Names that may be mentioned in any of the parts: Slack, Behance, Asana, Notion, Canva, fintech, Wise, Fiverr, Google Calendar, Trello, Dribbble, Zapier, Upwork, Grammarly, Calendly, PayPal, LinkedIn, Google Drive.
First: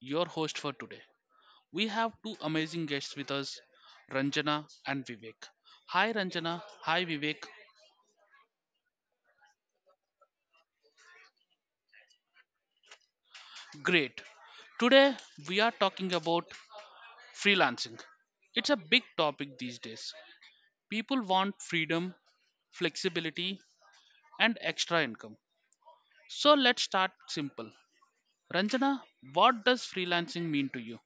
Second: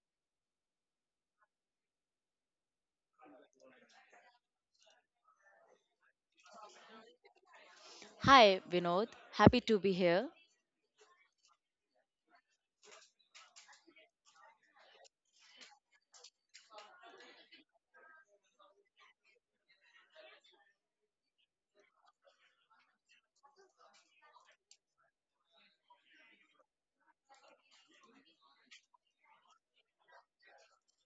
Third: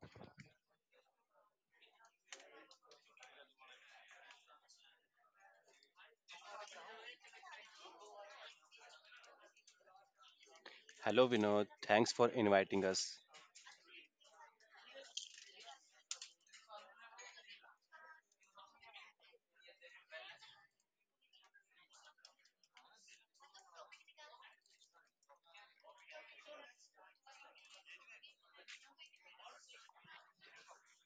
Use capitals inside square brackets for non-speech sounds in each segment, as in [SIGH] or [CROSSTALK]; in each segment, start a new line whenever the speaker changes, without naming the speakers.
your host for today. We have two amazing guests with us, Ranjana and Vivek. Hi, Ranjana. Hi, Vivek.
Hi, Vinod. Happy to be here.
Hello Vinod, thanks for inviting us.
Great. Today, we are talking about freelancing. It's a big topic these days. People want freedom, flexibility, and extra income. So, let's start simple. Ranjana, what does freelancing mean to you?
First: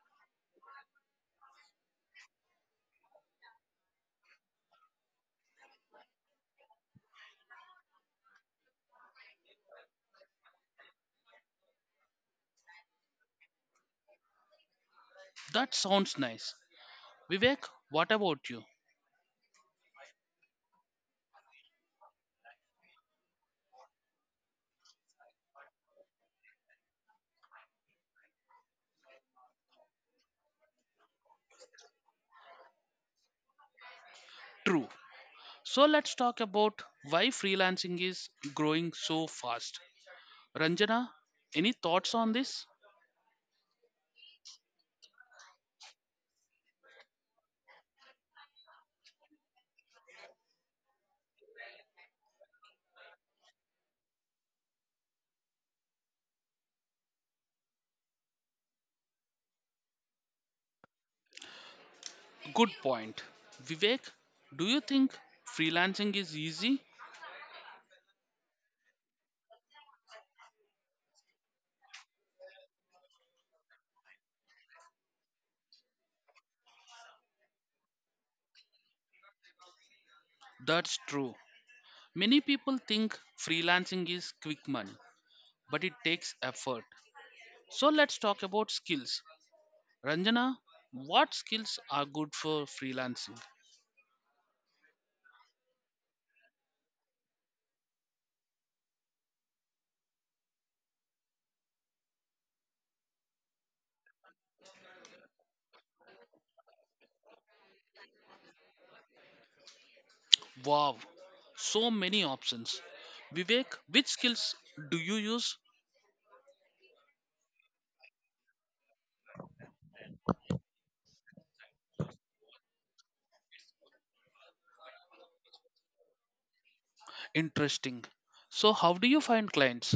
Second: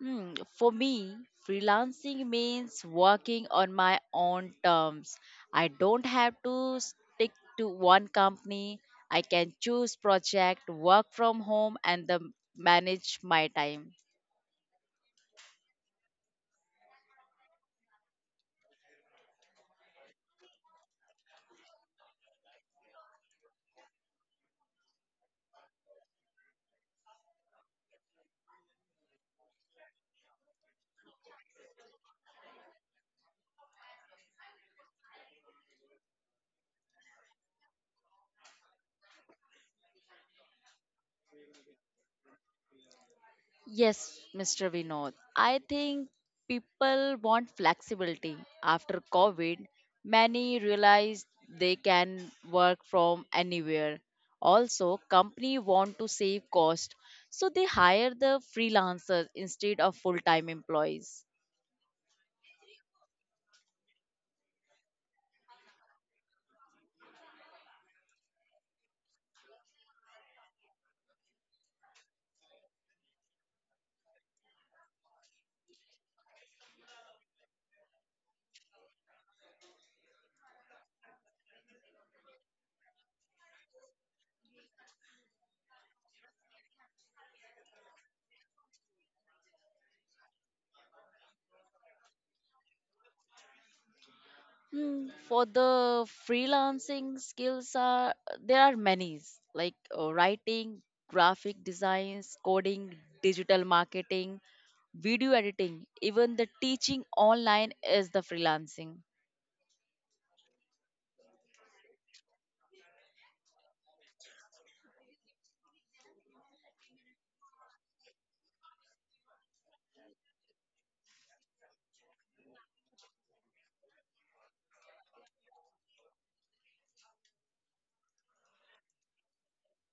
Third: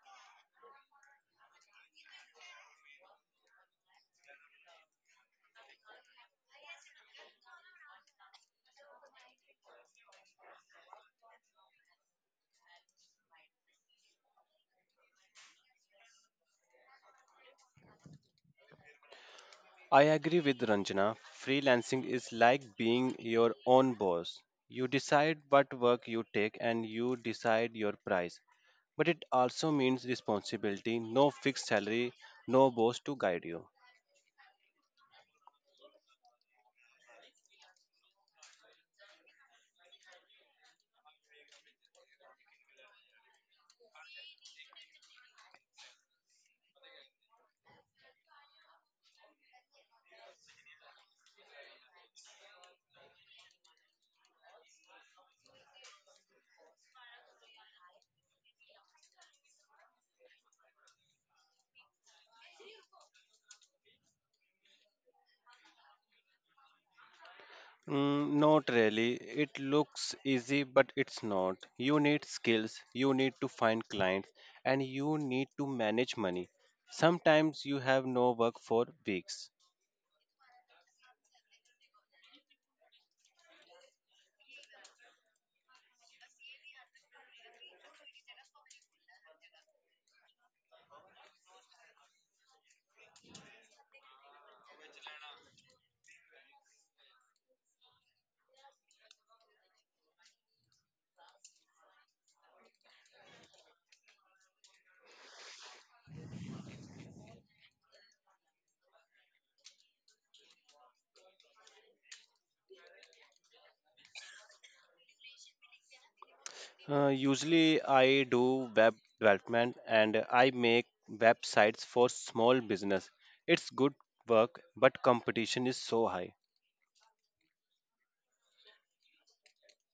For me, freelancing means working on my own terms. I don't have to stick to one company. I can choose project, work from home, manage my time.
That sounds nice. Vivek, what about you?
I agree with Ranjana. Freelancing is like being your own boss. You decide what work you take and you decide your price. But it also means responsibility, no fixed salary, no boss to guide you.
True. So let's talk about why freelancing is growing so fast. Ranjana, any thoughts on this?
Yes, Mr. Vinod. I think people want flexibility. After COVID, many realize they can work from anywhere. Also, company want to save cost, so they hire the freelancers instead of full-time employees.
Good point. Vivek, do you think freelancing is easy?
Mm, not really. It looks easy, but it's not. You need skills, you need to find clients, and you need to manage money. Sometimes you have no work for weeks.
That's true. Many people think freelancing is quick money, but it takes effort. So let's talk about skills. Ranjana, what skills are good for freelancing?
For the freelancing skills are there are many like writing, graphic designs, coding, digital marketing, video editing, even the teaching online is the freelancing.
Wow, so many options. Vivek, which skills do you use?
Usually, I do web development and I make websites for small business. It's good work, but competition is so high,
Interesting. So, how do you find clients?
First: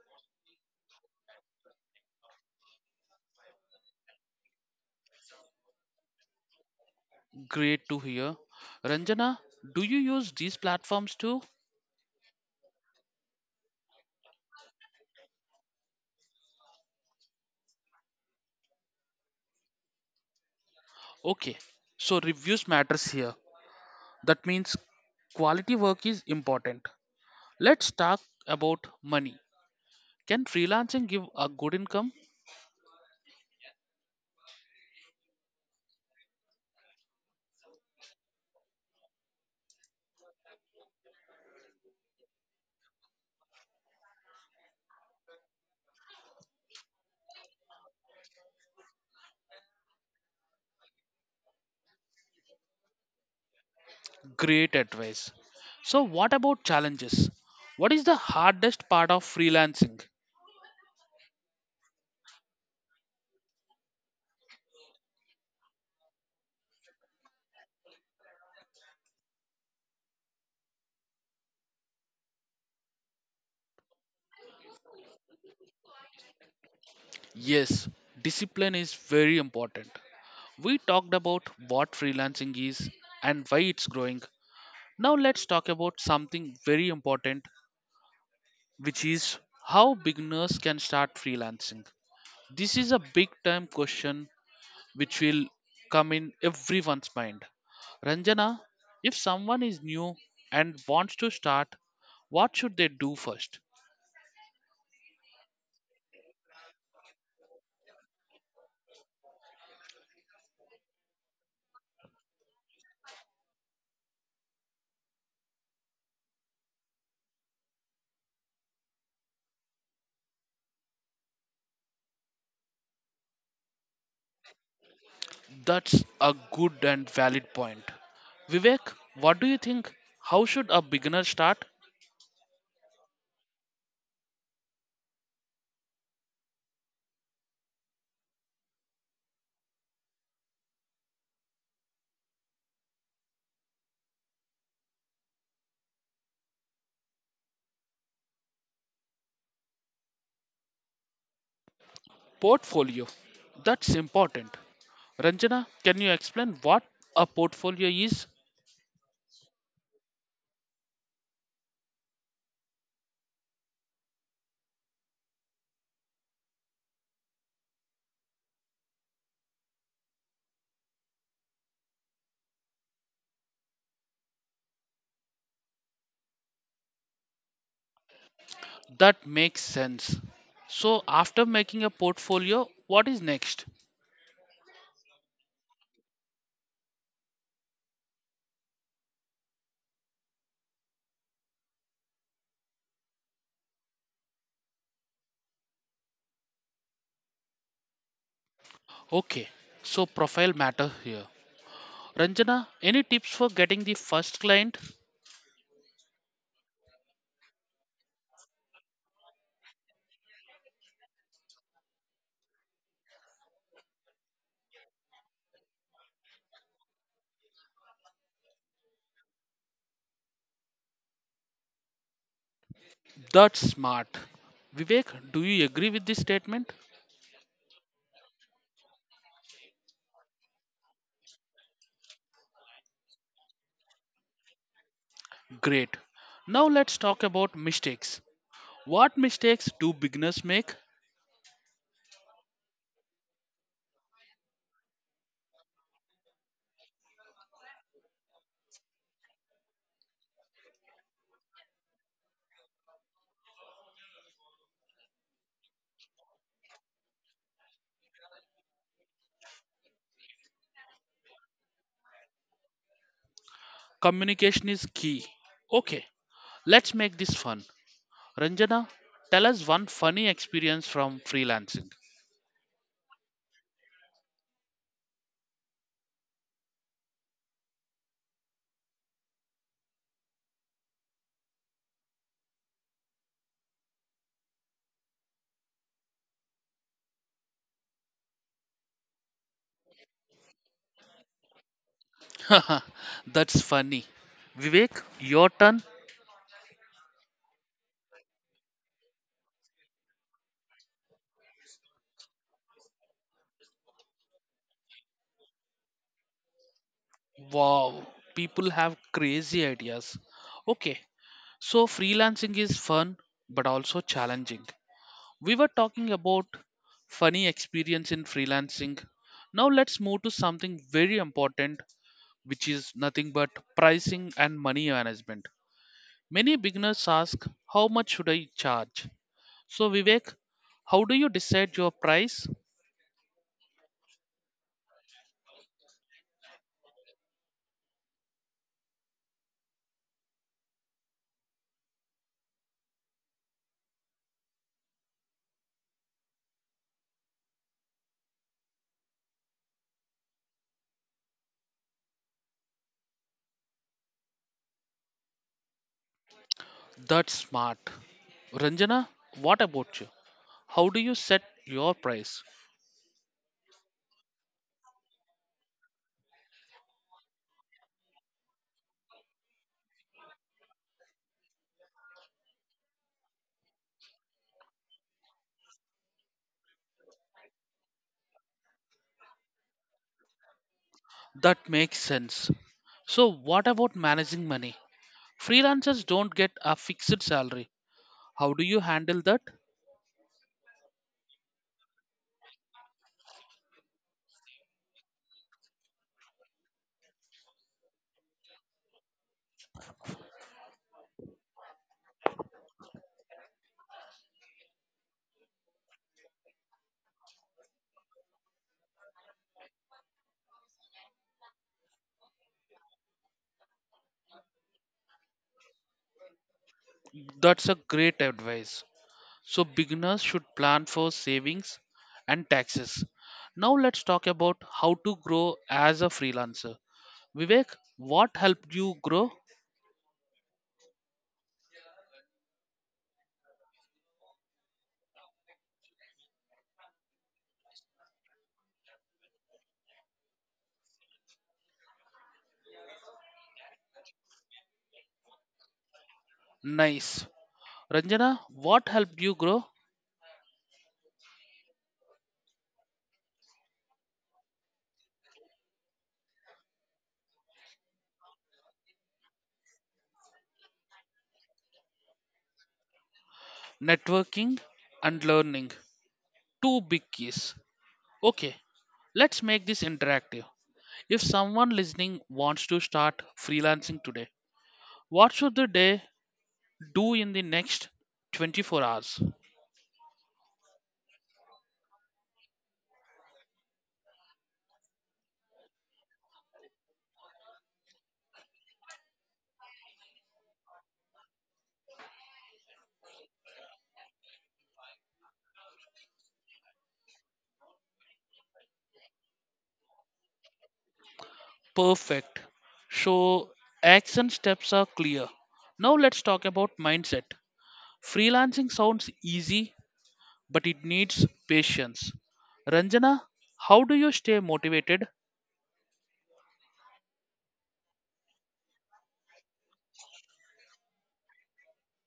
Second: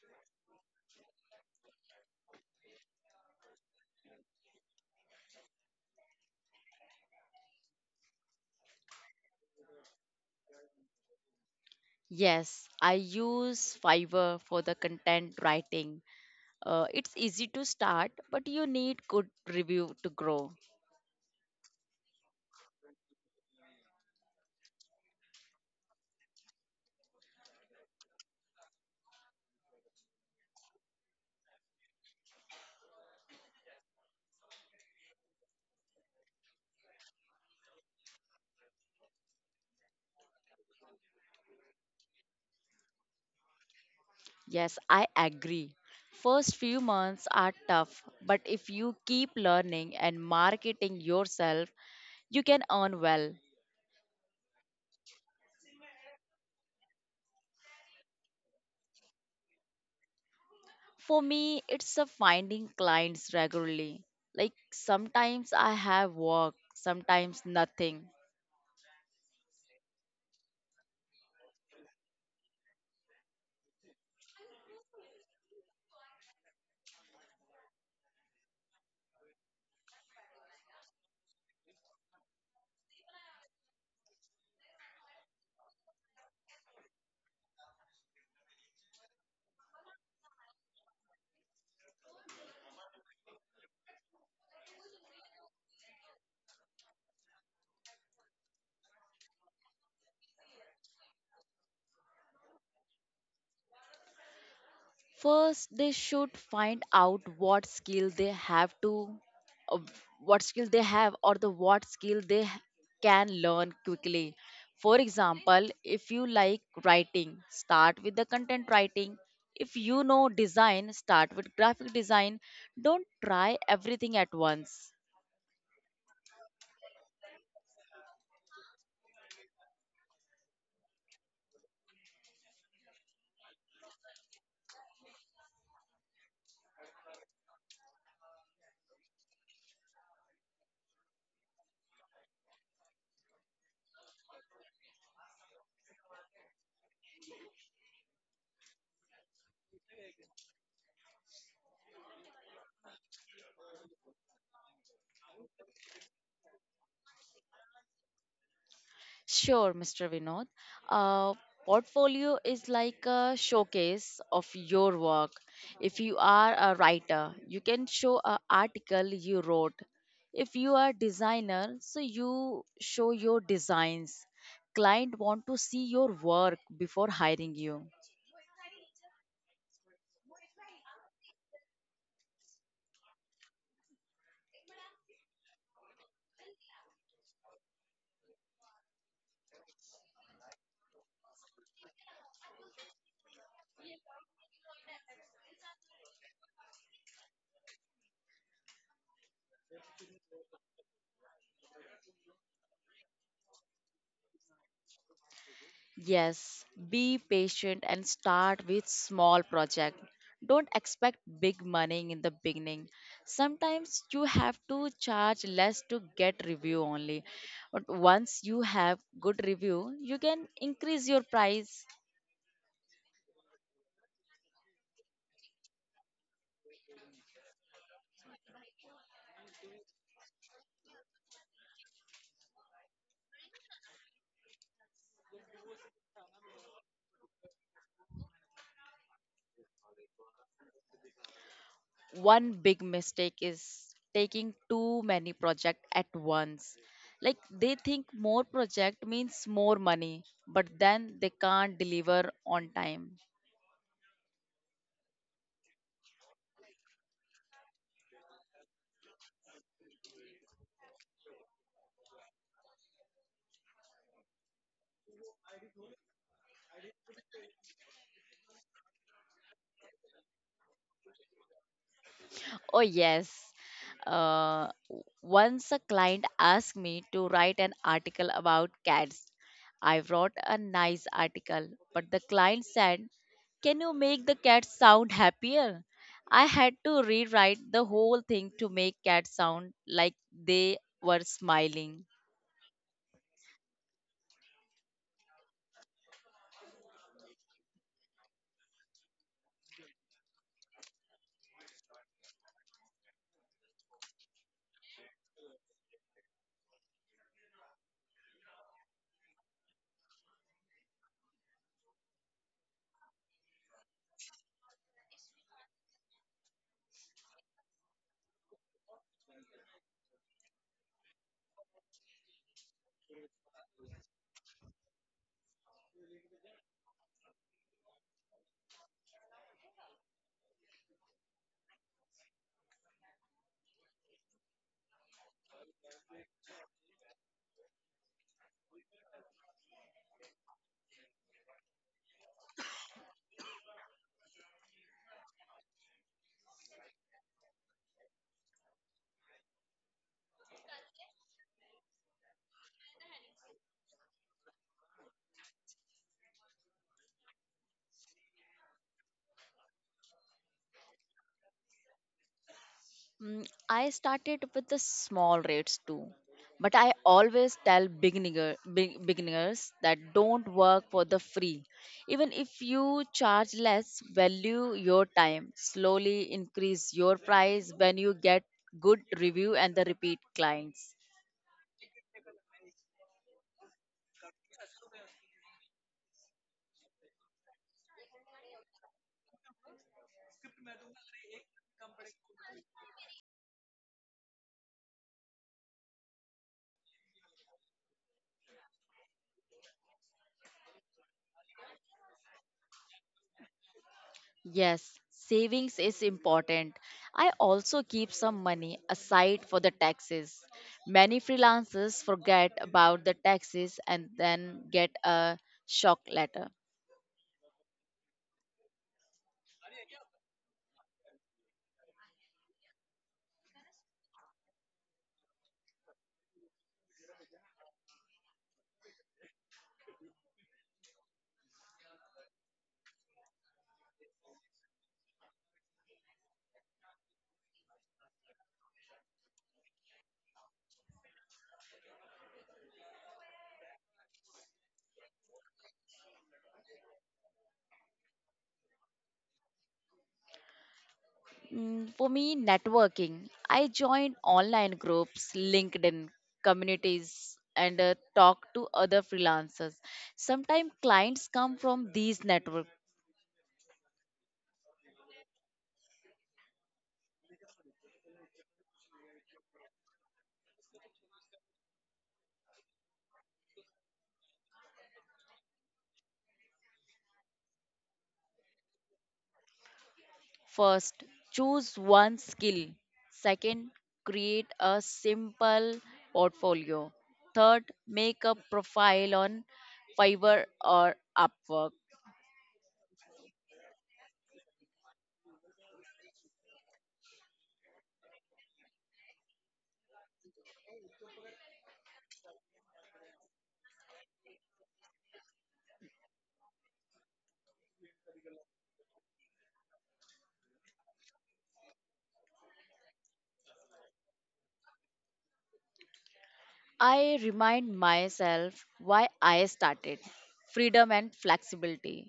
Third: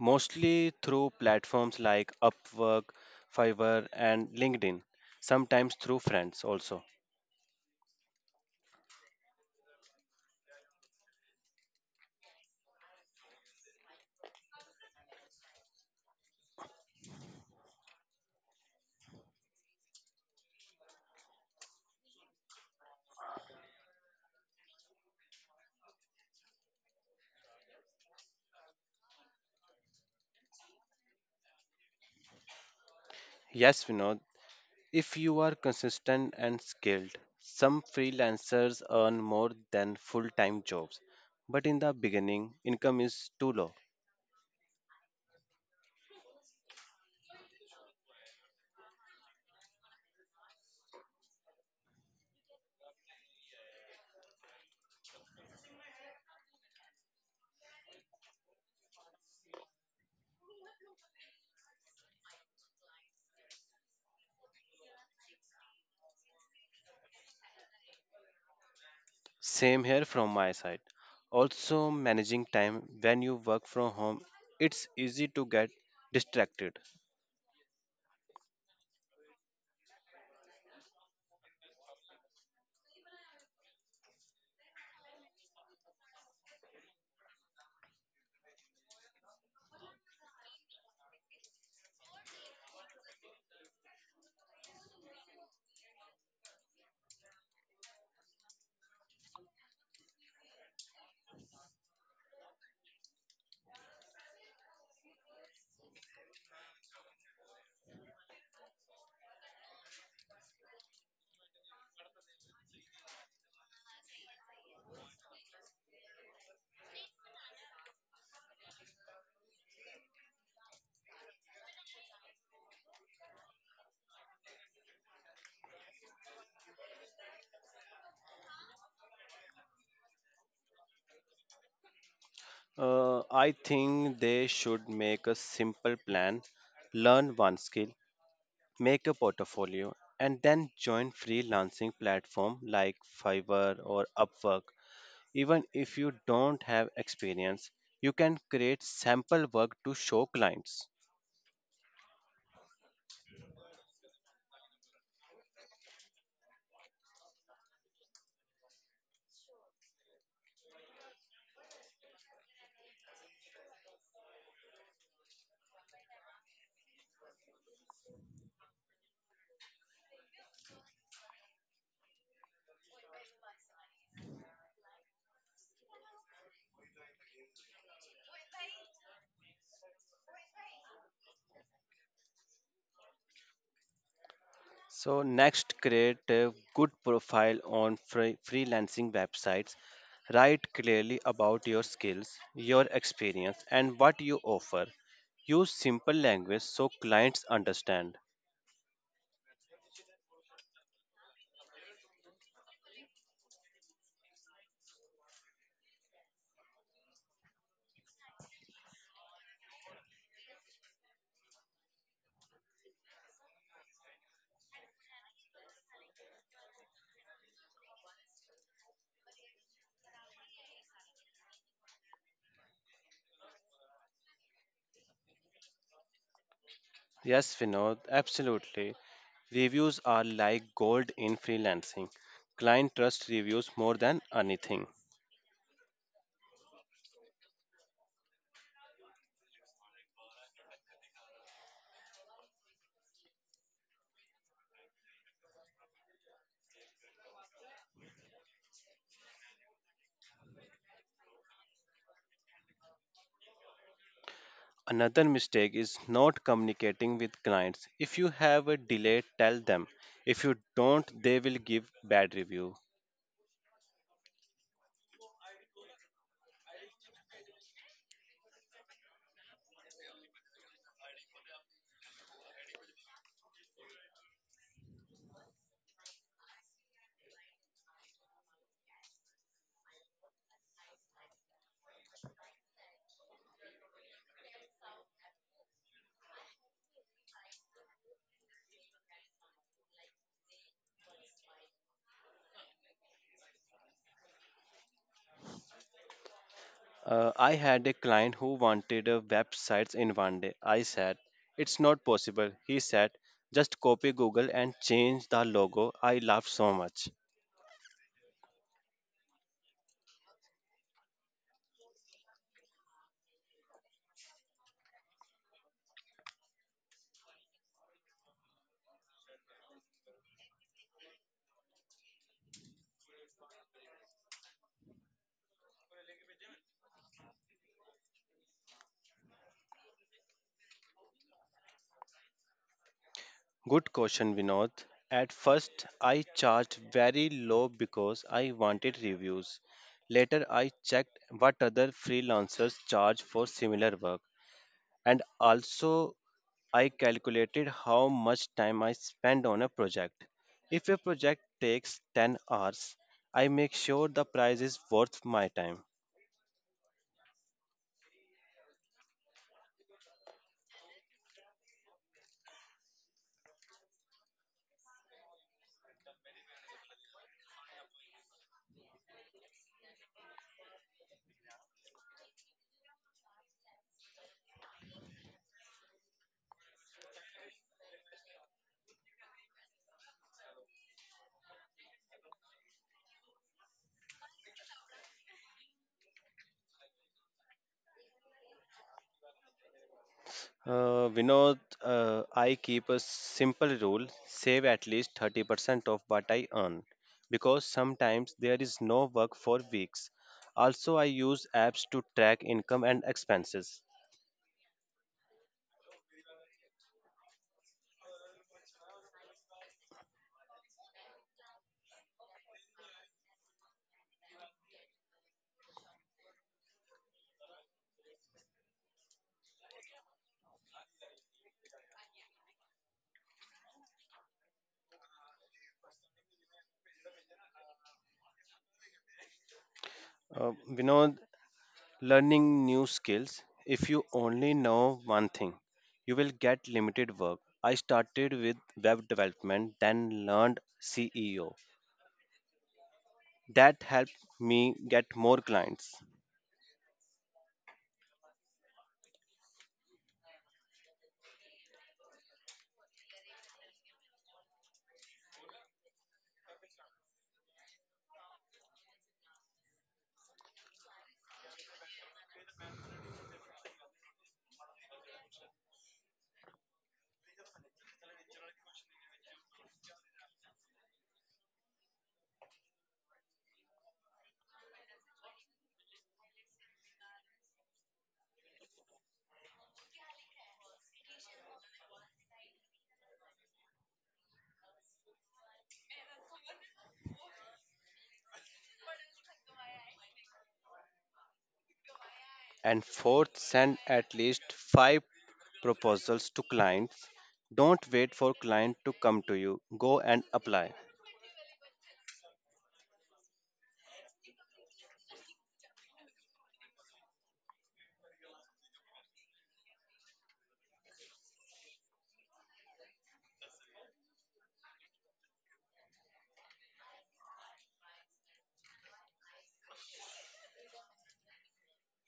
mostly through platforms like Upwork, Fiverr, and LinkedIn, sometimes through friends also.
Great to hear. Ranjana, do you use these platforms too?
Yes, I use Fiverr for the content writing. It's easy to start, but you need good review to grow.
Okay, so reviews matters here. That means quality work is important. Let's talk about money. Can freelancing give a good income?
Yes, Vinod, if you are consistent and skilled, some freelancers earn more than full time jobs, but in the beginning, income is too low.
Yes, I agree. First few months are tough, but if you keep learning and marketing yourself, you can earn well.
Great advice. So, what about challenges? What is the hardest part of freelancing?
For me, it's a finding clients regularly. Like sometimes I have work, sometimes nothing.
Same here from my side. Also, managing time when you work from home, it's easy to get distracted.
Yes, discipline is very important. We talked about what freelancing is and why it's growing. Now let's talk about something very important, which is how beginners can start freelancing. This is a big time question which will come in everyone's mind. Ranjana, if someone is new and wants to start, what should they do first?
First, they should find out uh, what skill they have, or the what skill they h- can learn quickly. For example, if you like writing, start with the content writing. If you know design, start with graphic design. Don't try everything at once.
That's a good and valid point. Vivek, what do you think? How should a beginner start?
I think they should make a simple plan, learn one skill, make a portfolio, and then join freelancing platform like Fiverr or Upwork. Even if you don't have experience, you can create sample work to show clients.
Portfolio. That's important. Ranjana, can you explain what a portfolio is?
Sure, Mr. Vinod. Uh, Portfolio is like a showcase of your work. If you are a writer, you can show an article you wrote. If you are designer, so you show your designs. Client want to see your work before hiring you.
That makes sense. So, after making a portfolio, what is next?
So next, create a good profile on free freelancing websites. Write clearly about your skills, your experience, and what you offer. Use simple language so clients understand.
Okay, so profile matter here. Ranjana, any tips for getting the first client?
Yes, be patient and start with small project. Don't expect big money in the beginning. Sometimes you have to charge less to get review only. But once you have good review, you can increase your price.
That's smart. Vivek, do you agree with this statement?
Yes, Vinod, absolutely. Reviews are like gold in freelancing. Client trust reviews more than anything.
Great. Now let's talk about mistakes. What mistakes do beginners make?
One big mistake is taking too many project at once. Like they think more project means more money, but then they can't deliver on time.
Another mistake is not communicating with clients. If you have a delay, tell them. If you don't, they will give bad review.
Communication is key. Okay, let's make this fun. Ranjana, tell us one funny experience from freelancing.
Oh, yes. Once a client asked me to write an article about cats. I wrote a nice article, but the client said, can you make the cat sound happier? I had to rewrite the whole thing to make cats sound like they were smiling.
[LAUGHS] That's funny. Vivek, your turn.
I had a client who wanted websites in 1 day. I said, "It's not possible." He said, "Just copy Google and change the logo." I laughed so much.
Wow, people have crazy ideas. Okay, so freelancing is fun but also challenging. We were talking about funny experience in freelancing. Now let's move to something very important, which is nothing but pricing and money management. Many beginners ask, how much should I charge? So, Vivek, how do you decide your price?
Good question, Vinod. At first, I charged very low because I wanted reviews. Later, I checked what other freelancers charge for similar work. And also, I calculated how much time I spend on a project. If a project takes 10 hours, I make sure the price is worth my time.
That's smart. Ranjana, what about you? How do you set your price?
I started with the small rates too, but I always tell beginners that don't work for the free. Even if you charge less, value your time. Slowly increase your price when you get good review and the repeat clients.
That makes sense. So, what about managing money? Freelancers don't get a fixed salary. How do you handle that?
Vinod, I keep a simple rule: save at least 30% of what I earn because sometimes there is no work for weeks. Also, I use apps to track income and expenses.
Yes, savings is important. I also keep some money aside for the taxes. Many freelancers forget about the taxes and then get a shock letter.
That's a great advice. So, beginners should plan for savings and taxes. Now, let's talk about how to grow as a freelancer. Vivek, what helped you grow?
Vinod, learning new skills. If you only know one thing, you will get limited work. I started with web development, then learned CEO. That helped me get more clients.
Nice. Ranjana, what helped you grow?
For me, networking. I join online groups, LinkedIn communities, and talk to other freelancers. Sometimes clients come from these network.
Networking and learning. Two big keys. Okay, let's make this interactive. If someone listening wants to start freelancing today, what should the day do in the next 24 hours?
First, choose one skill. Second, create a simple portfolio. Third, make a profile on Fiverr or Upwork.
And fourth, send at least 5 proposals to clients. Don't wait for client to come to you. Go and apply.
Perfect. So, action steps are clear. Now, let's talk about mindset. Freelancing sounds easy, but it needs patience. Ranjana, how do you stay motivated?
I remind myself why I started freedom and flexibility.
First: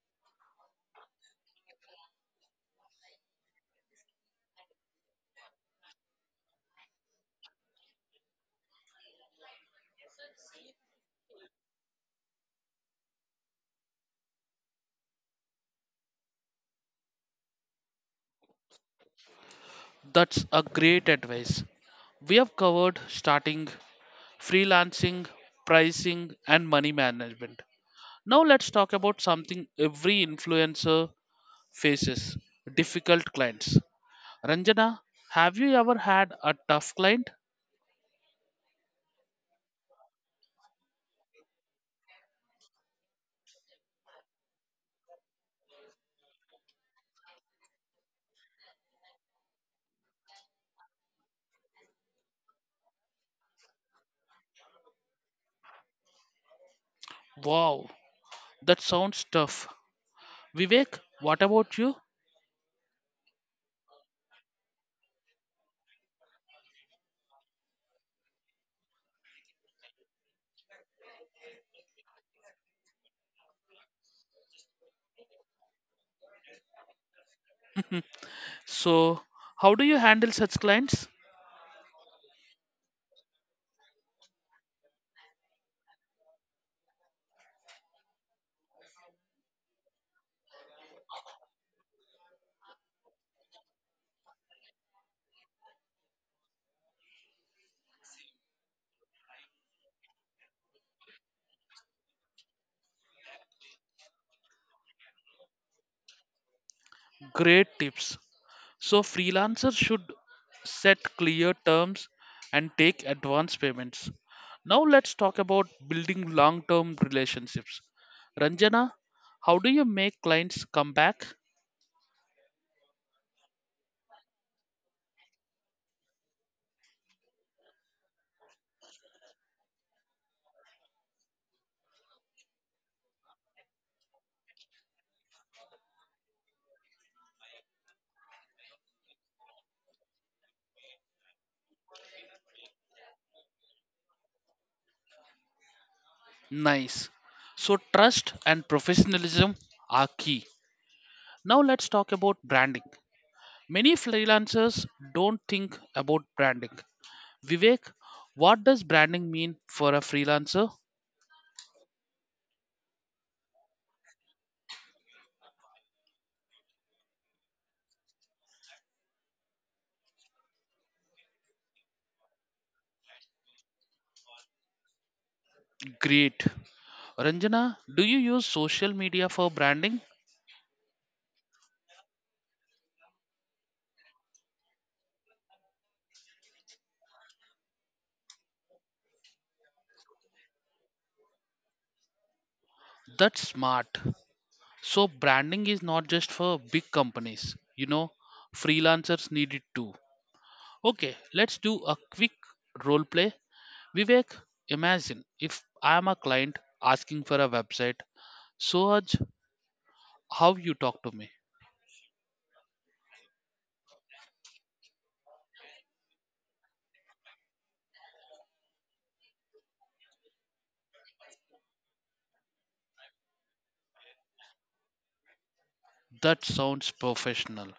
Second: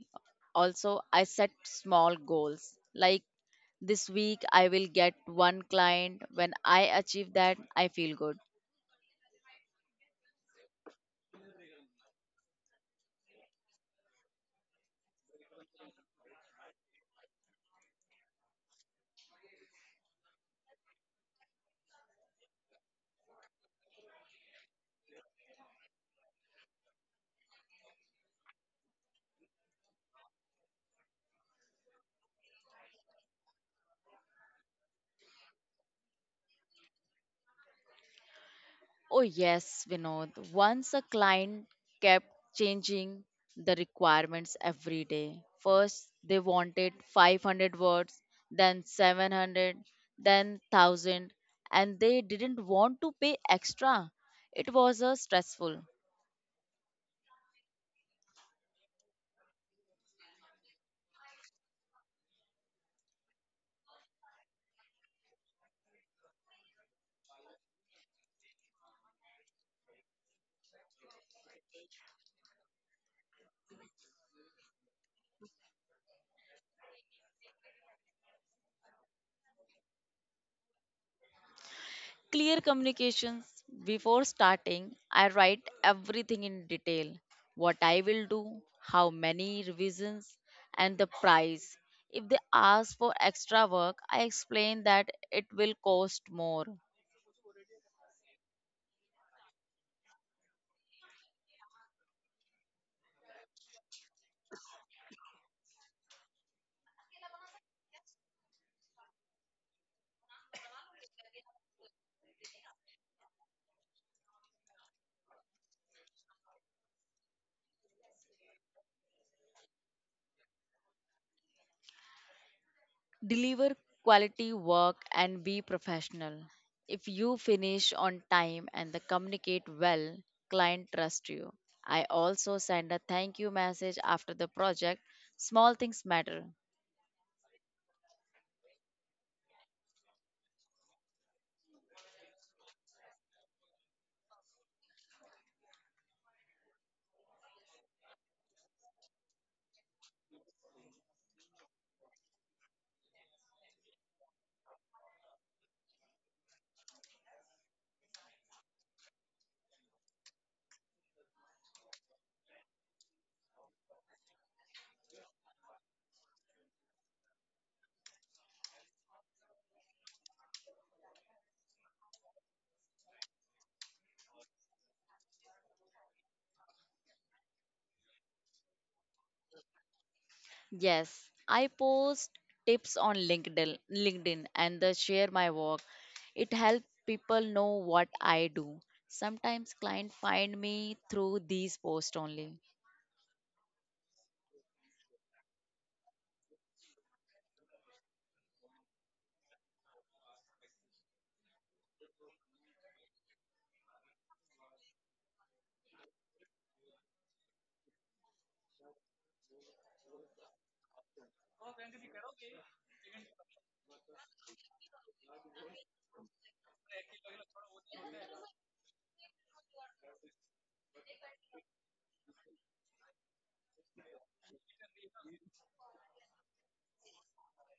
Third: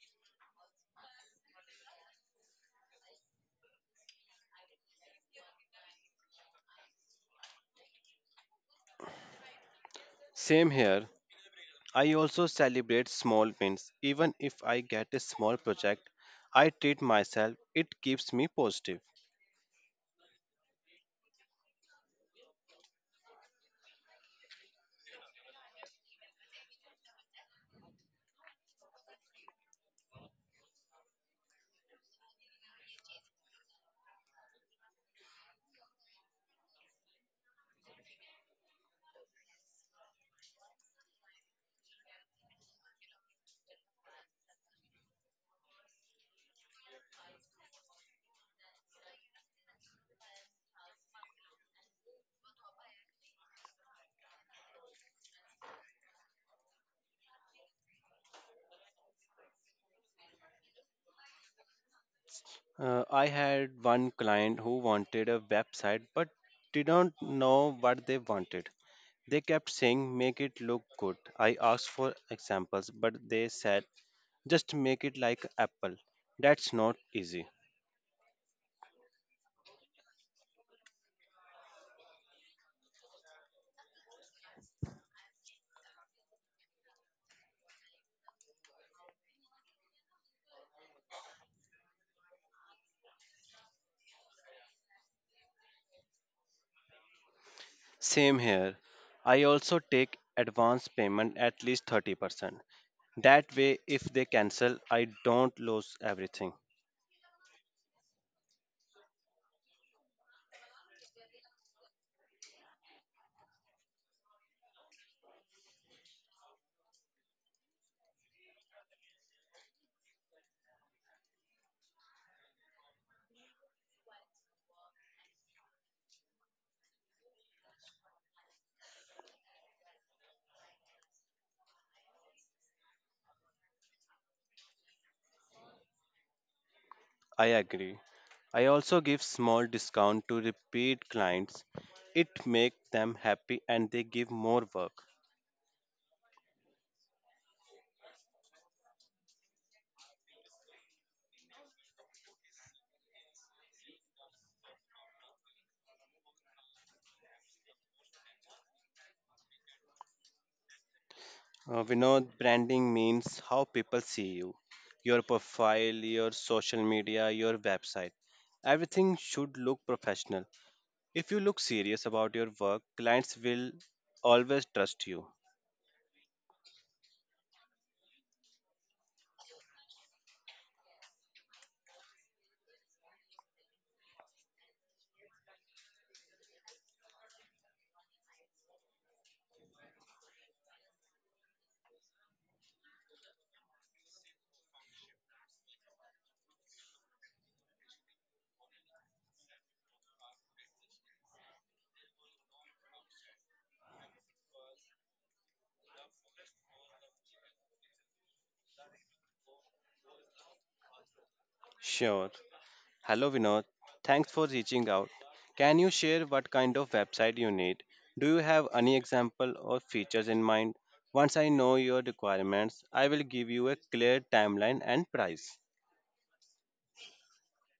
Also, I set small goals like this week I will get one client. When I achieve that, I feel good.
Same here. I also celebrate small wins. Even if I get a small project, I treat myself. It keeps me positive.
That's a great advice. We have covered starting, freelancing, pricing, and money management. Now let's talk about something every influencer faces, difficult clients. Ranjana, have you ever had a tough client?
Oh, yes, Vinod. Once a client kept changing the requirements every day. First, they wanted 500 words, then 700, then 1000, and they didn't want to pay extra. It was stressful.
Wow, that sounds tough. Vivek, what about you?
I had one client who wanted a website but didn't know what they wanted. They kept saying, "Make it look good." I asked for examples, but they said, "Just make it like Apple." That's not easy.
So, how do you handle such clients?
Clear communications. Before starting, I write everything in detail what I will do, how many revisions, and the price. If they ask for extra work, I explain that it will cost more.
Same here. I also take advance payment at least 30%. That way, if they cancel, I don't lose everything.
Great tips. So freelancers should set clear terms and take advance payments. Now let's talk about building long-term relationships. Ranjana, how do you make clients come back?
Deliver quality work and be professional. If you finish on time and the communicate well, client trust you. I also send a thank you message after the project. Small things matter.
I agree. I also give small discount to repeat clients. It makes them happy and they give more work.
Nice. So trust and professionalism are key. Now let's talk about branding. Many freelancers don't think about branding. Vivek, what does branding mean for a freelancer?
We know branding means how people see you, your profile, your social media, your website. Everything should look professional. If you look serious about your work, clients will always trust you.
Great. Ranjana, do you use social media for branding?
Yes, I post tips on LinkedIn and the share my work. It helps people know what I do. Sometimes clients find me through these posts only.
That's smart. So branding is not just for big companies. You know, freelancers need it too. Okay, let's do a quick role play. Vivek, imagine if I am a client asking for a website. Sohaj, how you talk to me?
Sure. Hello Vinod, thanks for reaching out. Can you share what kind of website you need? Do you have any example or features in mind? Once I know your requirements, I will give you a clear timeline and price.
That sounds professional.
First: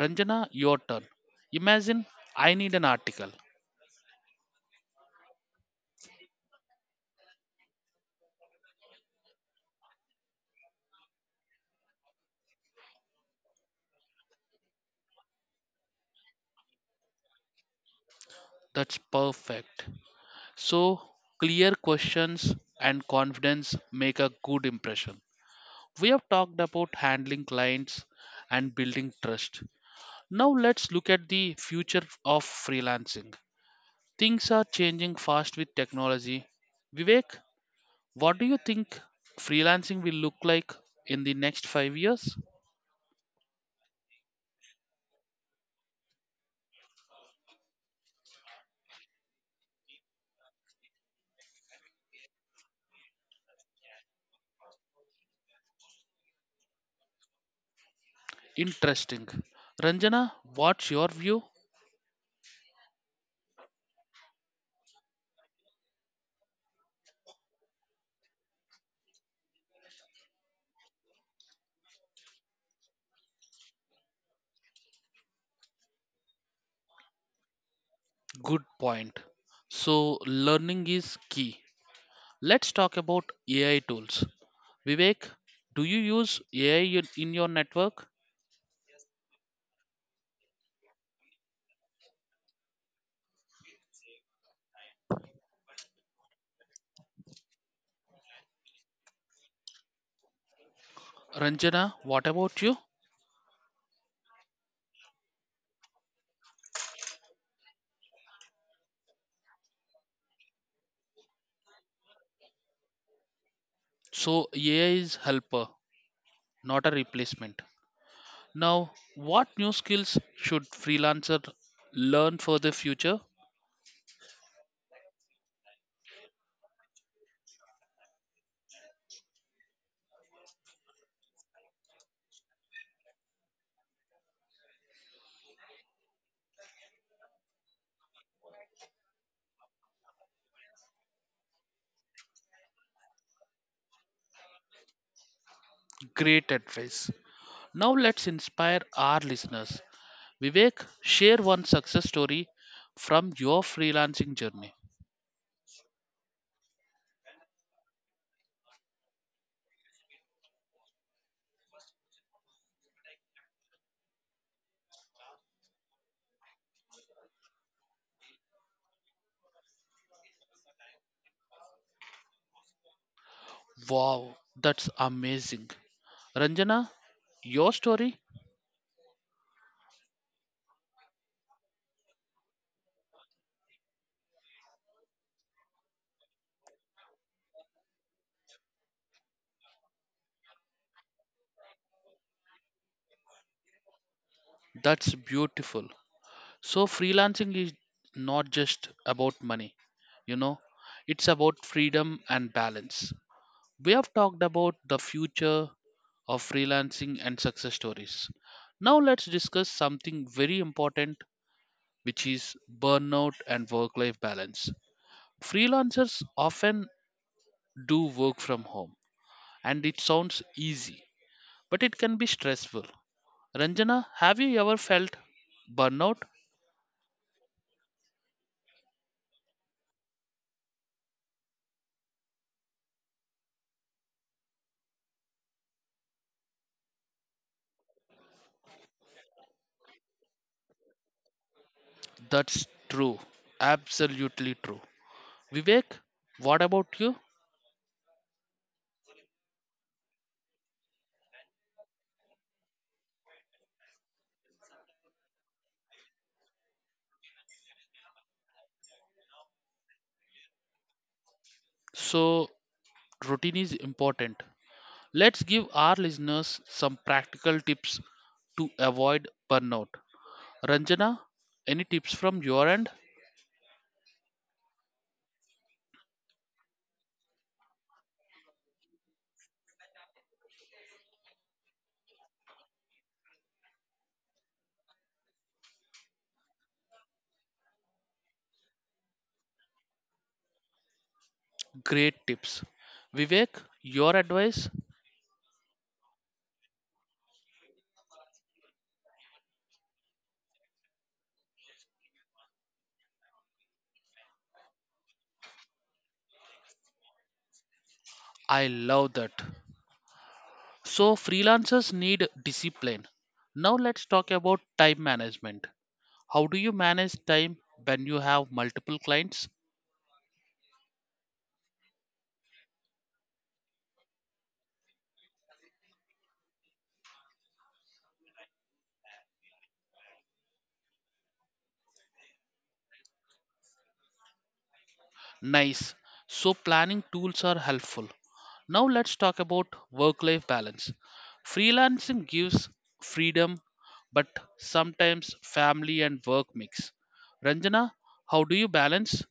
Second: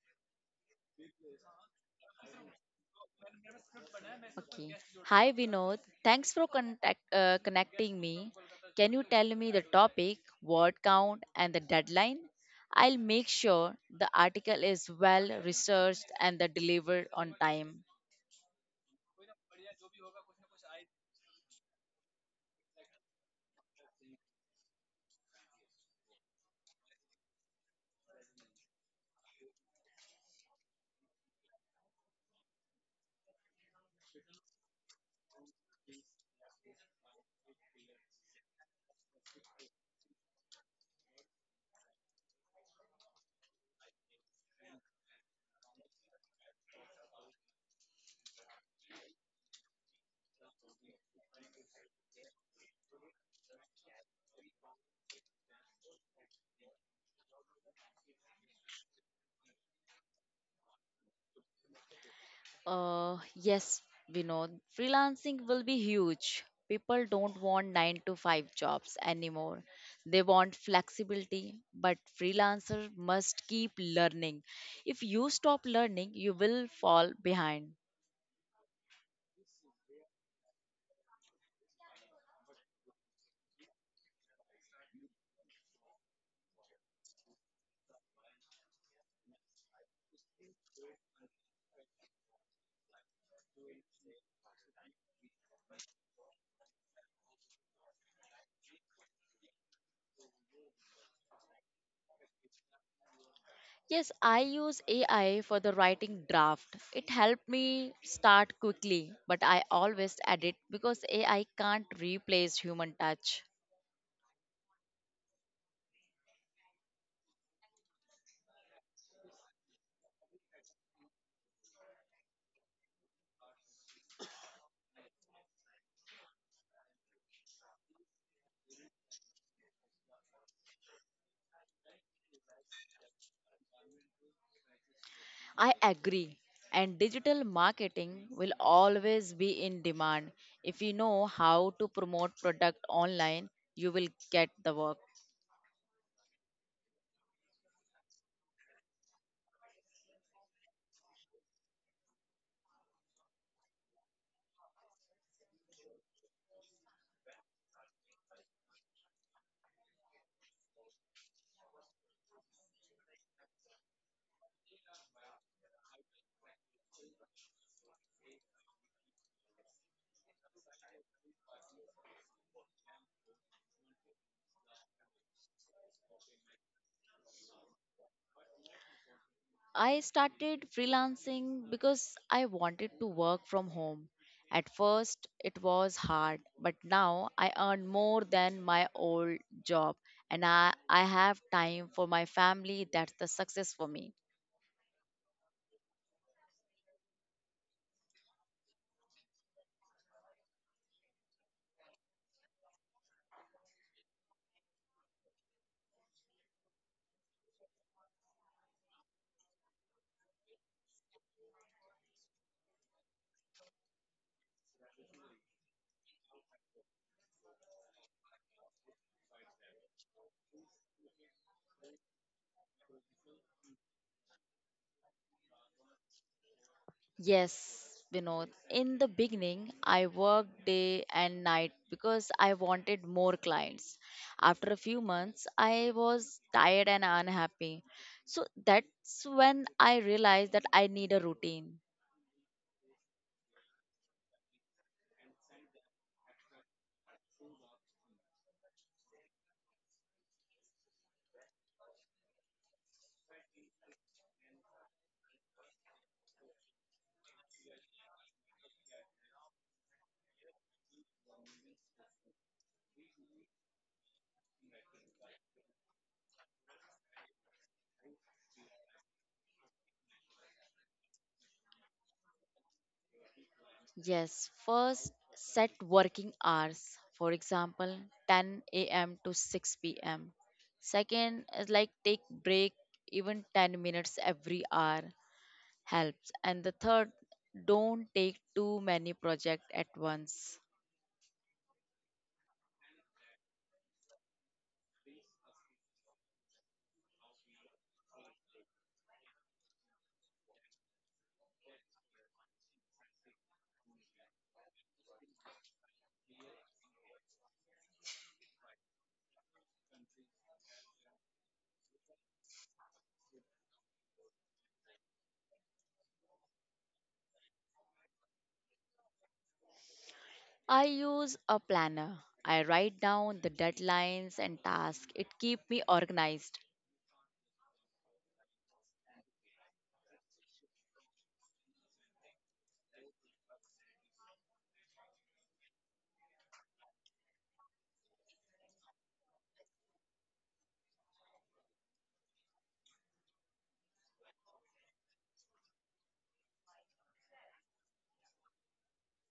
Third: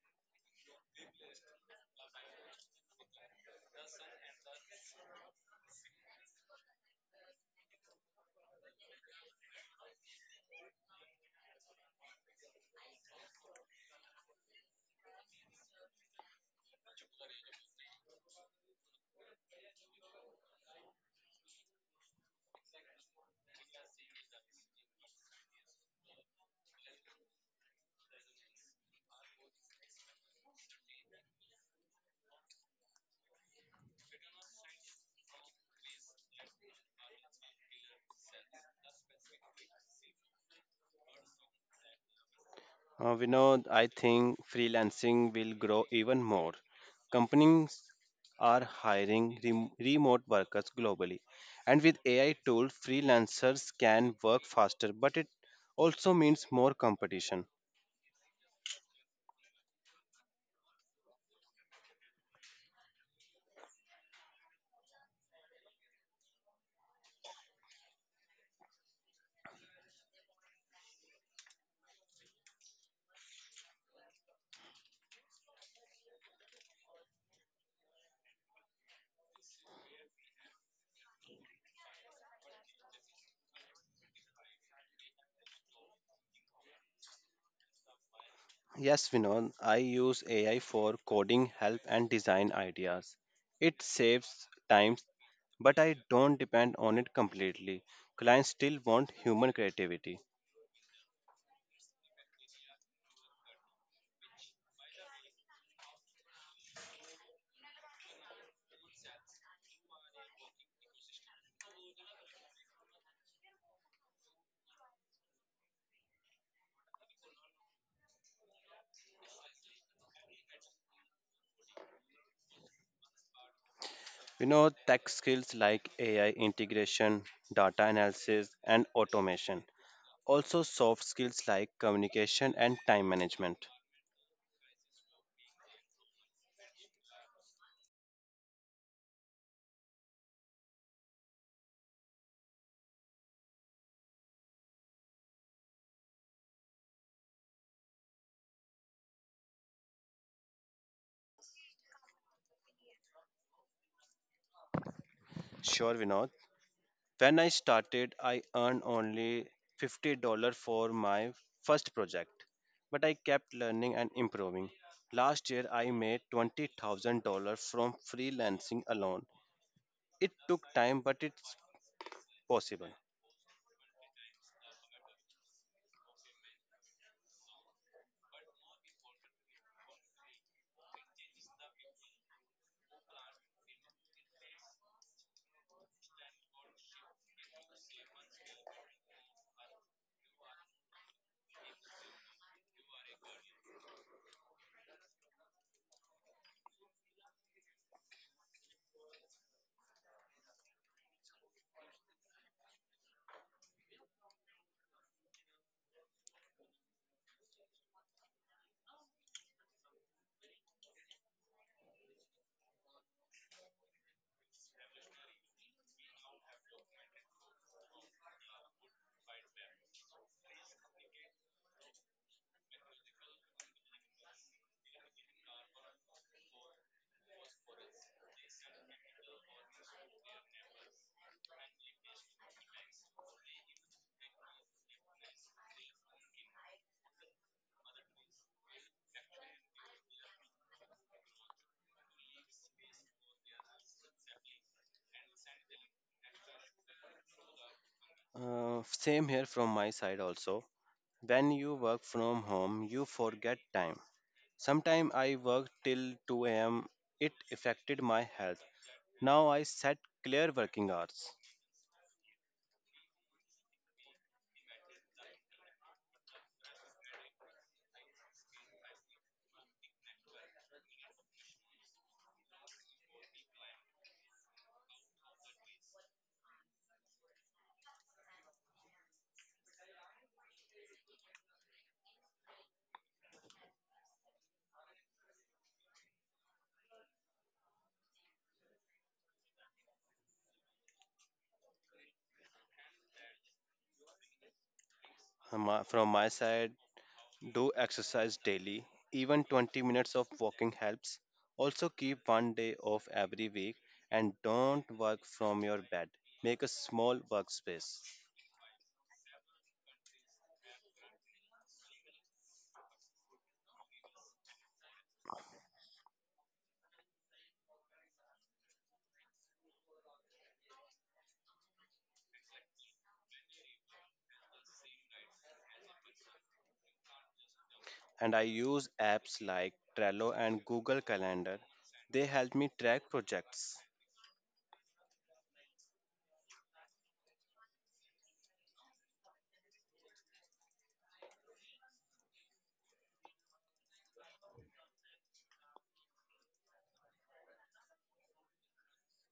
Ranjana, your turn. Imagine I need an article.
Okay. Hi Vinod, thanks for connecting me. Can you tell me the topic, word count, and the deadline? I'll make sure the article is well researched and the delivered on time.
That's perfect. So, clear questions and confidence make a good impression. We have talked about handling clients and building trust. Now let's look at the future of freelancing. Things are changing fast with technology. Vivek, what do you think freelancing will look like in the next 5 years?
Vinod, I think freelancing will grow even more. Companies are hiring remote workers globally, and with AI tools, freelancers can work faster, but it also means more competition.
Interesting. Ranjana, what's your view?
Yes, Vinod, freelancing will be huge. People don't want 9 to 5 jobs anymore. They want flexibility, but freelancer must keep learning. If you stop learning, you will fall behind.
Good point. So learning is key. Let's talk about AI tools. Vivek, do you use AI in your network?
Yes, Vinon, I use AI for coding help and design ideas. It saves time, but I don't depend on it completely. Clients still want human creativity.
Ranjana, what about you?
Yes, I use AI for the writing draft. It helped me start quickly, but I always edit because AI can't replace human touch.
So AI is helper, not a replacement. Now, what new skills should freelancer learn for the future?
You know, tech skills like AI integration, data analysis, and automation. Also, soft skills like communication and time management.
I agree. And digital marketing will always be in demand. If you know how to promote product online, you will get the work.
Great advice. Now let's inspire our listeners. Vivek, share one success story from your freelancing journey.
Sure, Vinod. When I started, I earned only $50 for my first project, but I kept learning and improving. Last year, I made $20,000 from freelancing alone. It took time, but it's possible.
Wow, that's amazing. Ranjana, your story?
I started freelancing because I wanted to work from home. At first, it was hard, but now I earn more than my old job and I have time for my family. That's the success for me.
That's beautiful. So, freelancing is not just about money, you know, it's about freedom and balance. We have talked about the future of freelancing and success stories. Now let's discuss something very important, which is burnout and work life balance. Freelancers often do work from home, and it sounds easy, but it can be stressful. Ranjana, have you ever felt burnout?
Yes, Vinod. In the beginning, I worked day and night because I wanted more clients. After a few months, I was tired and unhappy. So that's when I realized that I need a routine.
That's true, absolutely true. Vivek, what about you?
Same here from my side also. When you work from home, you forget time. Sometimes I worked till 2 a.m. It affected my health. Now I set clear working hours.
So, routine is important. Let's give our listeners some practical tips to avoid burnout. Ranjana, any tips from your end?
Yes, first set working hours. For example, 10 a.m. to 6 p.m. Second is like take break even 10 minutes every hour. Helps. And the third, don't take too many projects at once.
Great tips. Vivek, your advice?
From my side, do exercise daily, even 20 minutes of walking helps. Also, keep 1 day off every week and don't work from your bed. Make a small workspace.
I love that. So, freelancers need discipline. Now, let's talk about time management. How do you manage time when you have multiple clients?
I use a planner. I write down the deadlines and tasks. It keeps me organized.
And I use apps like Trello and Google Calendar. They help me track projects.
Nice. So, planning tools are helpful. Now, let's talk about work life balance. Freelancing gives freedom, but sometimes family and work mix. Ranjana, how do you balance?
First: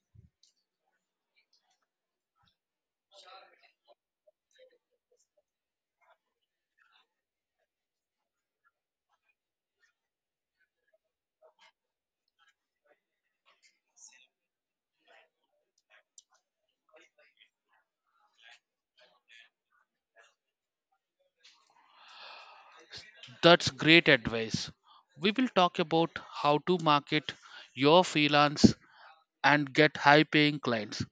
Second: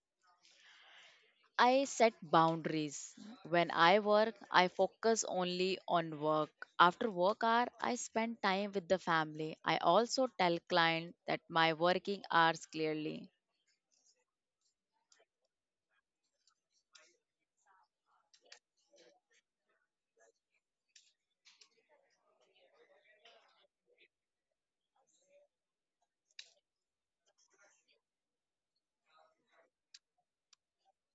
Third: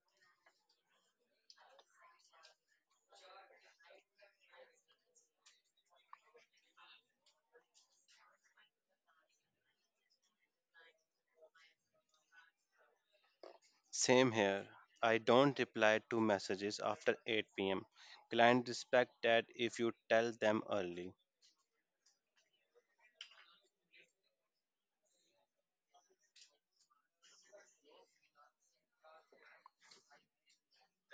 I set boundaries. When I work, I focus only on work. After work hour, I spend time with the family. I also tell client that my working hours clearly.
Same here. I don't reply to messages after 8 pm. Clients respect that if you tell them early.
That's great advice. We will talk about how to market your freelance and get high paying clients.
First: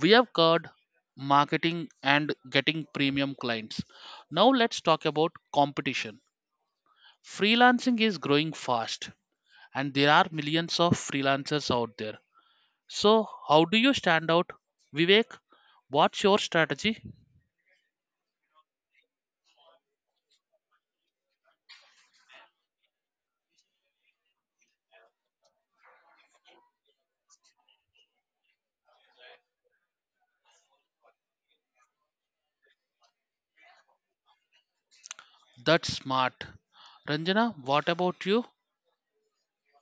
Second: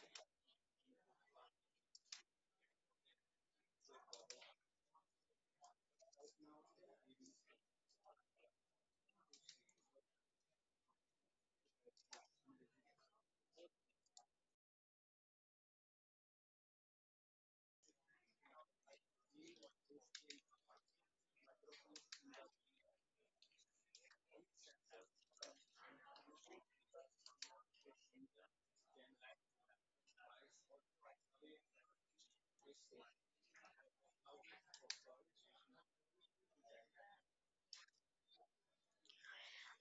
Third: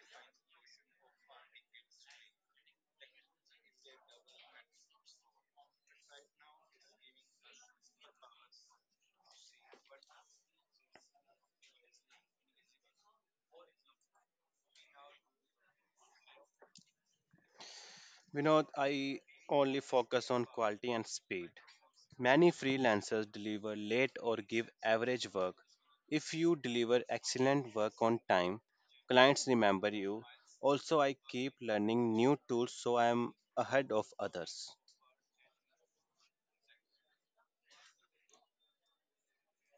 We have covered marketing and getting premium clients. Now, let's talk about competition. Freelancing is growing fast and there are millions of freelancers out there. So how do you stand out, Vivek? What's your strategy?
Vinod, I only focus on quality and speed. Many freelancers deliver late or give average work. If you deliver excellent work on time, clients remember you. Also, I keep learning new tools so I am ahead of others.
That's smart. Ranjana, what about you?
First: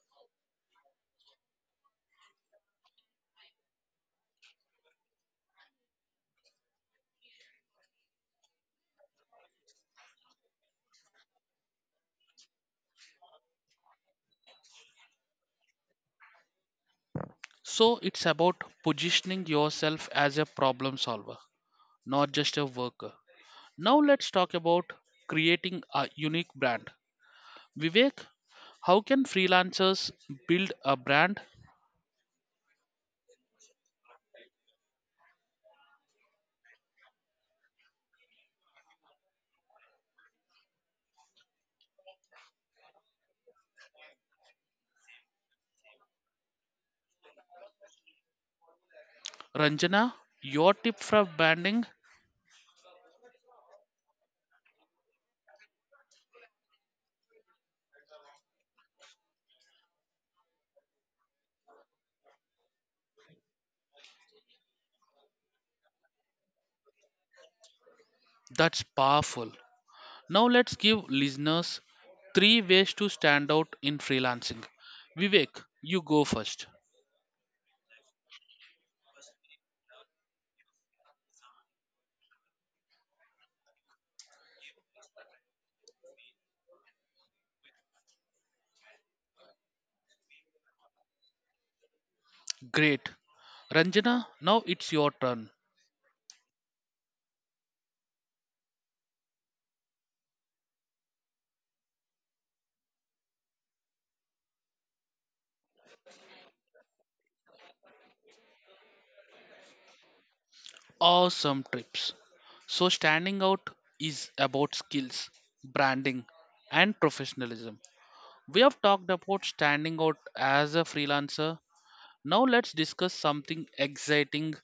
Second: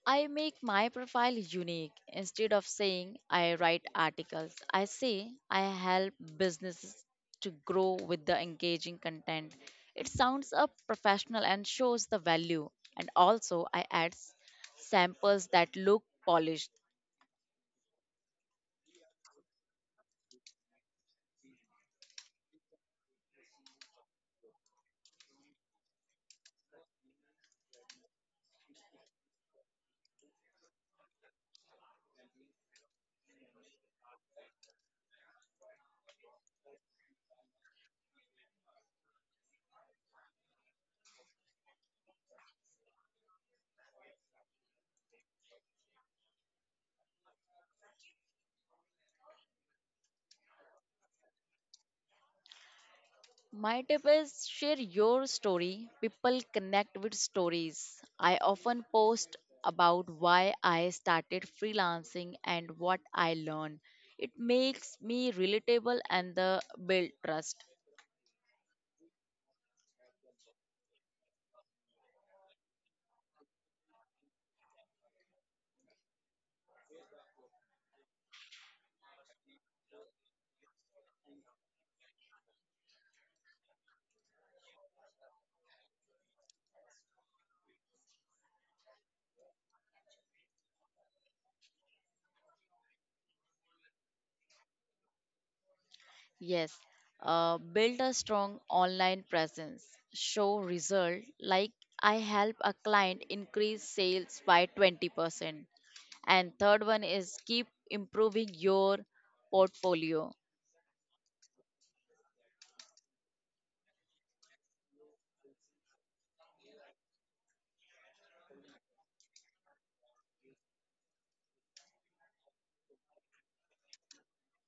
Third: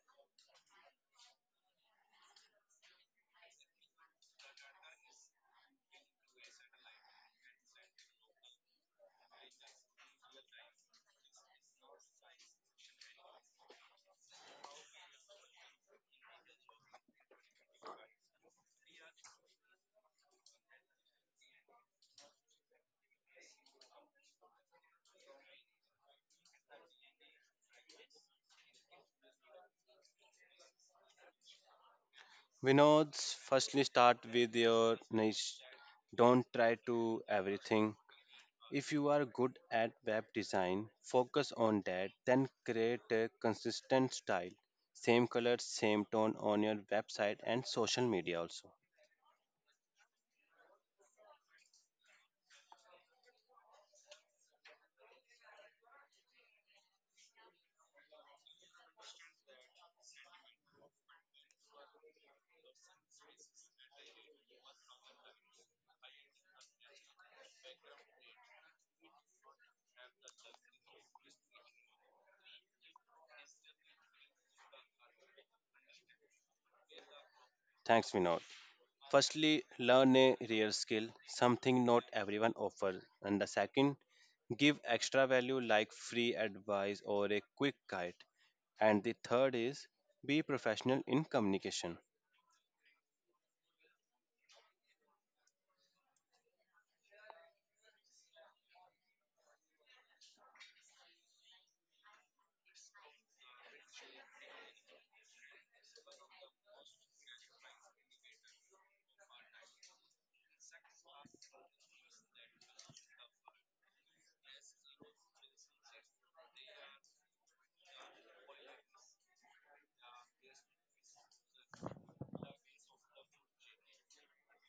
I make my profile unique. Instead of saying I write articles, I say I help businesses to grow with the engaging content. It sounds up professional and shows the value. And also, samples that look polished.
So it's about positioning yourself as a problem solver, not just a worker. Now let's talk about creating a unique brand. Vivek, how can freelancers build a brand?
Vinod, firstly start with your niche. Don't try to everything. If you are good at web design, focus on that, then create a consistent style. Same color, same tone on your website and social media also.
Ranjana, your tip for branding?
My tip is share your story. People connect with stories. I often post about why I started freelancing and what I learned. It makes me relatable and the build trust.
That's powerful. Now let's give listeners three ways to stand out in freelancing. Vivek, you go first.
Thanks, Vinod. Firstly, learn a real skill, something not everyone offers. And the second, give extra value like free advice or a quick guide. And the third is be professional in communication.
Great. Ranjana, now it's your turn.
Yes, build a strong online presence. Show result like I help a client increase sales by 20%. And third one is keep improving your portfolio.
Awesome trips. So standing out is about skills, branding and professionalism. We have talked about standing out as a freelancer. Now let's discuss something exciting,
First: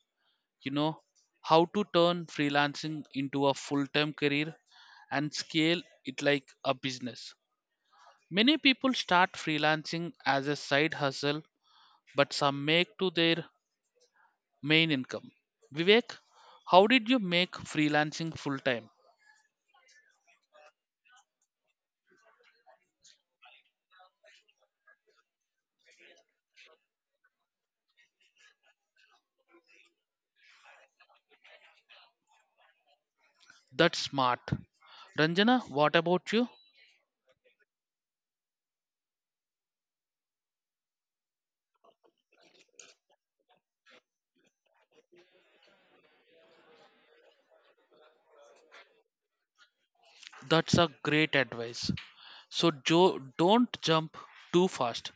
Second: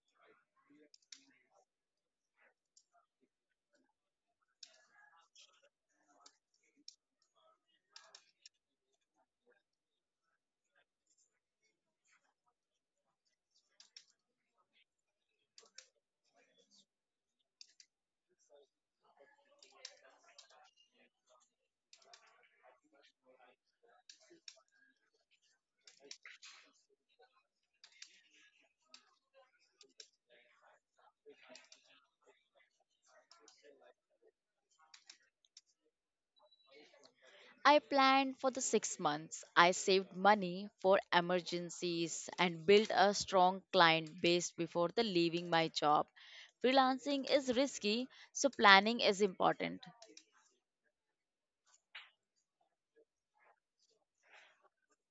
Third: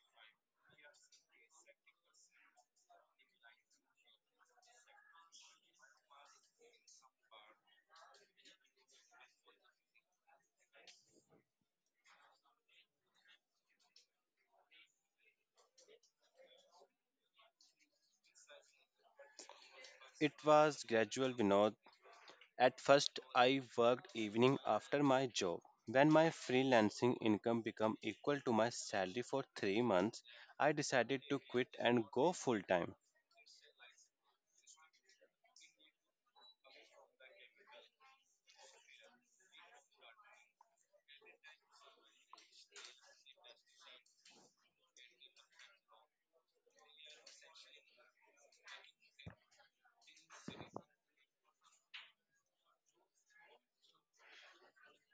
you know, how to turn freelancing into a full-time career and scale it like a business. Many people start freelancing as a side hustle, but some make to their main income. Vivek, how did you make freelancing full time?
It was gradual, Vinod. At first, I worked evening after my job. When my freelancing income became equal to my salary for 3 months, I decided to quit and go full time.
That's smart. Ranjana, what about you?
I planned for the 6 months. I saved money for emergencies and built a strong client base before the leaving my job. Freelancing is risky, so planning is important.
That's a great advice. So Joe, don't jump too fast.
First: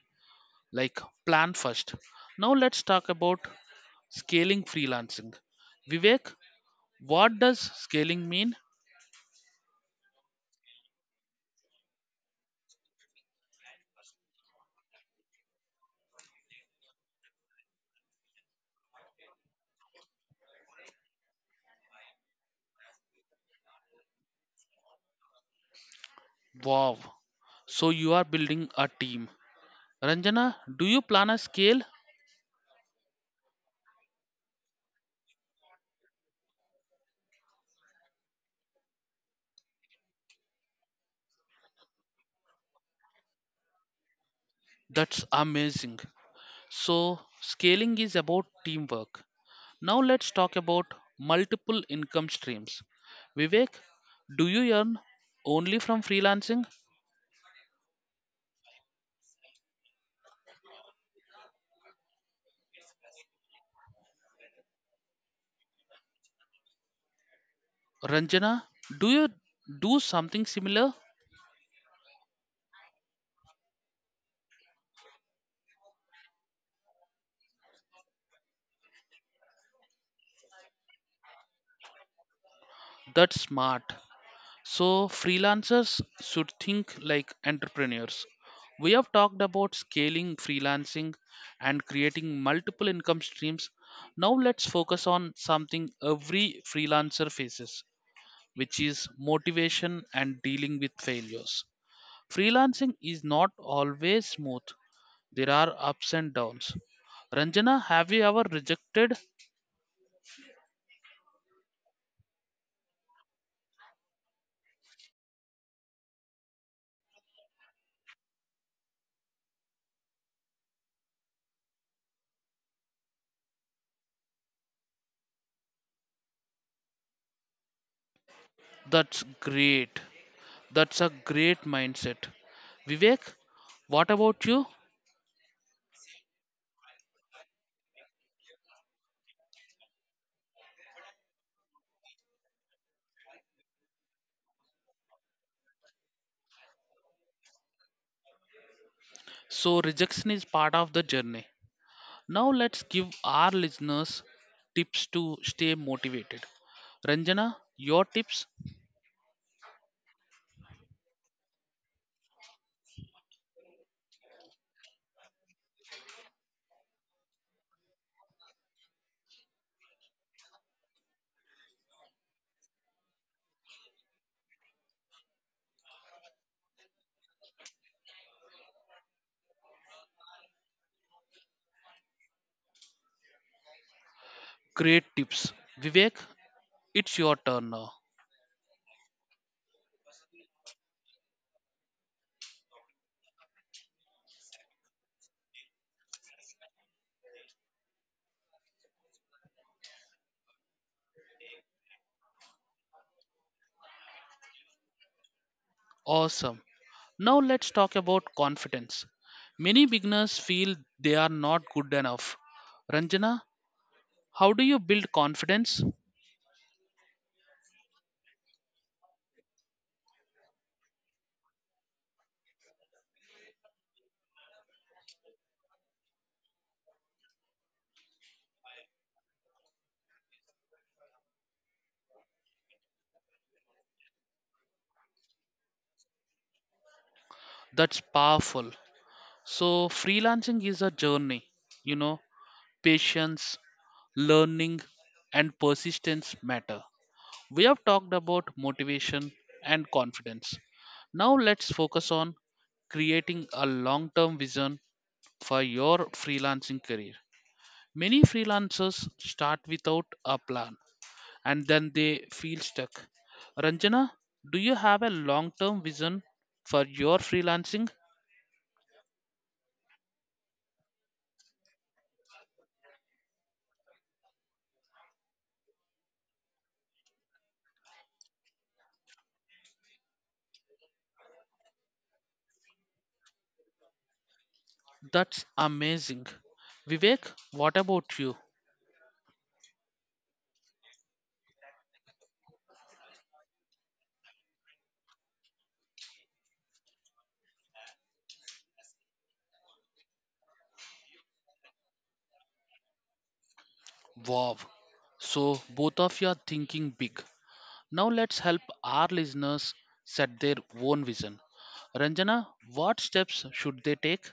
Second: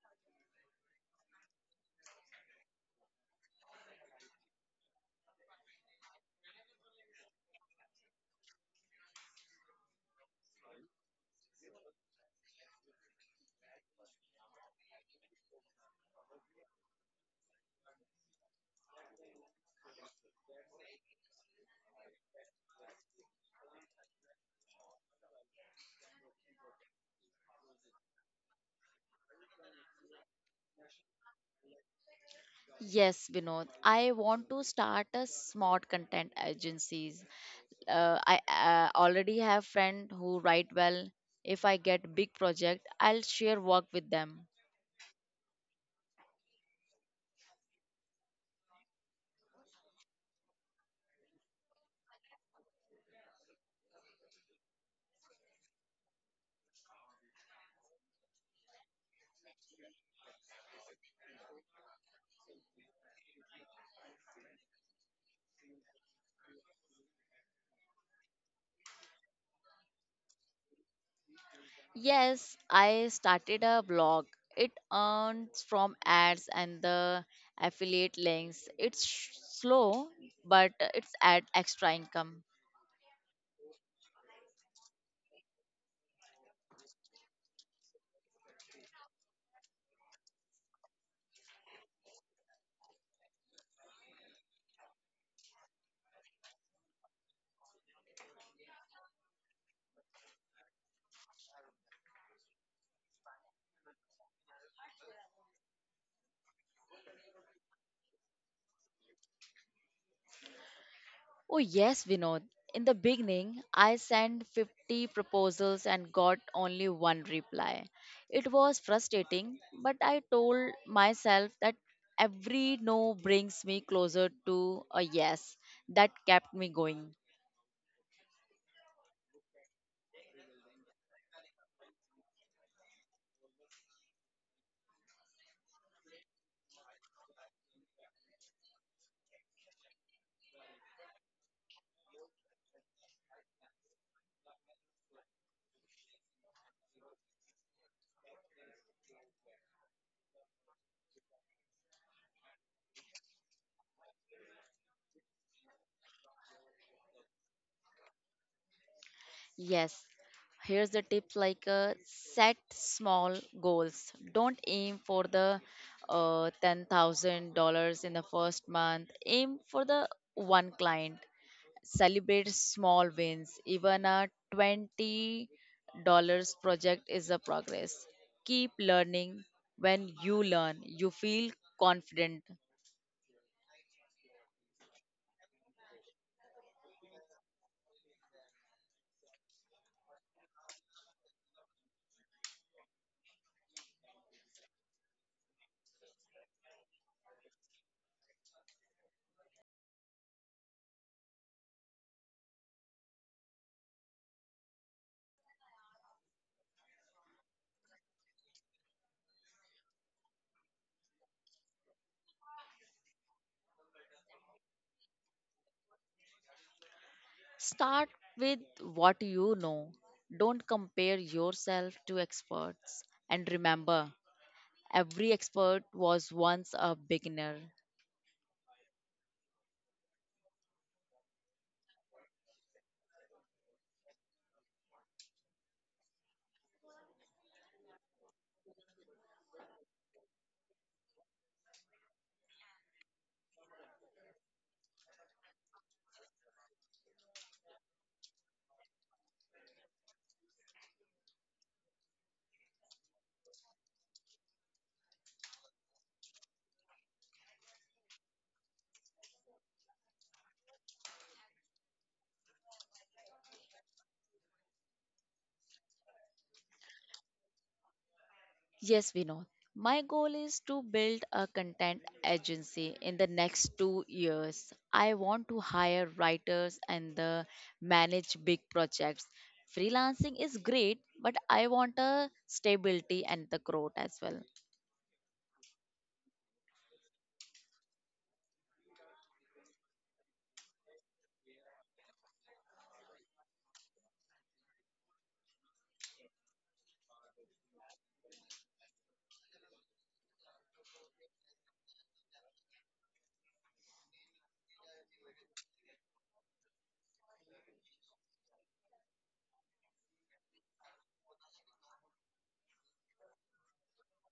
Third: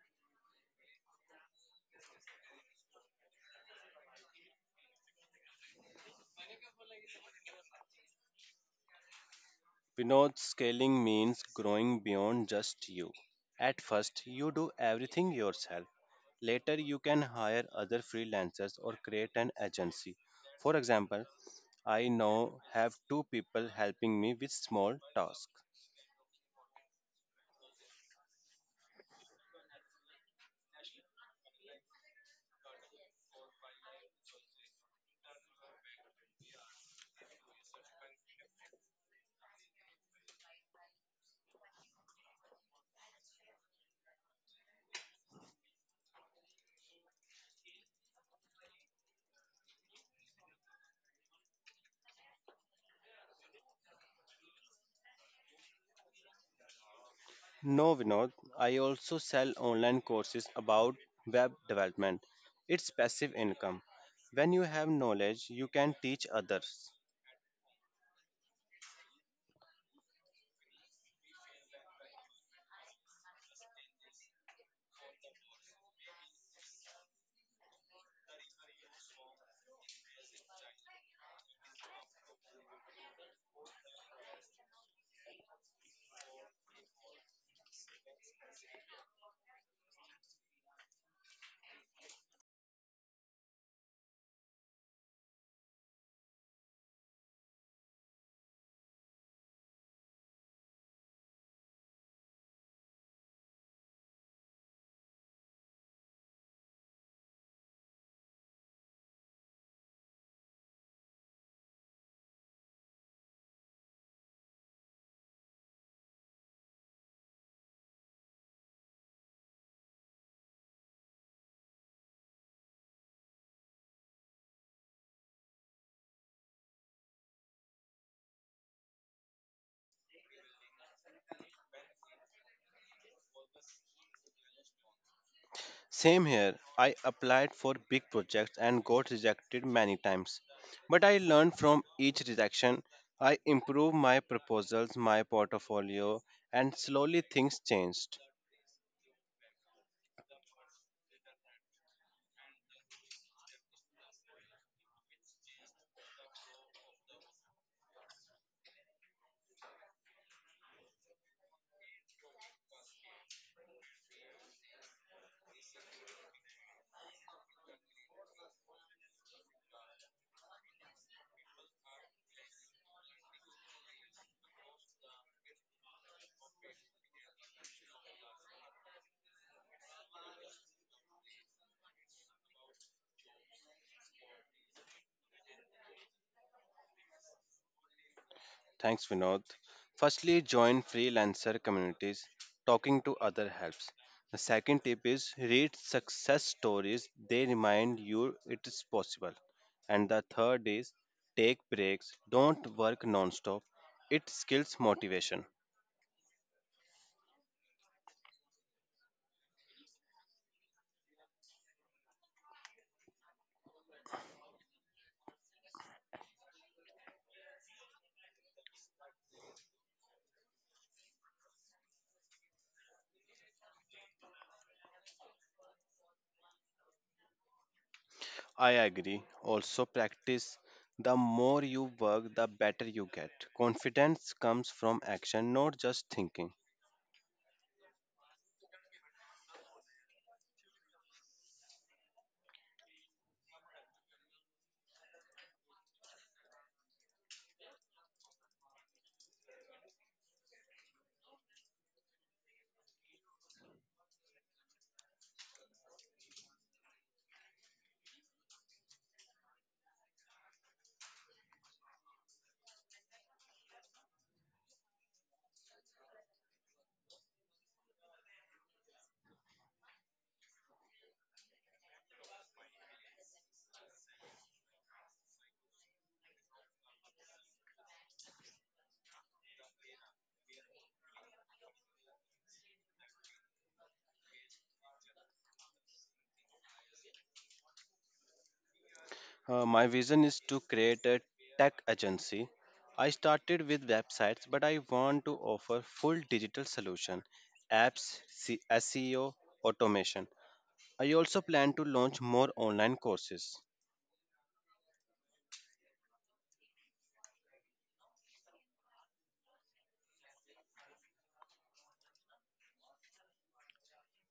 Like plan first. Now let's talk about scaling freelancing. Vivek, what does scaling mean?
Vinod, scaling means growing beyond just you. At first, you do everything yourself. Later, you can hire other freelancers or create an agency. For example, I now have 2 people helping me with small tasks.
Wow. So you are building a team. Ranjana, do you plan a scale?
Yes, Vinod, I want to start a smart content agencies. I already have friend who write well. If I get big project, I'll share work with them.
That's amazing. So, scaling is about teamwork. Now, let's talk about multiple income streams. Vivek, do you earn only from freelancing?
No, Vinod, I also sell online courses about web development. It's passive income. When you have knowledge, you can teach others.
Ranjana, do you do something similar?
Yes, I started a blog. It earns from ads and the affiliate links. Slow, but it's add extra income.
That's smart. So, freelancers should think like entrepreneurs. We have talked about scaling freelancing and creating multiple income streams. Now, let's focus on something every freelancer faces, which is motivation and dealing with failures. Freelancing is not always smooth, there are ups and downs. Ranjana, have you ever rejected?
Oh yes, Vinod. In the beginning, I sent 50 proposals and got only one reply. It was frustrating, but I told myself that every no brings me closer to a yes. That kept me going.
That's great. That's a great mindset. Vivek, what about you?
Same here, I applied for big projects and got rejected many times. But I learned from each rejection. I improved my proposals, my portfolio, and slowly things changed.
So rejection is part of the journey. Now let's give our listeners tips to stay motivated. Ranjana, your tips?
Yes, here's the tips like set small goals. Don't aim for the $10,000 in the first month, aim for the one client. Celebrate small wins. Even a $20 project is a progress. Keep learning. When you learn, you feel confident.
Great tips. Vivek, it's your turn now.
Thanks, Vinod. Firstly, join freelancer communities. Talking to other helps. The second tip is read success stories. They remind you it is possible. And the third is take breaks. Don't work non-stop. It skills motivation.
Awesome. Now let's talk about confidence. Many beginners feel they are not good enough. Ranjana, how do you build confidence?
Start with what you know. Don't compare yourself to experts. And remember, every expert was once a beginner.
I agree. Also practice. The more you work, the better you get. Confidence comes from action, not just thinking.
That's powerful. So freelancing is a journey, you know. Patience, learning, and persistence matter. We have talked about motivation and confidence. Now let's focus on creating a long term vision for your freelancing career. Many freelancers start without a plan and then they feel stuck. Ranjana, do you have a long term vision for your freelancing?
Yes, Vinod. My goal is to build a content agency in the next 2 years. I want to hire writers and manage big projects. Freelancing is great, but I want a stability and the growth as well.
That's amazing. Vivek, what about you?
My vision is to create a tech agency. I started with websites, but I want to offer full digital solution, apps, SEO, automation. I also plan to launch more online courses.
Wow. So both of you are thinking big. Now let's help our listeners set their own vision. Ranjana, what steps should they take?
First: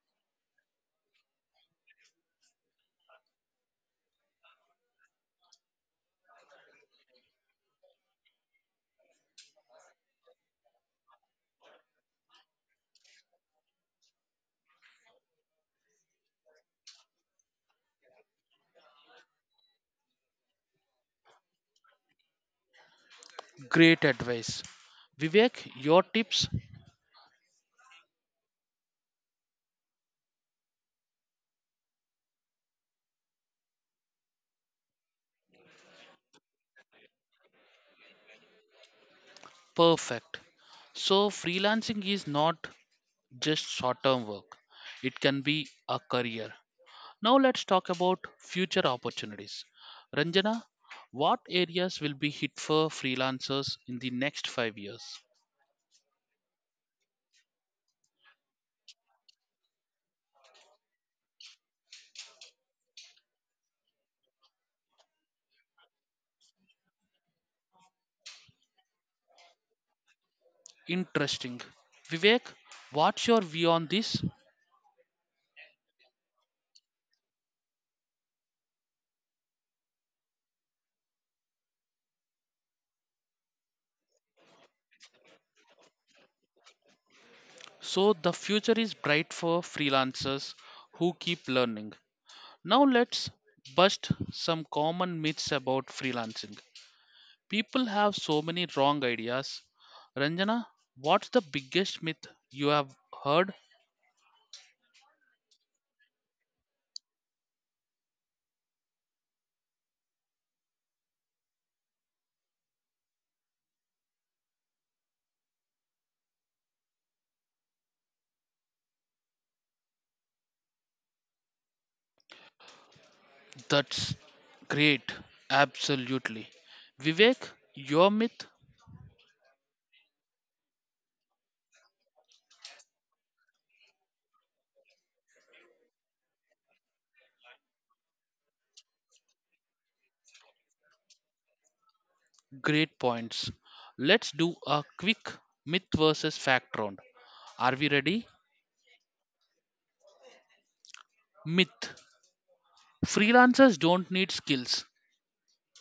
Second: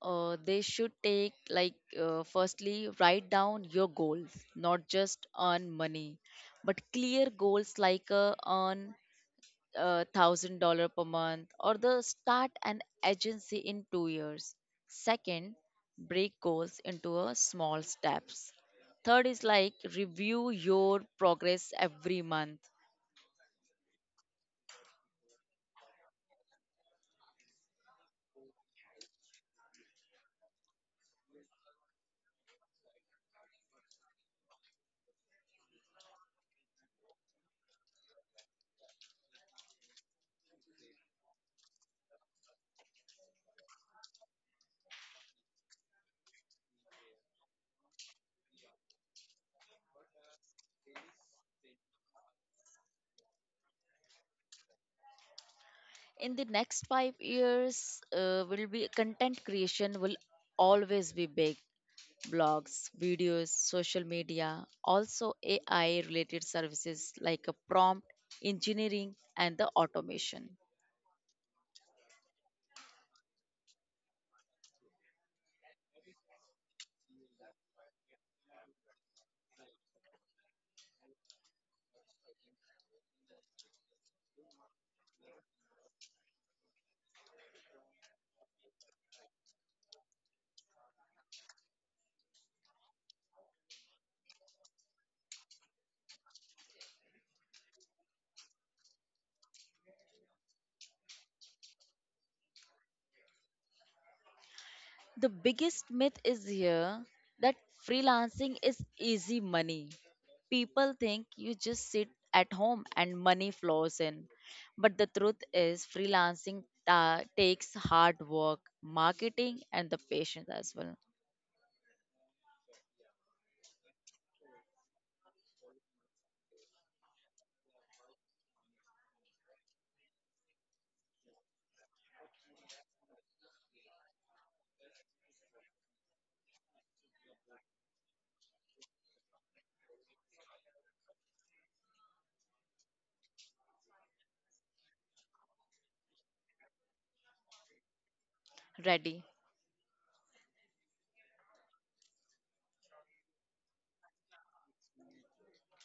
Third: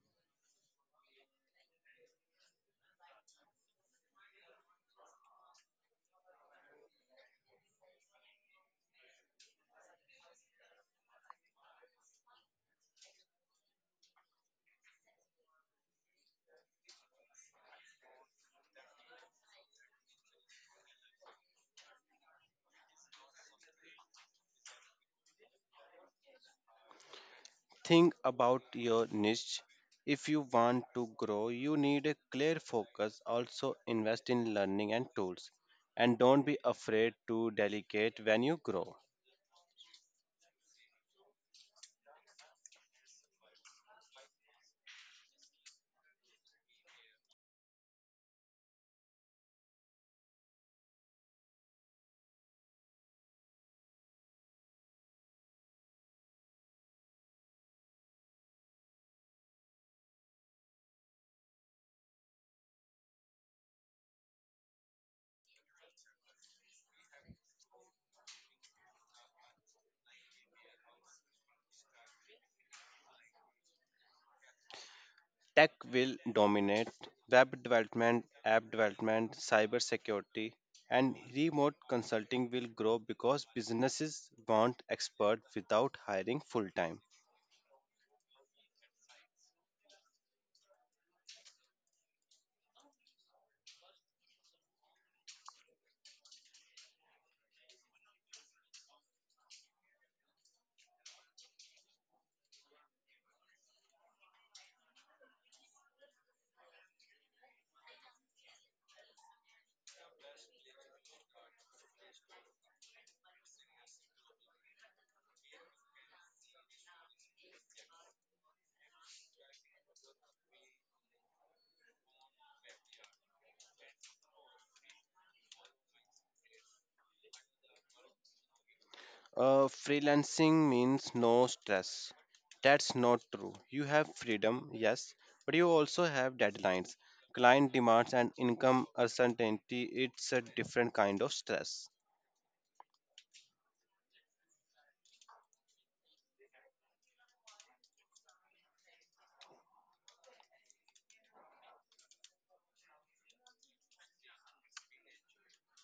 They should take like firstly write down your goals, not just earn money, but clear goals like earn $1,000 per month or the start an agency in 2 years. Second, break goals into a small steps. Third is like review your progress every month.
Great advice. Vivek, your tips?
Think about your niche. If you want to grow, you need a clear focus. Also, invest in learning and tools. And don't be afraid to delegate when you grow.
Perfect. So freelancing is not just short-term work. It can be a career. Now let's talk about future opportunities. Ranjana, what areas will be hit for freelancers in the next 5 years?
In the next 5 years, will be content creation will always be big. Blogs, videos, social media, also AI related services like a prompt, engineering, and the automation.
Interesting. Vivek, what's your view on this?
Tech will dominate web development, app development, cyber security, and remote consulting will grow because businesses want experts without hiring full time.
So, the future is bright for freelancers who keep learning. Now, let's bust some common myths about freelancing. People have so many wrong ideas. Ranjana, what's the biggest myth you have heard?
The biggest myth is here that freelancing is easy money. People think you just sit at home and money flows in. But the truth is, takes hard work, marketing, and the patience as well.
That's great. Absolutely. Vivek, your myth?
Freelancing means no stress. That's not true. You have freedom, yes, but you also have deadlines, client demands, and income uncertainty. It's a different kind of stress.
Great points. Let's do a quick myth versus fact round. Are we ready?
Ready?
Myth: freelancers don't need skills.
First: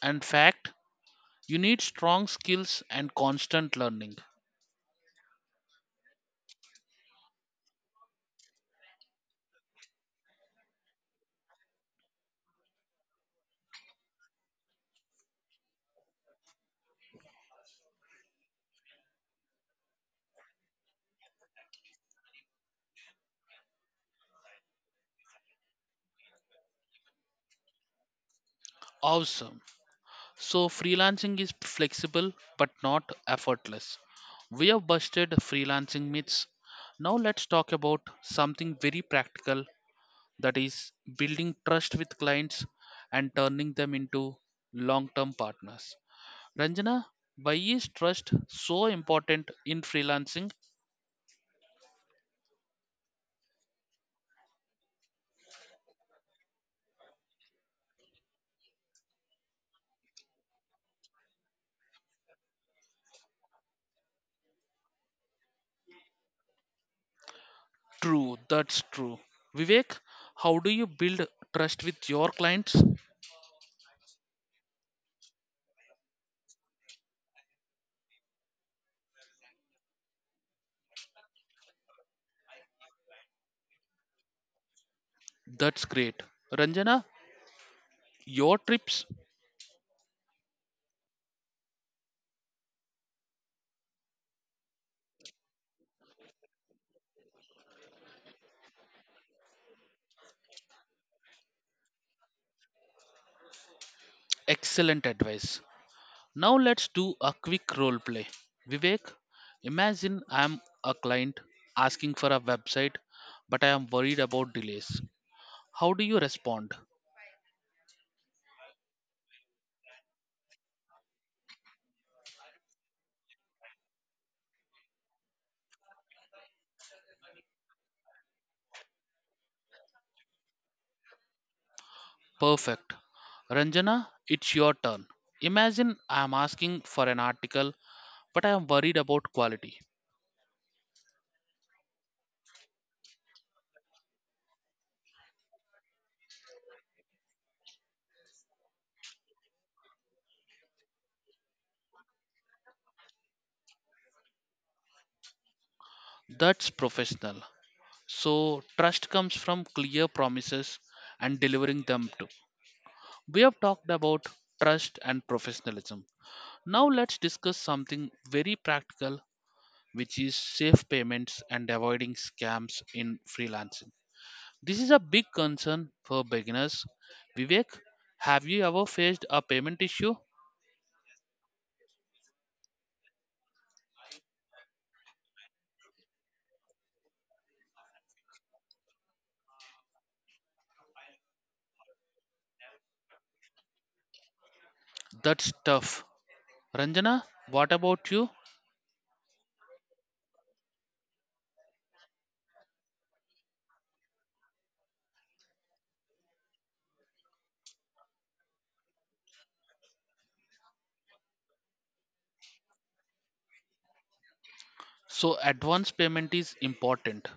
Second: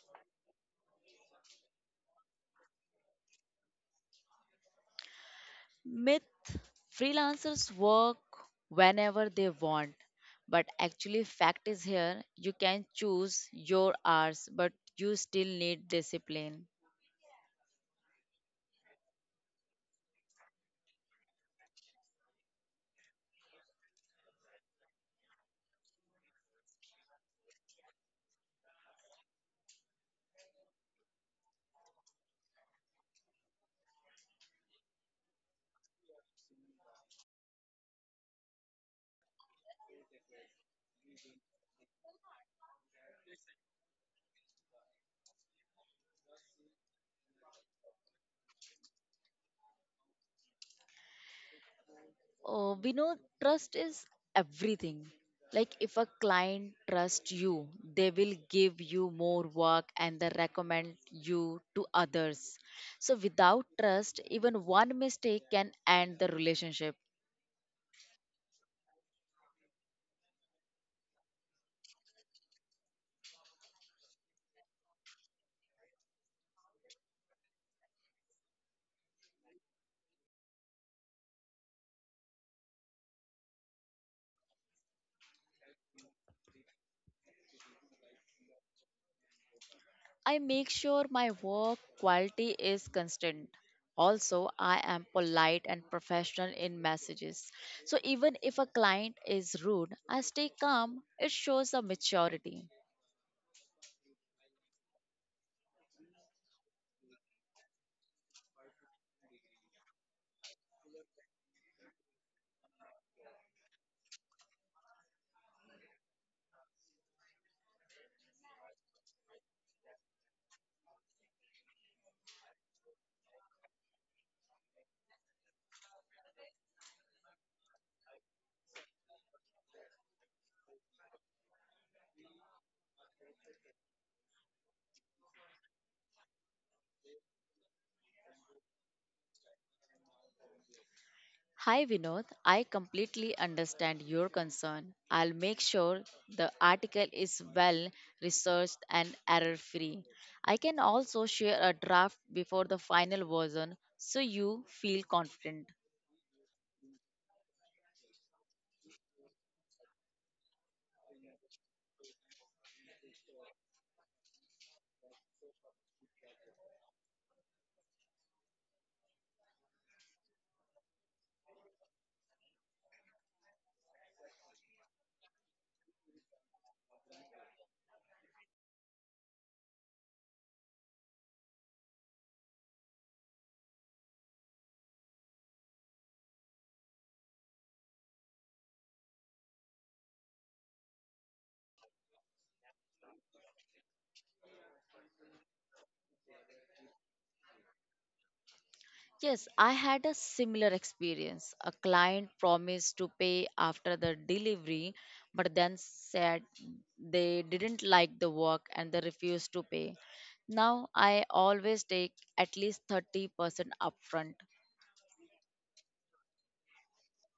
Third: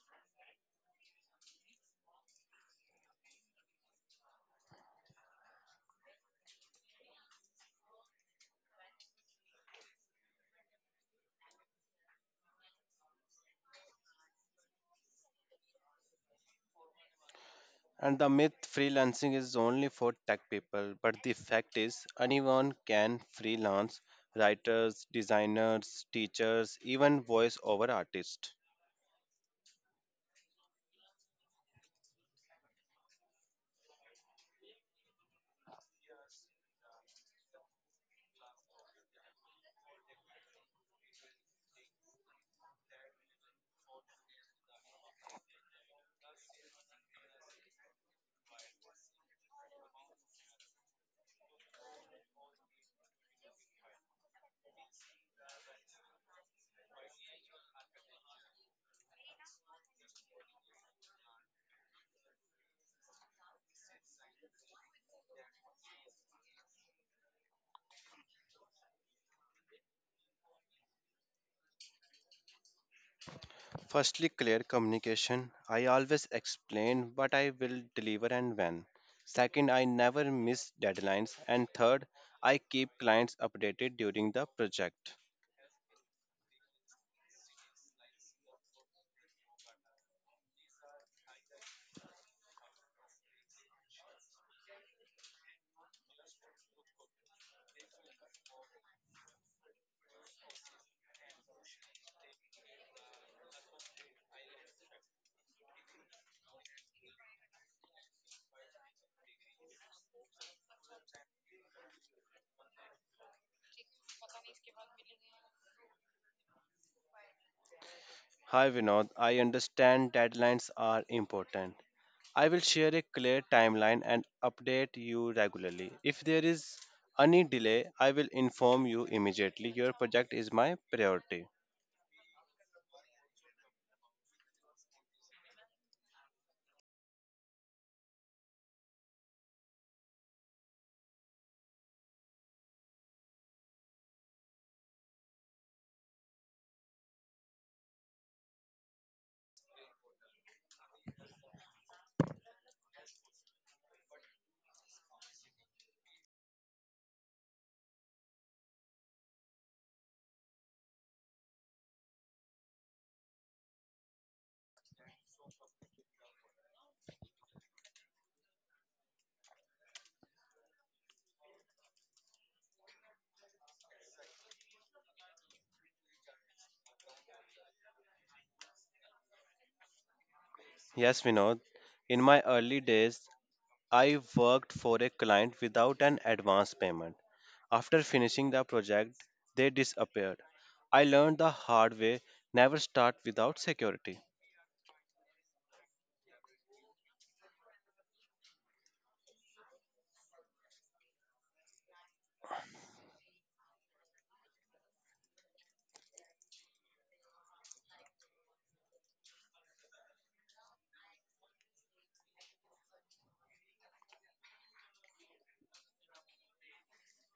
In fact, you need strong skills and constant learning.
Myth: freelancers work whenever they want. But actually, fact is here you can choose your hours, but you still need discipline.
And the myth: freelancing is only for tech people, but the fact is, anyone can freelance, writers, designers, teachers, even voice over artists.
Awesome. So, freelancing is flexible but not effortless. We have busted freelancing myths. Now, let's talk about something very practical, that is building trust with clients and turning them into long term partners. Ranjana, why is trust so important in freelancing?
We know trust is everything. Like if a client trusts you, they will give you more work and they recommend you to others. So without trust, even one mistake can end the relationship.
True, that's true. Vivek, how do you build trust with your clients?
Firstly, clear communication. I always explain what I will deliver and when. Second, I never miss deadlines. And third, I keep clients updated during the project.
That's great. Ranjana, your trips,
I make sure my work quality is constant. Also, I am polite and professional in messages. So even if a client is rude, I stay calm. It shows a maturity.
excellent advice. Now let's do a quick role play. Vivek, imagine I'm a client asking for a website, but I am worried about delays. How do you respond?
Hi Vinod, I understand deadlines are important. I will share a clear timeline and update you regularly. If there is any delay, I will inform you immediately. Your project is my priority.
Perfect. Ranjana, it's your turn. Imagine I am asking for an article, but I am worried about quality.
Hi Vinod, I completely understand your concern. I'll make sure the article is well researched and error free. I can also share a draft before the final version so you feel confident.
That's professional. So, trust comes from clear promises and delivering them too. We have talked about trust and professionalism. Now, let's discuss something very practical, which is safe payments and avoiding scams in freelancing. This is a big concern for beginners. Vivek, have you ever faced a payment issue?
Yes, Vinod, in my early days, I worked for a client without an advance payment. After finishing the project, they disappeared. I learned the hard way: never start without security.
That's tough. Ranjana, what about you?
Yes, I had a similar experience. A client promised to pay after the delivery but then said they didn't like the work and they refused to pay. Now I always take at least 30% upfront.
So, advance payment is important.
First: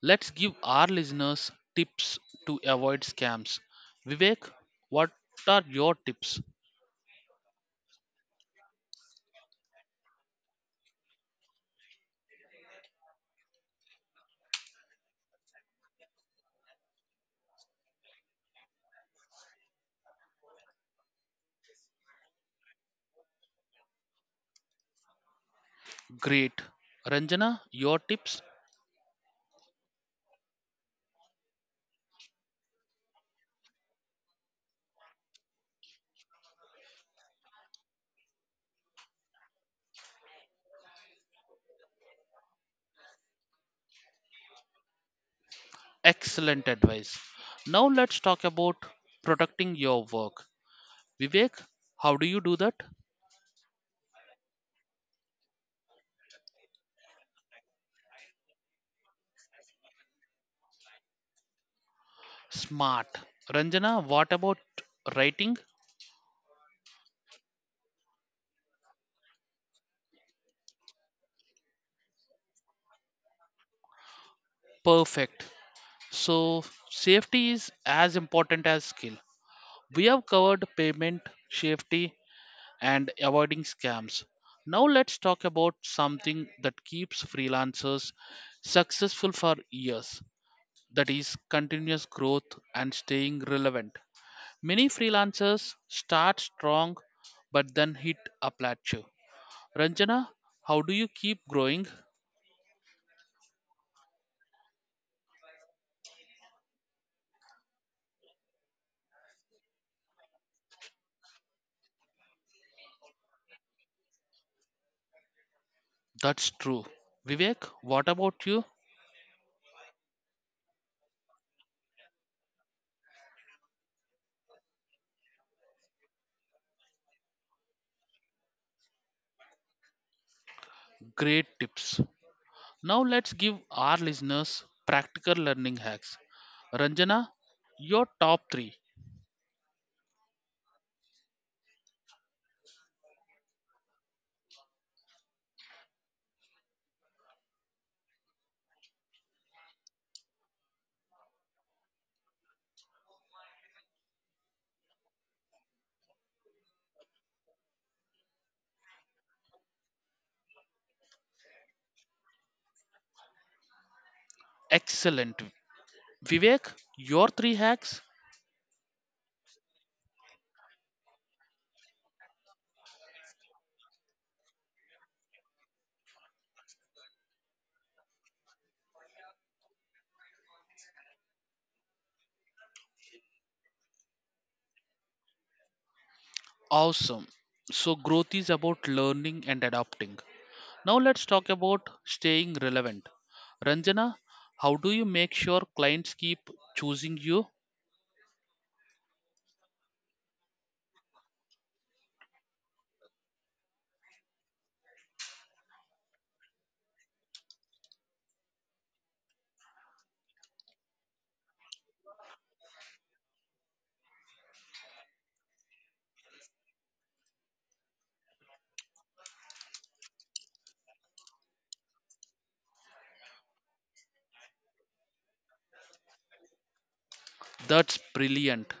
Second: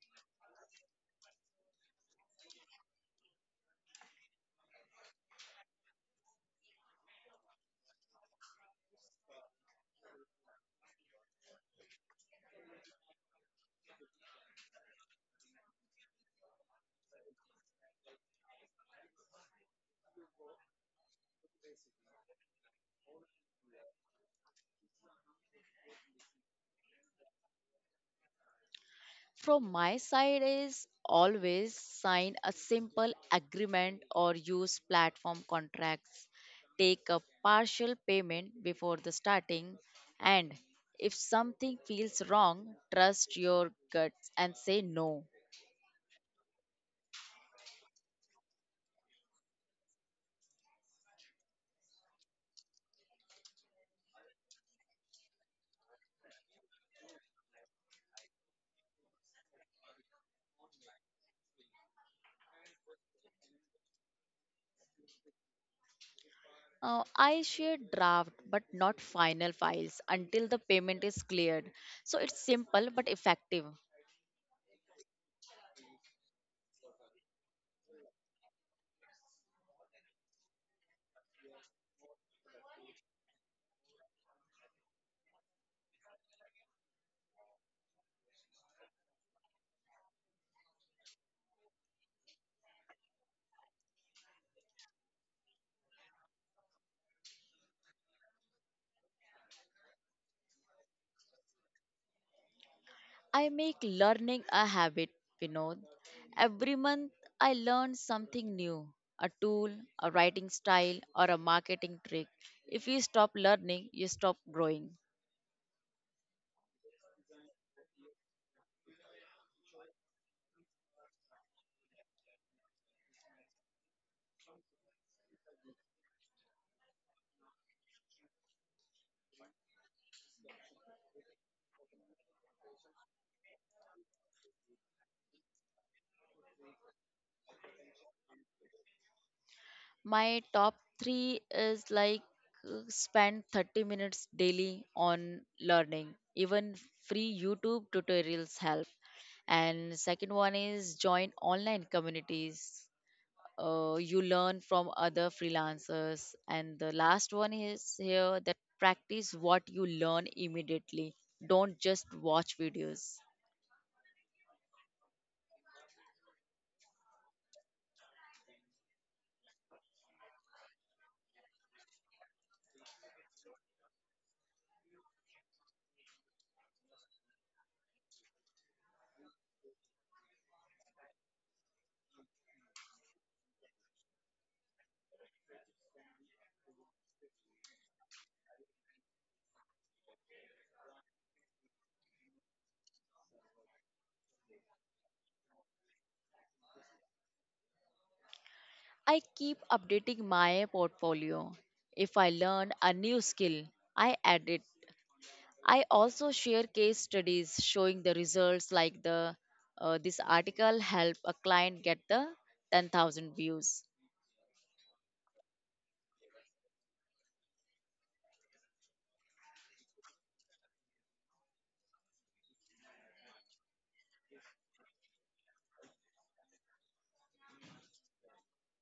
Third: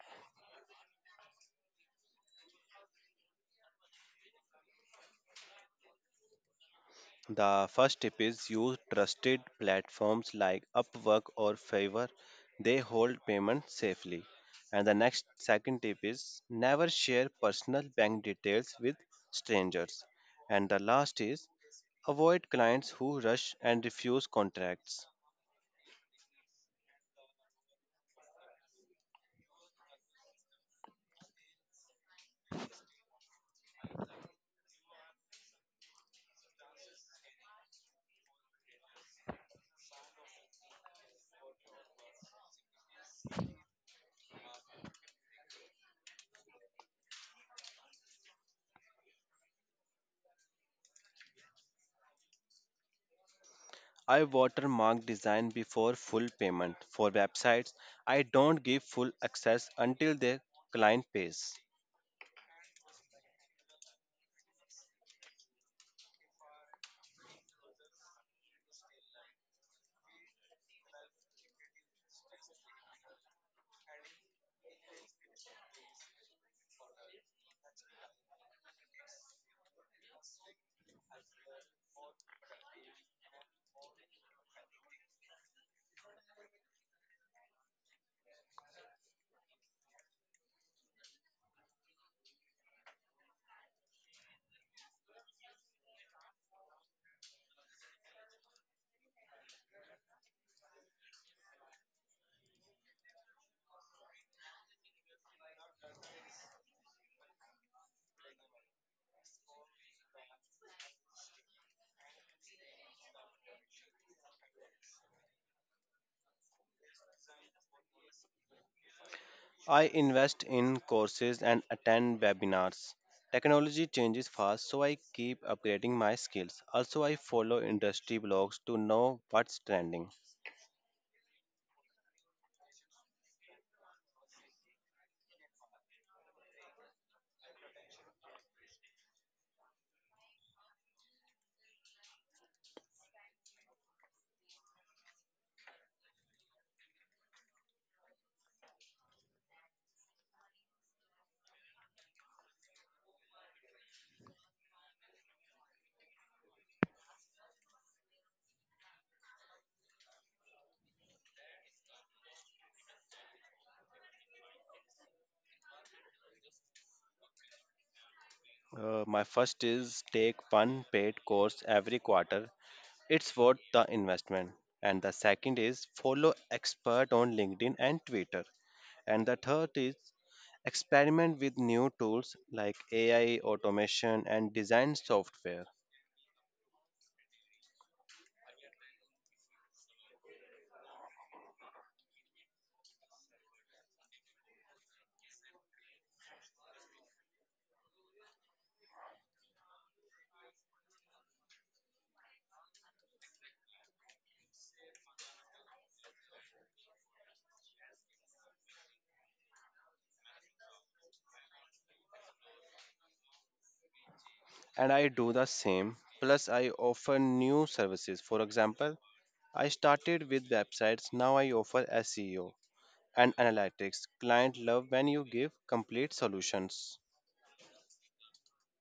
Let's give our listeners tips to avoid scams. Vivek, what are your tips?
The first tip is use trusted platforms like Upwork or Fiverr. They hold payment safely. And the next second tip is never share personal bank details with strangers. And the last is avoid clients who rush and refuse contracts.
Great. Ranjana, your tips?
From my side is always sign a simple agreement or use platform contracts. Take a partial payment before the starting and if something feels wrong, trust your guts and say no.
Excellent advice. Now let's talk about protecting your work. Vivek, how do you do that?
I watermark design before full payment. For websites, I don't give full access until the client pays.
Smart. Ranjana, what about writing?
I share draft but not final files until the payment is cleared. So it's simple but effective.
Perfect. So, safety is as important as skill. We have covered payment, safety, and avoiding scams. Now, let's talk about something that keeps freelancers successful for years, that is, continuous growth and staying relevant. Many freelancers start strong but then hit a plateau. Ranjana, how do you keep growing?
I make learning a habit, Vinod. Every month I learn something new, a tool, a writing style, or a marketing trick. If you stop learning, you stop growing.
That's true. Vivek, what about you?
I invest in courses and attend webinars. Technology changes fast, so I keep upgrading my skills. Also, I follow industry blogs to know what's trending.
Great tips. Now, let's give our listeners practical learning hacks. Ranjana, your top three.
My top three is like spend 30 minutes daily on learning. Even free YouTube tutorials help. And second one is join online communities, you learn from other freelancers, and the last one is here that practice what you learn immediately, don't just watch videos.
Excellent. Vivek, your three hacks?
My first is take one paid course every quarter. It's worth the investment. And the second is follow expert on LinkedIn and Twitter. And the third is experiment with new tools like AI, automation, and design software.
Awesome. So, growth is about learning and adapting. Now, let's talk about staying relevant. Ranjana, how do you make sure clients keep choosing you?
I keep updating my portfolio. If I learn a new skill, I add it. I also share case studies showing the results like the this article helped a client get the 10,000 views.
And I do the same. Plus, I offer new services. For example, I started with websites, now I offer SEO and analytics. Client love when you give complete solutions.
That's brilliant.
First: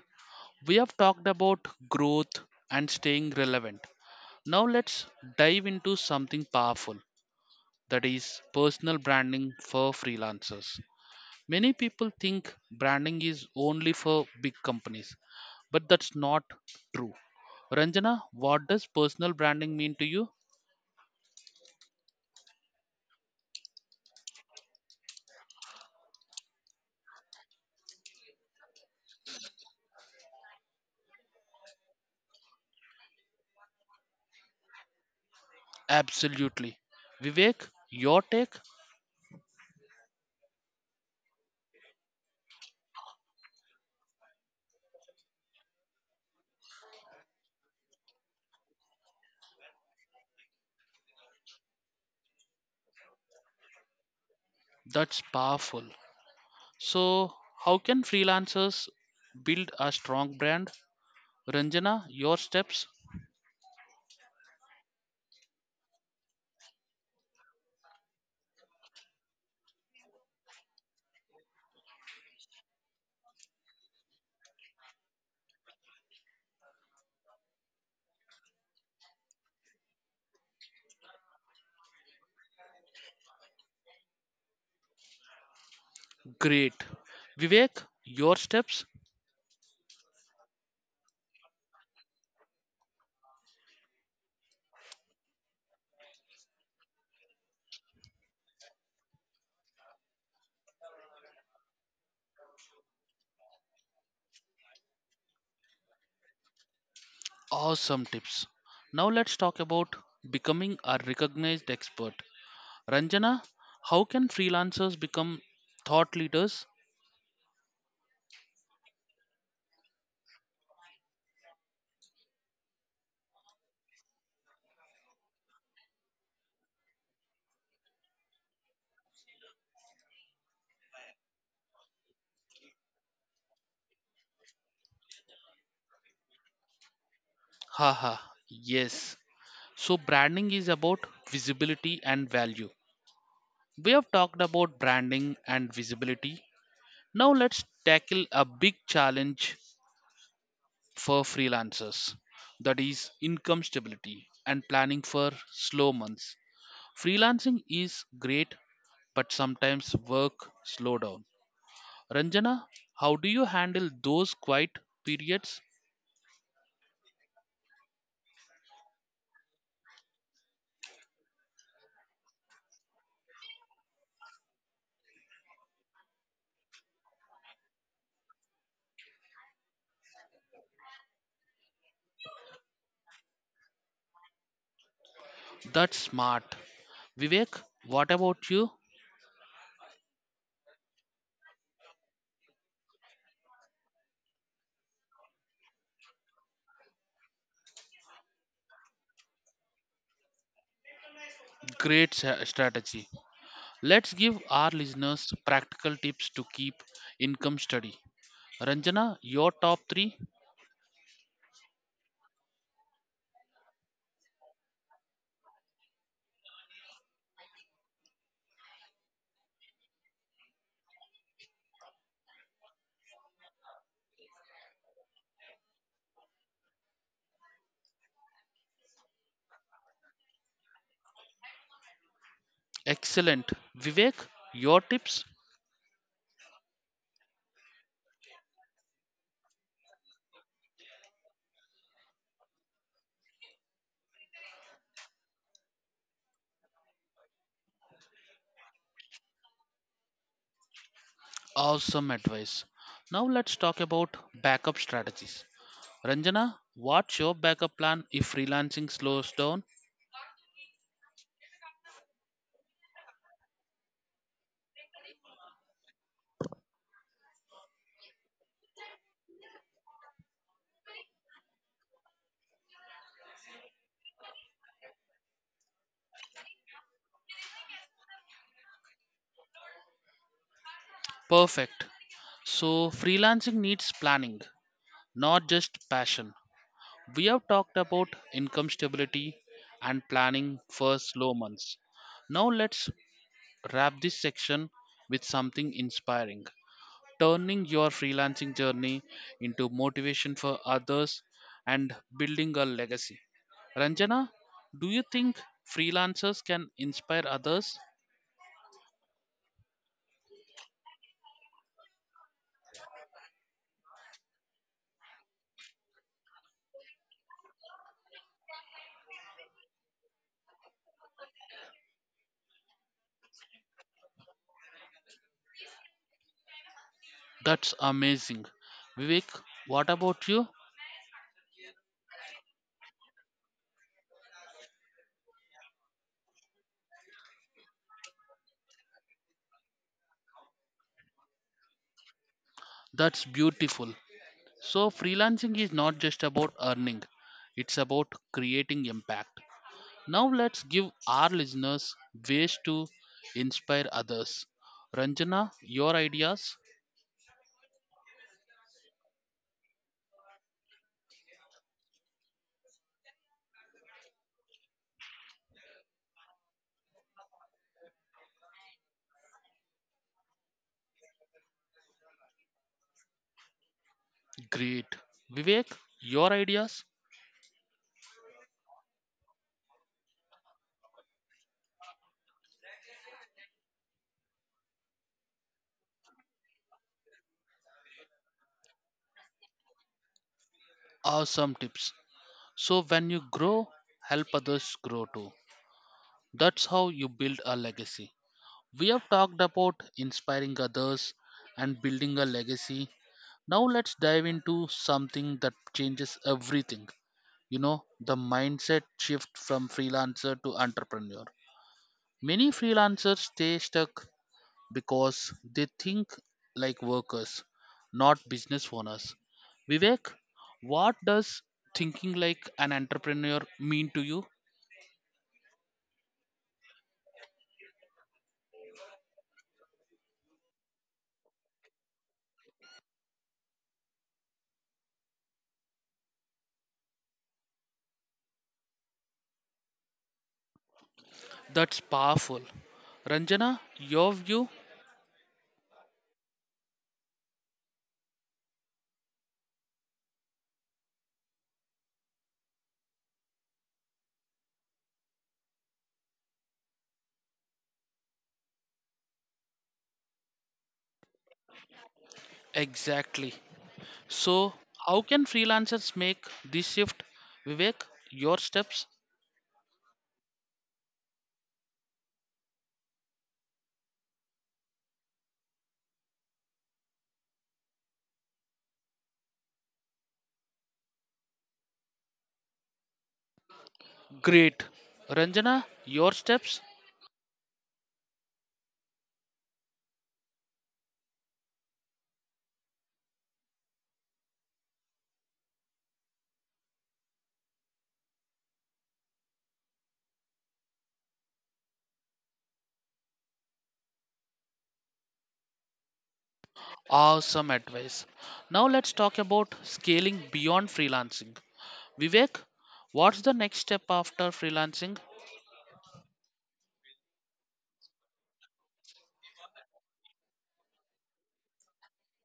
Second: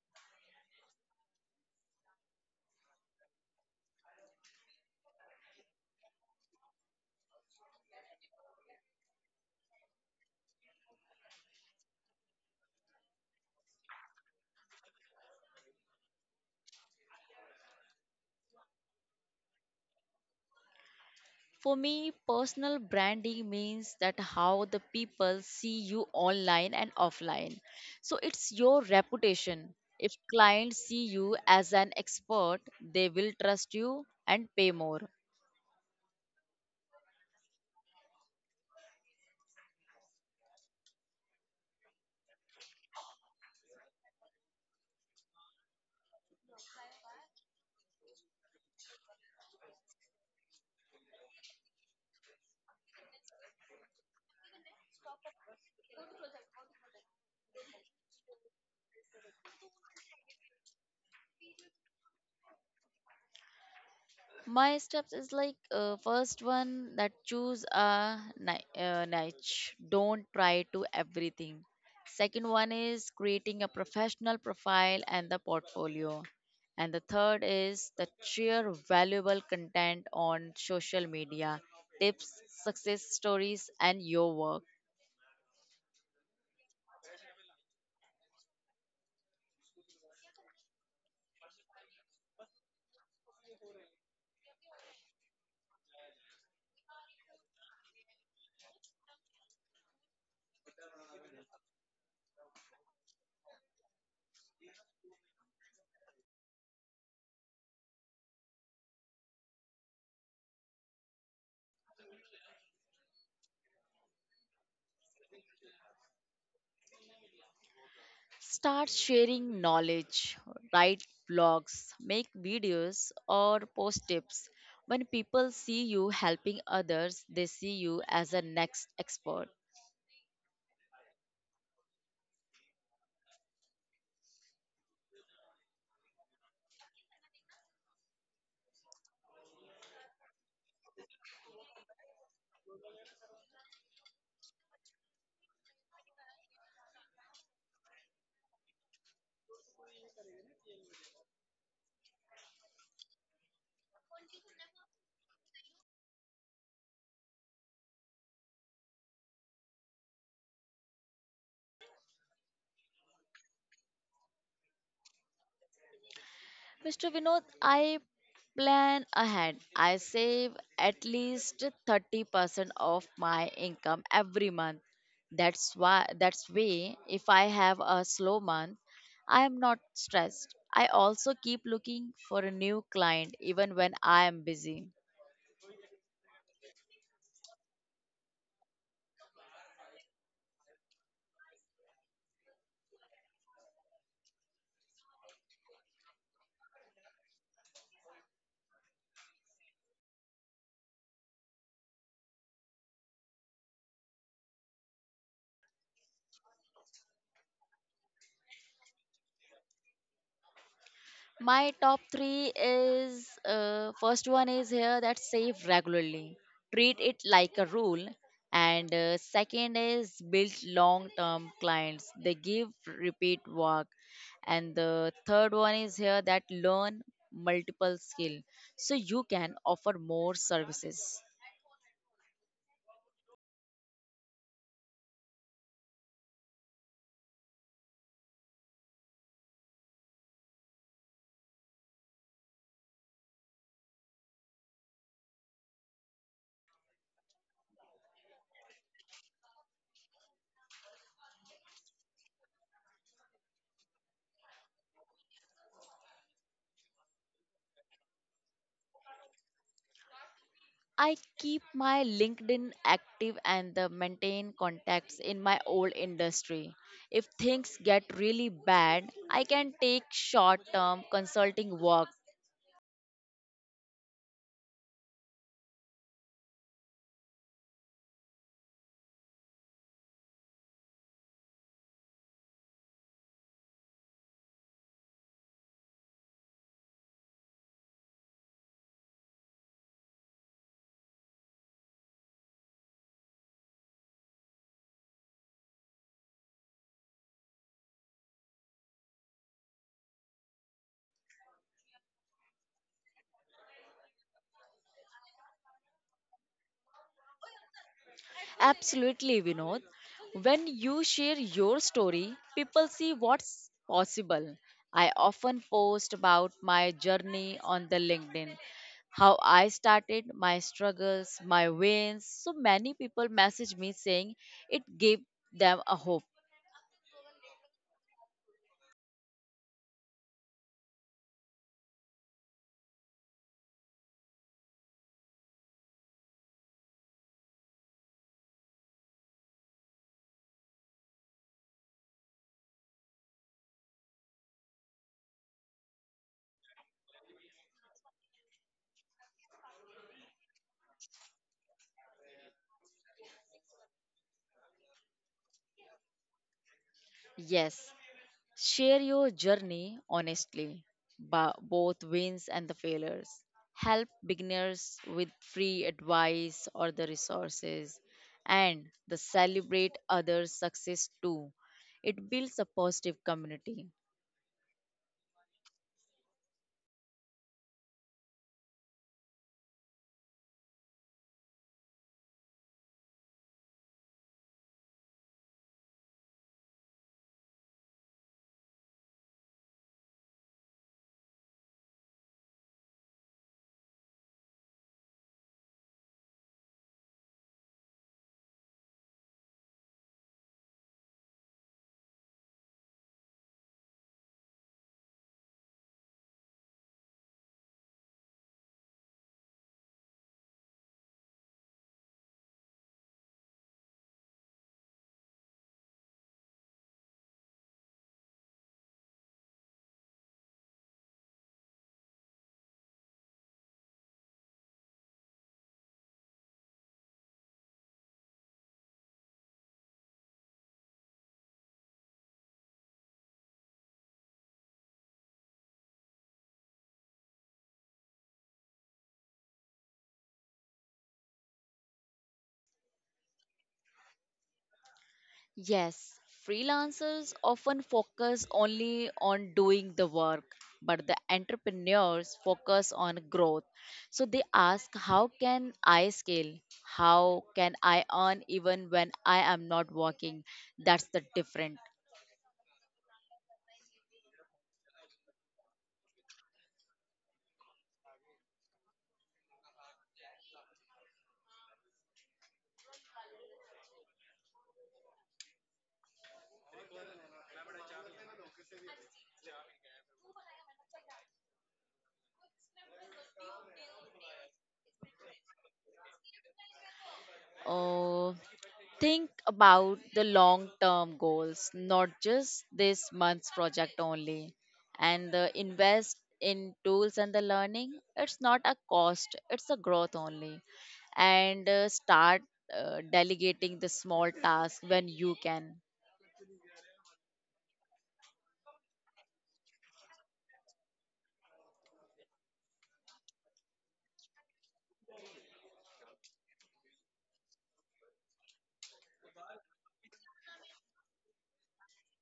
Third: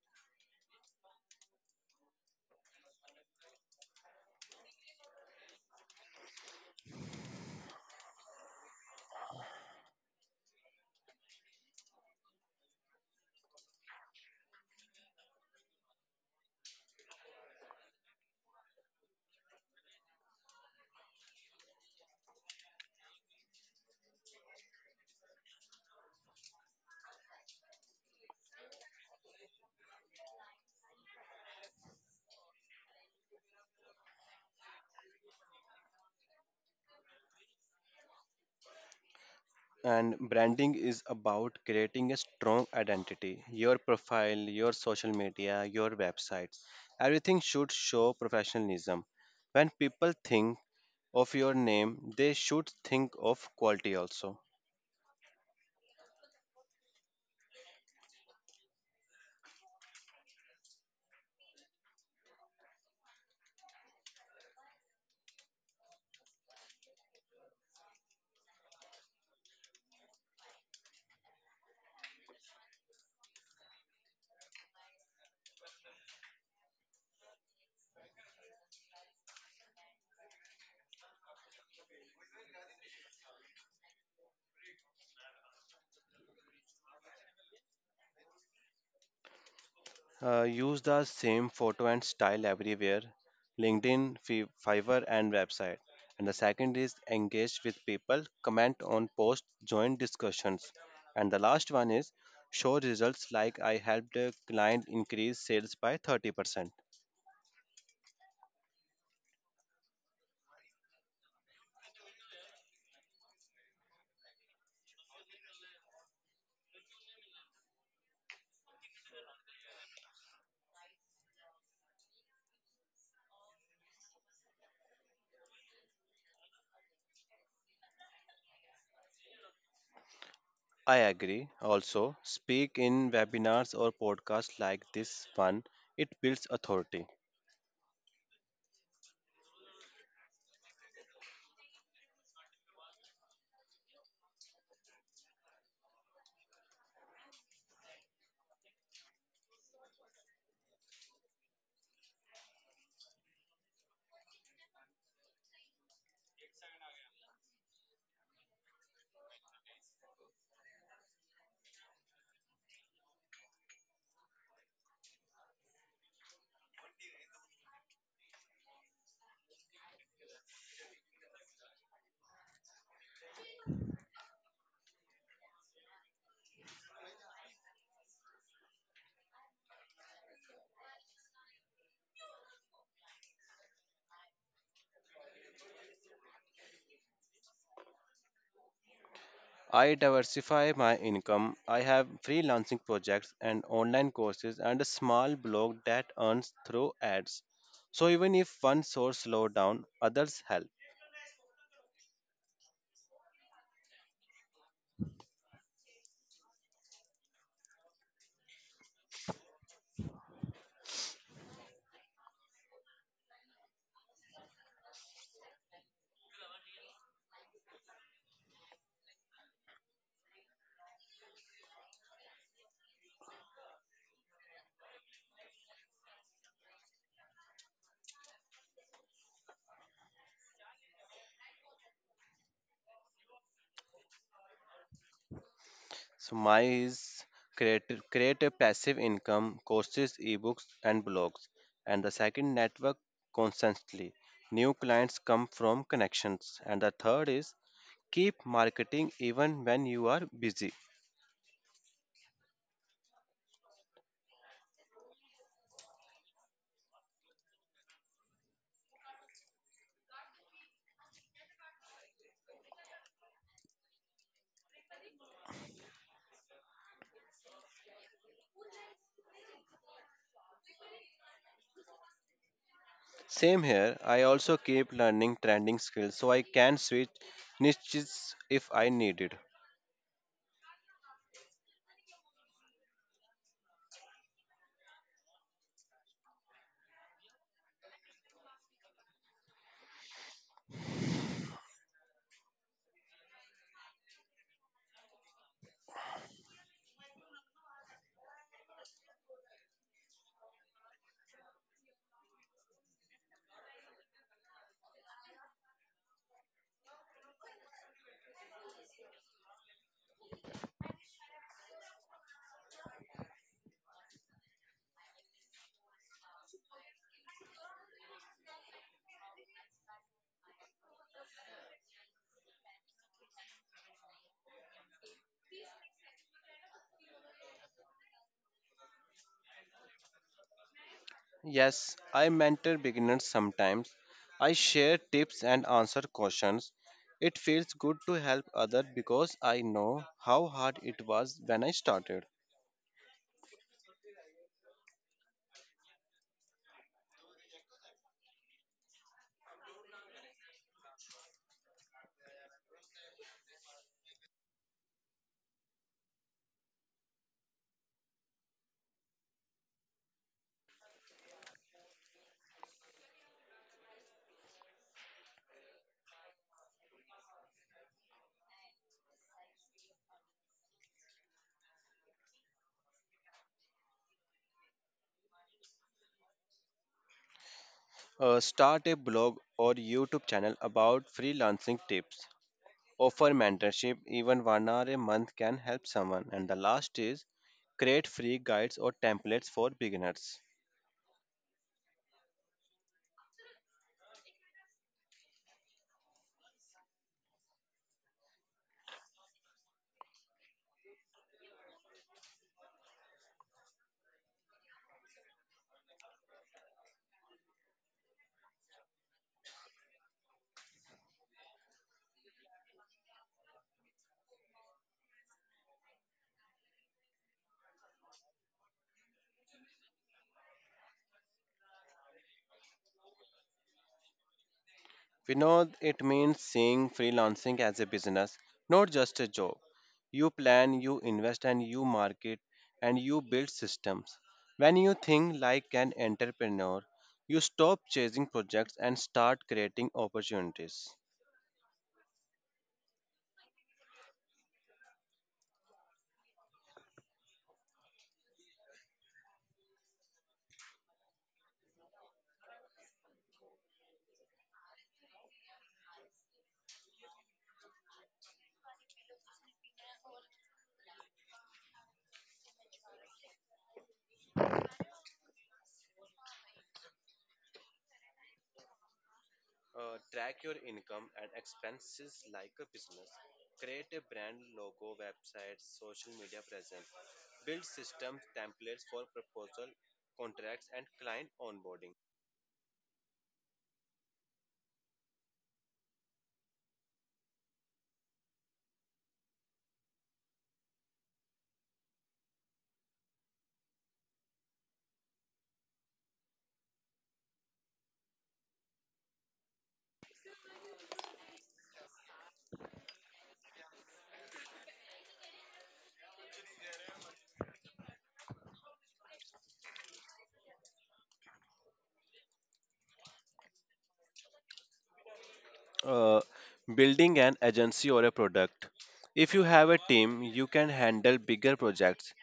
We have talked about growth and staying relevant. Now, let's dive into something powerful, that is personal branding for freelancers. Many people think branding is only for big companies, but that's not true. Ranjana, what does personal branding mean to you?
For me, personal branding means that how the people see you online and offline. So it's your reputation. If clients see you as an expert, they will trust you and pay more.
Absolutely. Vivek, your take?
And branding is about creating a strong identity. Your profile, your social media, your websites. Everything should show professionalism. When people think of your name, they should think of quality also.
That's powerful. So, how can freelancers build a strong brand? Ranjana, your steps?
My steps is like first one that choose a niche. Don't try to everything. Second one is creating a professional profile and the portfolio. And the third is the share valuable content on social media, tips, success stories, and your work.
Great. Vivek, your steps?
Use the same photo and style everywhere: LinkedIn, Fiverr, and website. And the second is engage with people, comment on posts, join discussions. And the last one is show results like I helped a client increase sales by 30%.
Awesome tips. Now, let's talk about becoming a recognized expert. Ranjana, how can freelancers become thought leaders?
Start sharing knowledge, write blogs, make videos, or post tips. When people see you helping others, they see you as a next expert.
I agree. Also, speak in webinars or podcasts like this one. It builds authority.
Haha, yes. So, branding is about visibility and value. We have talked about branding and visibility. Now, let's tackle a big challenge for freelancers, that is, income stability and planning for slow months. Freelancing is great, but sometimes work slow down. Ranjana, how do you handle those quiet periods?
Mr. Vinod, I plan ahead. I save at least 30% of my income every month. That's why, that's way, if I have a slow month, I am not stressed. I also keep looking for a new client even when I am busy.
That's smart. Vivek, what about you?
I diversify my income. I have freelancing projects and online courses and a small blog that earns through ads. So even if one source slow down, others help.
Great strategy. Let's give our listeners practical tips to keep income steady. Ranjana, your top three?
My top three is first one is here that save regularly, treat it like a rule, and second is build long term clients. They give repeat work, and the third one is here that learn multiple skill so you can offer more services.
Excellent. Vivek, your tips?
So my is create create a passive income, courses, ebooks and blogs. And the second network constantly. New clients come from connections. And the third is keep marketing even when you are busy.
Awesome advice. Now let's talk about backup strategies. Ranjana, what's your backup plan if freelancing slows down?
I keep my LinkedIn active and the maintain contacts in my old industry. If things get really bad, I can take short-term consulting work.
Same here. I also keep learning trending skills so I can switch niches if I need it.
Perfect. So, freelancing needs planning, not just passion. We have talked about income stability and planning for slow months. Now let's wrap this section with something inspiring. Turning your freelancing journey into motivation for others and building a legacy. Ranjana, do you think freelancers can inspire others?
Absolutely, Vinod. When you share your story, people see what's possible. I often post about my journey on the LinkedIn, how I started, my struggles, my wins. So many people message me saying it gave them a hope.
That's amazing. Vivek, what about you?
Yes, I mentor beginners sometimes. I share tips and answer questions. It feels good to help others because I know how hard it was when I started.
That's beautiful. So, freelancing is not just about earning, it's about creating impact. Now, let's give our listeners ways to inspire others. Ranjana, your ideas?
Yes, share your journey honestly, both wins and the failures. Help beginners with free advice or the resources, and the celebrate others' success too. It builds a positive community.
Great. Vivek, your ideas?
Start a blog or YouTube channel about freelancing tips. Offer mentorship, even one hour a month can help someone. And the last is create free guides or templates for beginners.
Awesome tips. So, when you grow, help others grow too. That's how you build a legacy. We have talked about inspiring others and building a legacy. Now, let's dive into something that changes everything, the mindset shift from freelancer to entrepreneur. Many freelancers stay stuck because they think like workers, not business owners. Vivek, what does thinking like an entrepreneur mean to you?
We know it means seeing freelancing as a business, not just a job. You plan, you invest, and you market, and you build systems. When you think like an entrepreneur, you stop chasing projects and start creating opportunities.
That's powerful. Ranjana, your view?
Yes, freelancers often focus only on doing the work, but the entrepreneurs focus on growth. So they ask, how can I scale? How can I earn even when I am not working? That's the difference.
Exactly. So, how can freelancers make this shift? Vivek, your steps?
Track your income and expenses like a business. Create a brand logo, website, social media presence. Build systems, templates for proposal, contracts, and client onboarding.
Great. Ranjana, your steps?
uh, think about the long term goals, not just this month's project only, and the invest in tools and the learning. It's not a cost, it's a growth only. And start delegating the small tasks when you can.
Awesome advice. Now let's talk about scaling beyond freelancing. Vivek, what's the next step after freelancing?
uh, Building an agency or a product. If you have a team, you can handle bigger projects,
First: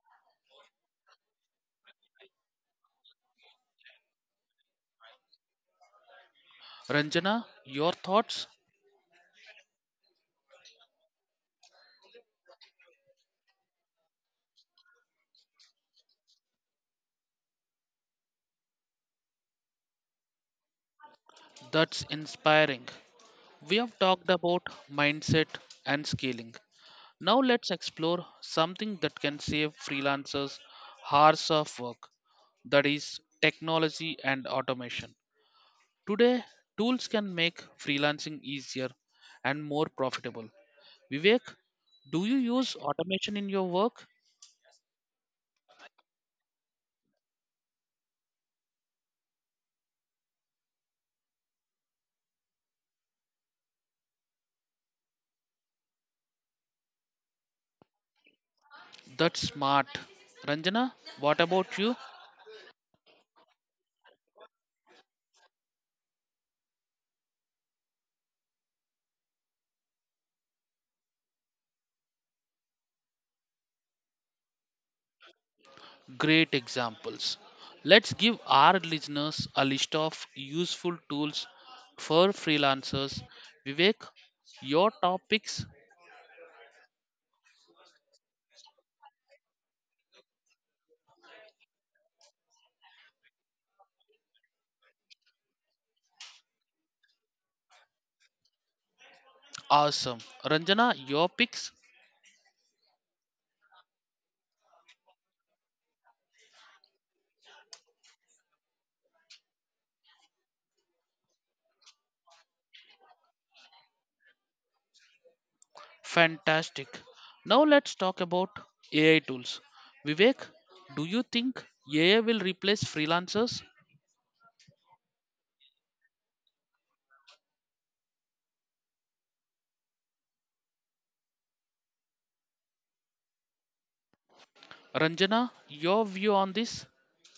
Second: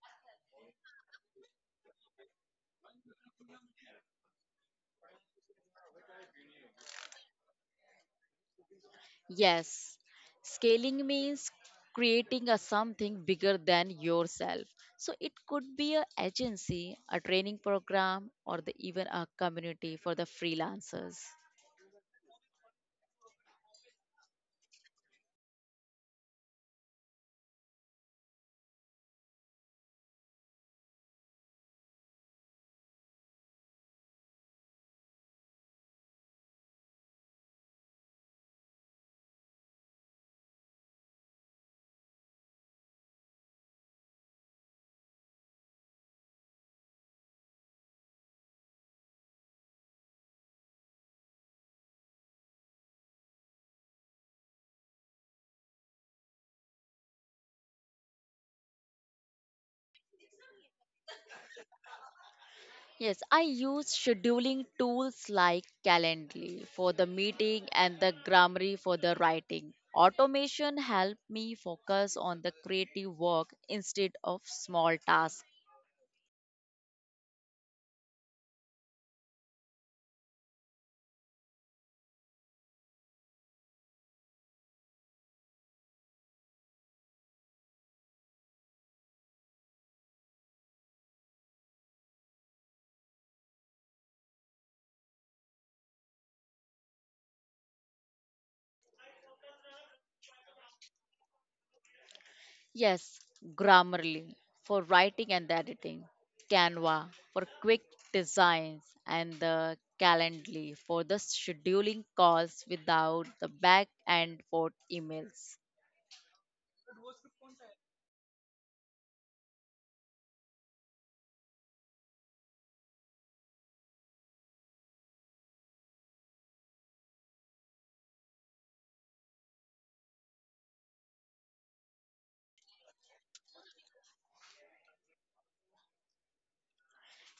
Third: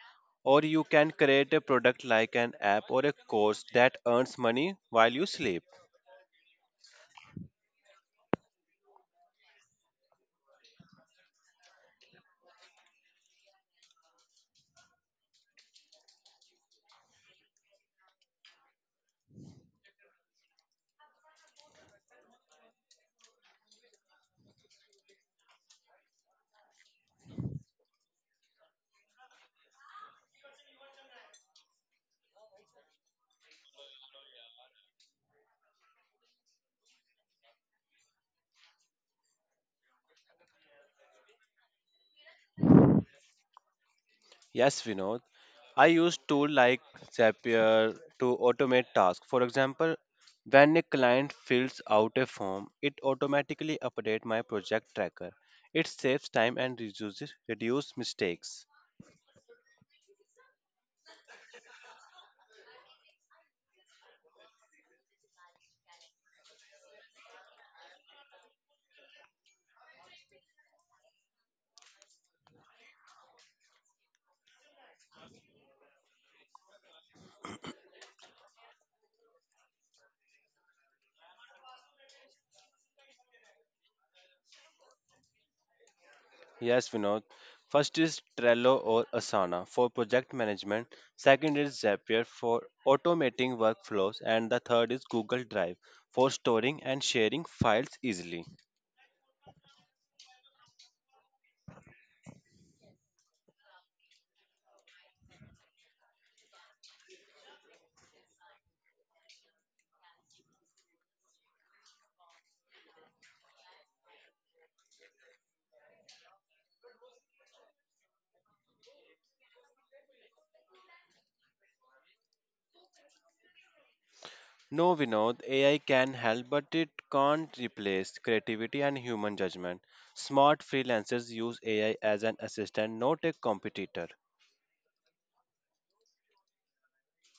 or you can create a product like an app or a course that earns money while you sleep.
Ranjana, your thoughts?
Yes, scaling means creating a something bigger than yourself. So it could be a agency, a training program, or even a community for the freelancers.
That's inspiring. We have talked about mindset and scaling. Now let's explore something that can save freelancers hours of work, that is, technology and automation. Today, tools can make freelancing easier and more profitable. Vivek, do you use automation in your work?
Yes, Vinod. I use tools like Zapier to automate tasks. For example, when a client fills out a form, it automatically updates my project tracker. It saves time and reduces reduce mistakes.
That's smart. Ranjana, what about you?
Yes, I use scheduling tools like Calendly for the meeting and the Grammarly for the writing. Automation help me focus on the creative work instead of small tasks.
Great examples. Let's give our listeners a list of useful tools for freelancers. Vivek, your topics?
Yes, Vinod. First is Trello or Asana for project management. Second is Zapier for automating workflows. And the third is Google Drive for storing and sharing files easily.
Awesome. Ranjana, your picks?
Yes, Grammarly for writing and editing, Canva for quick designs, and the Calendly for the scheduling calls without the back and forth emails.
Fantastic. Now let's talk about AI tools. Vivek, do you think AI will replace freelancers?
No, Vinod, AI can help, but it can't replace creativity and human judgment. Smart freelancers use AI as an assistant, not a competitor.
Ranjana, your view on this?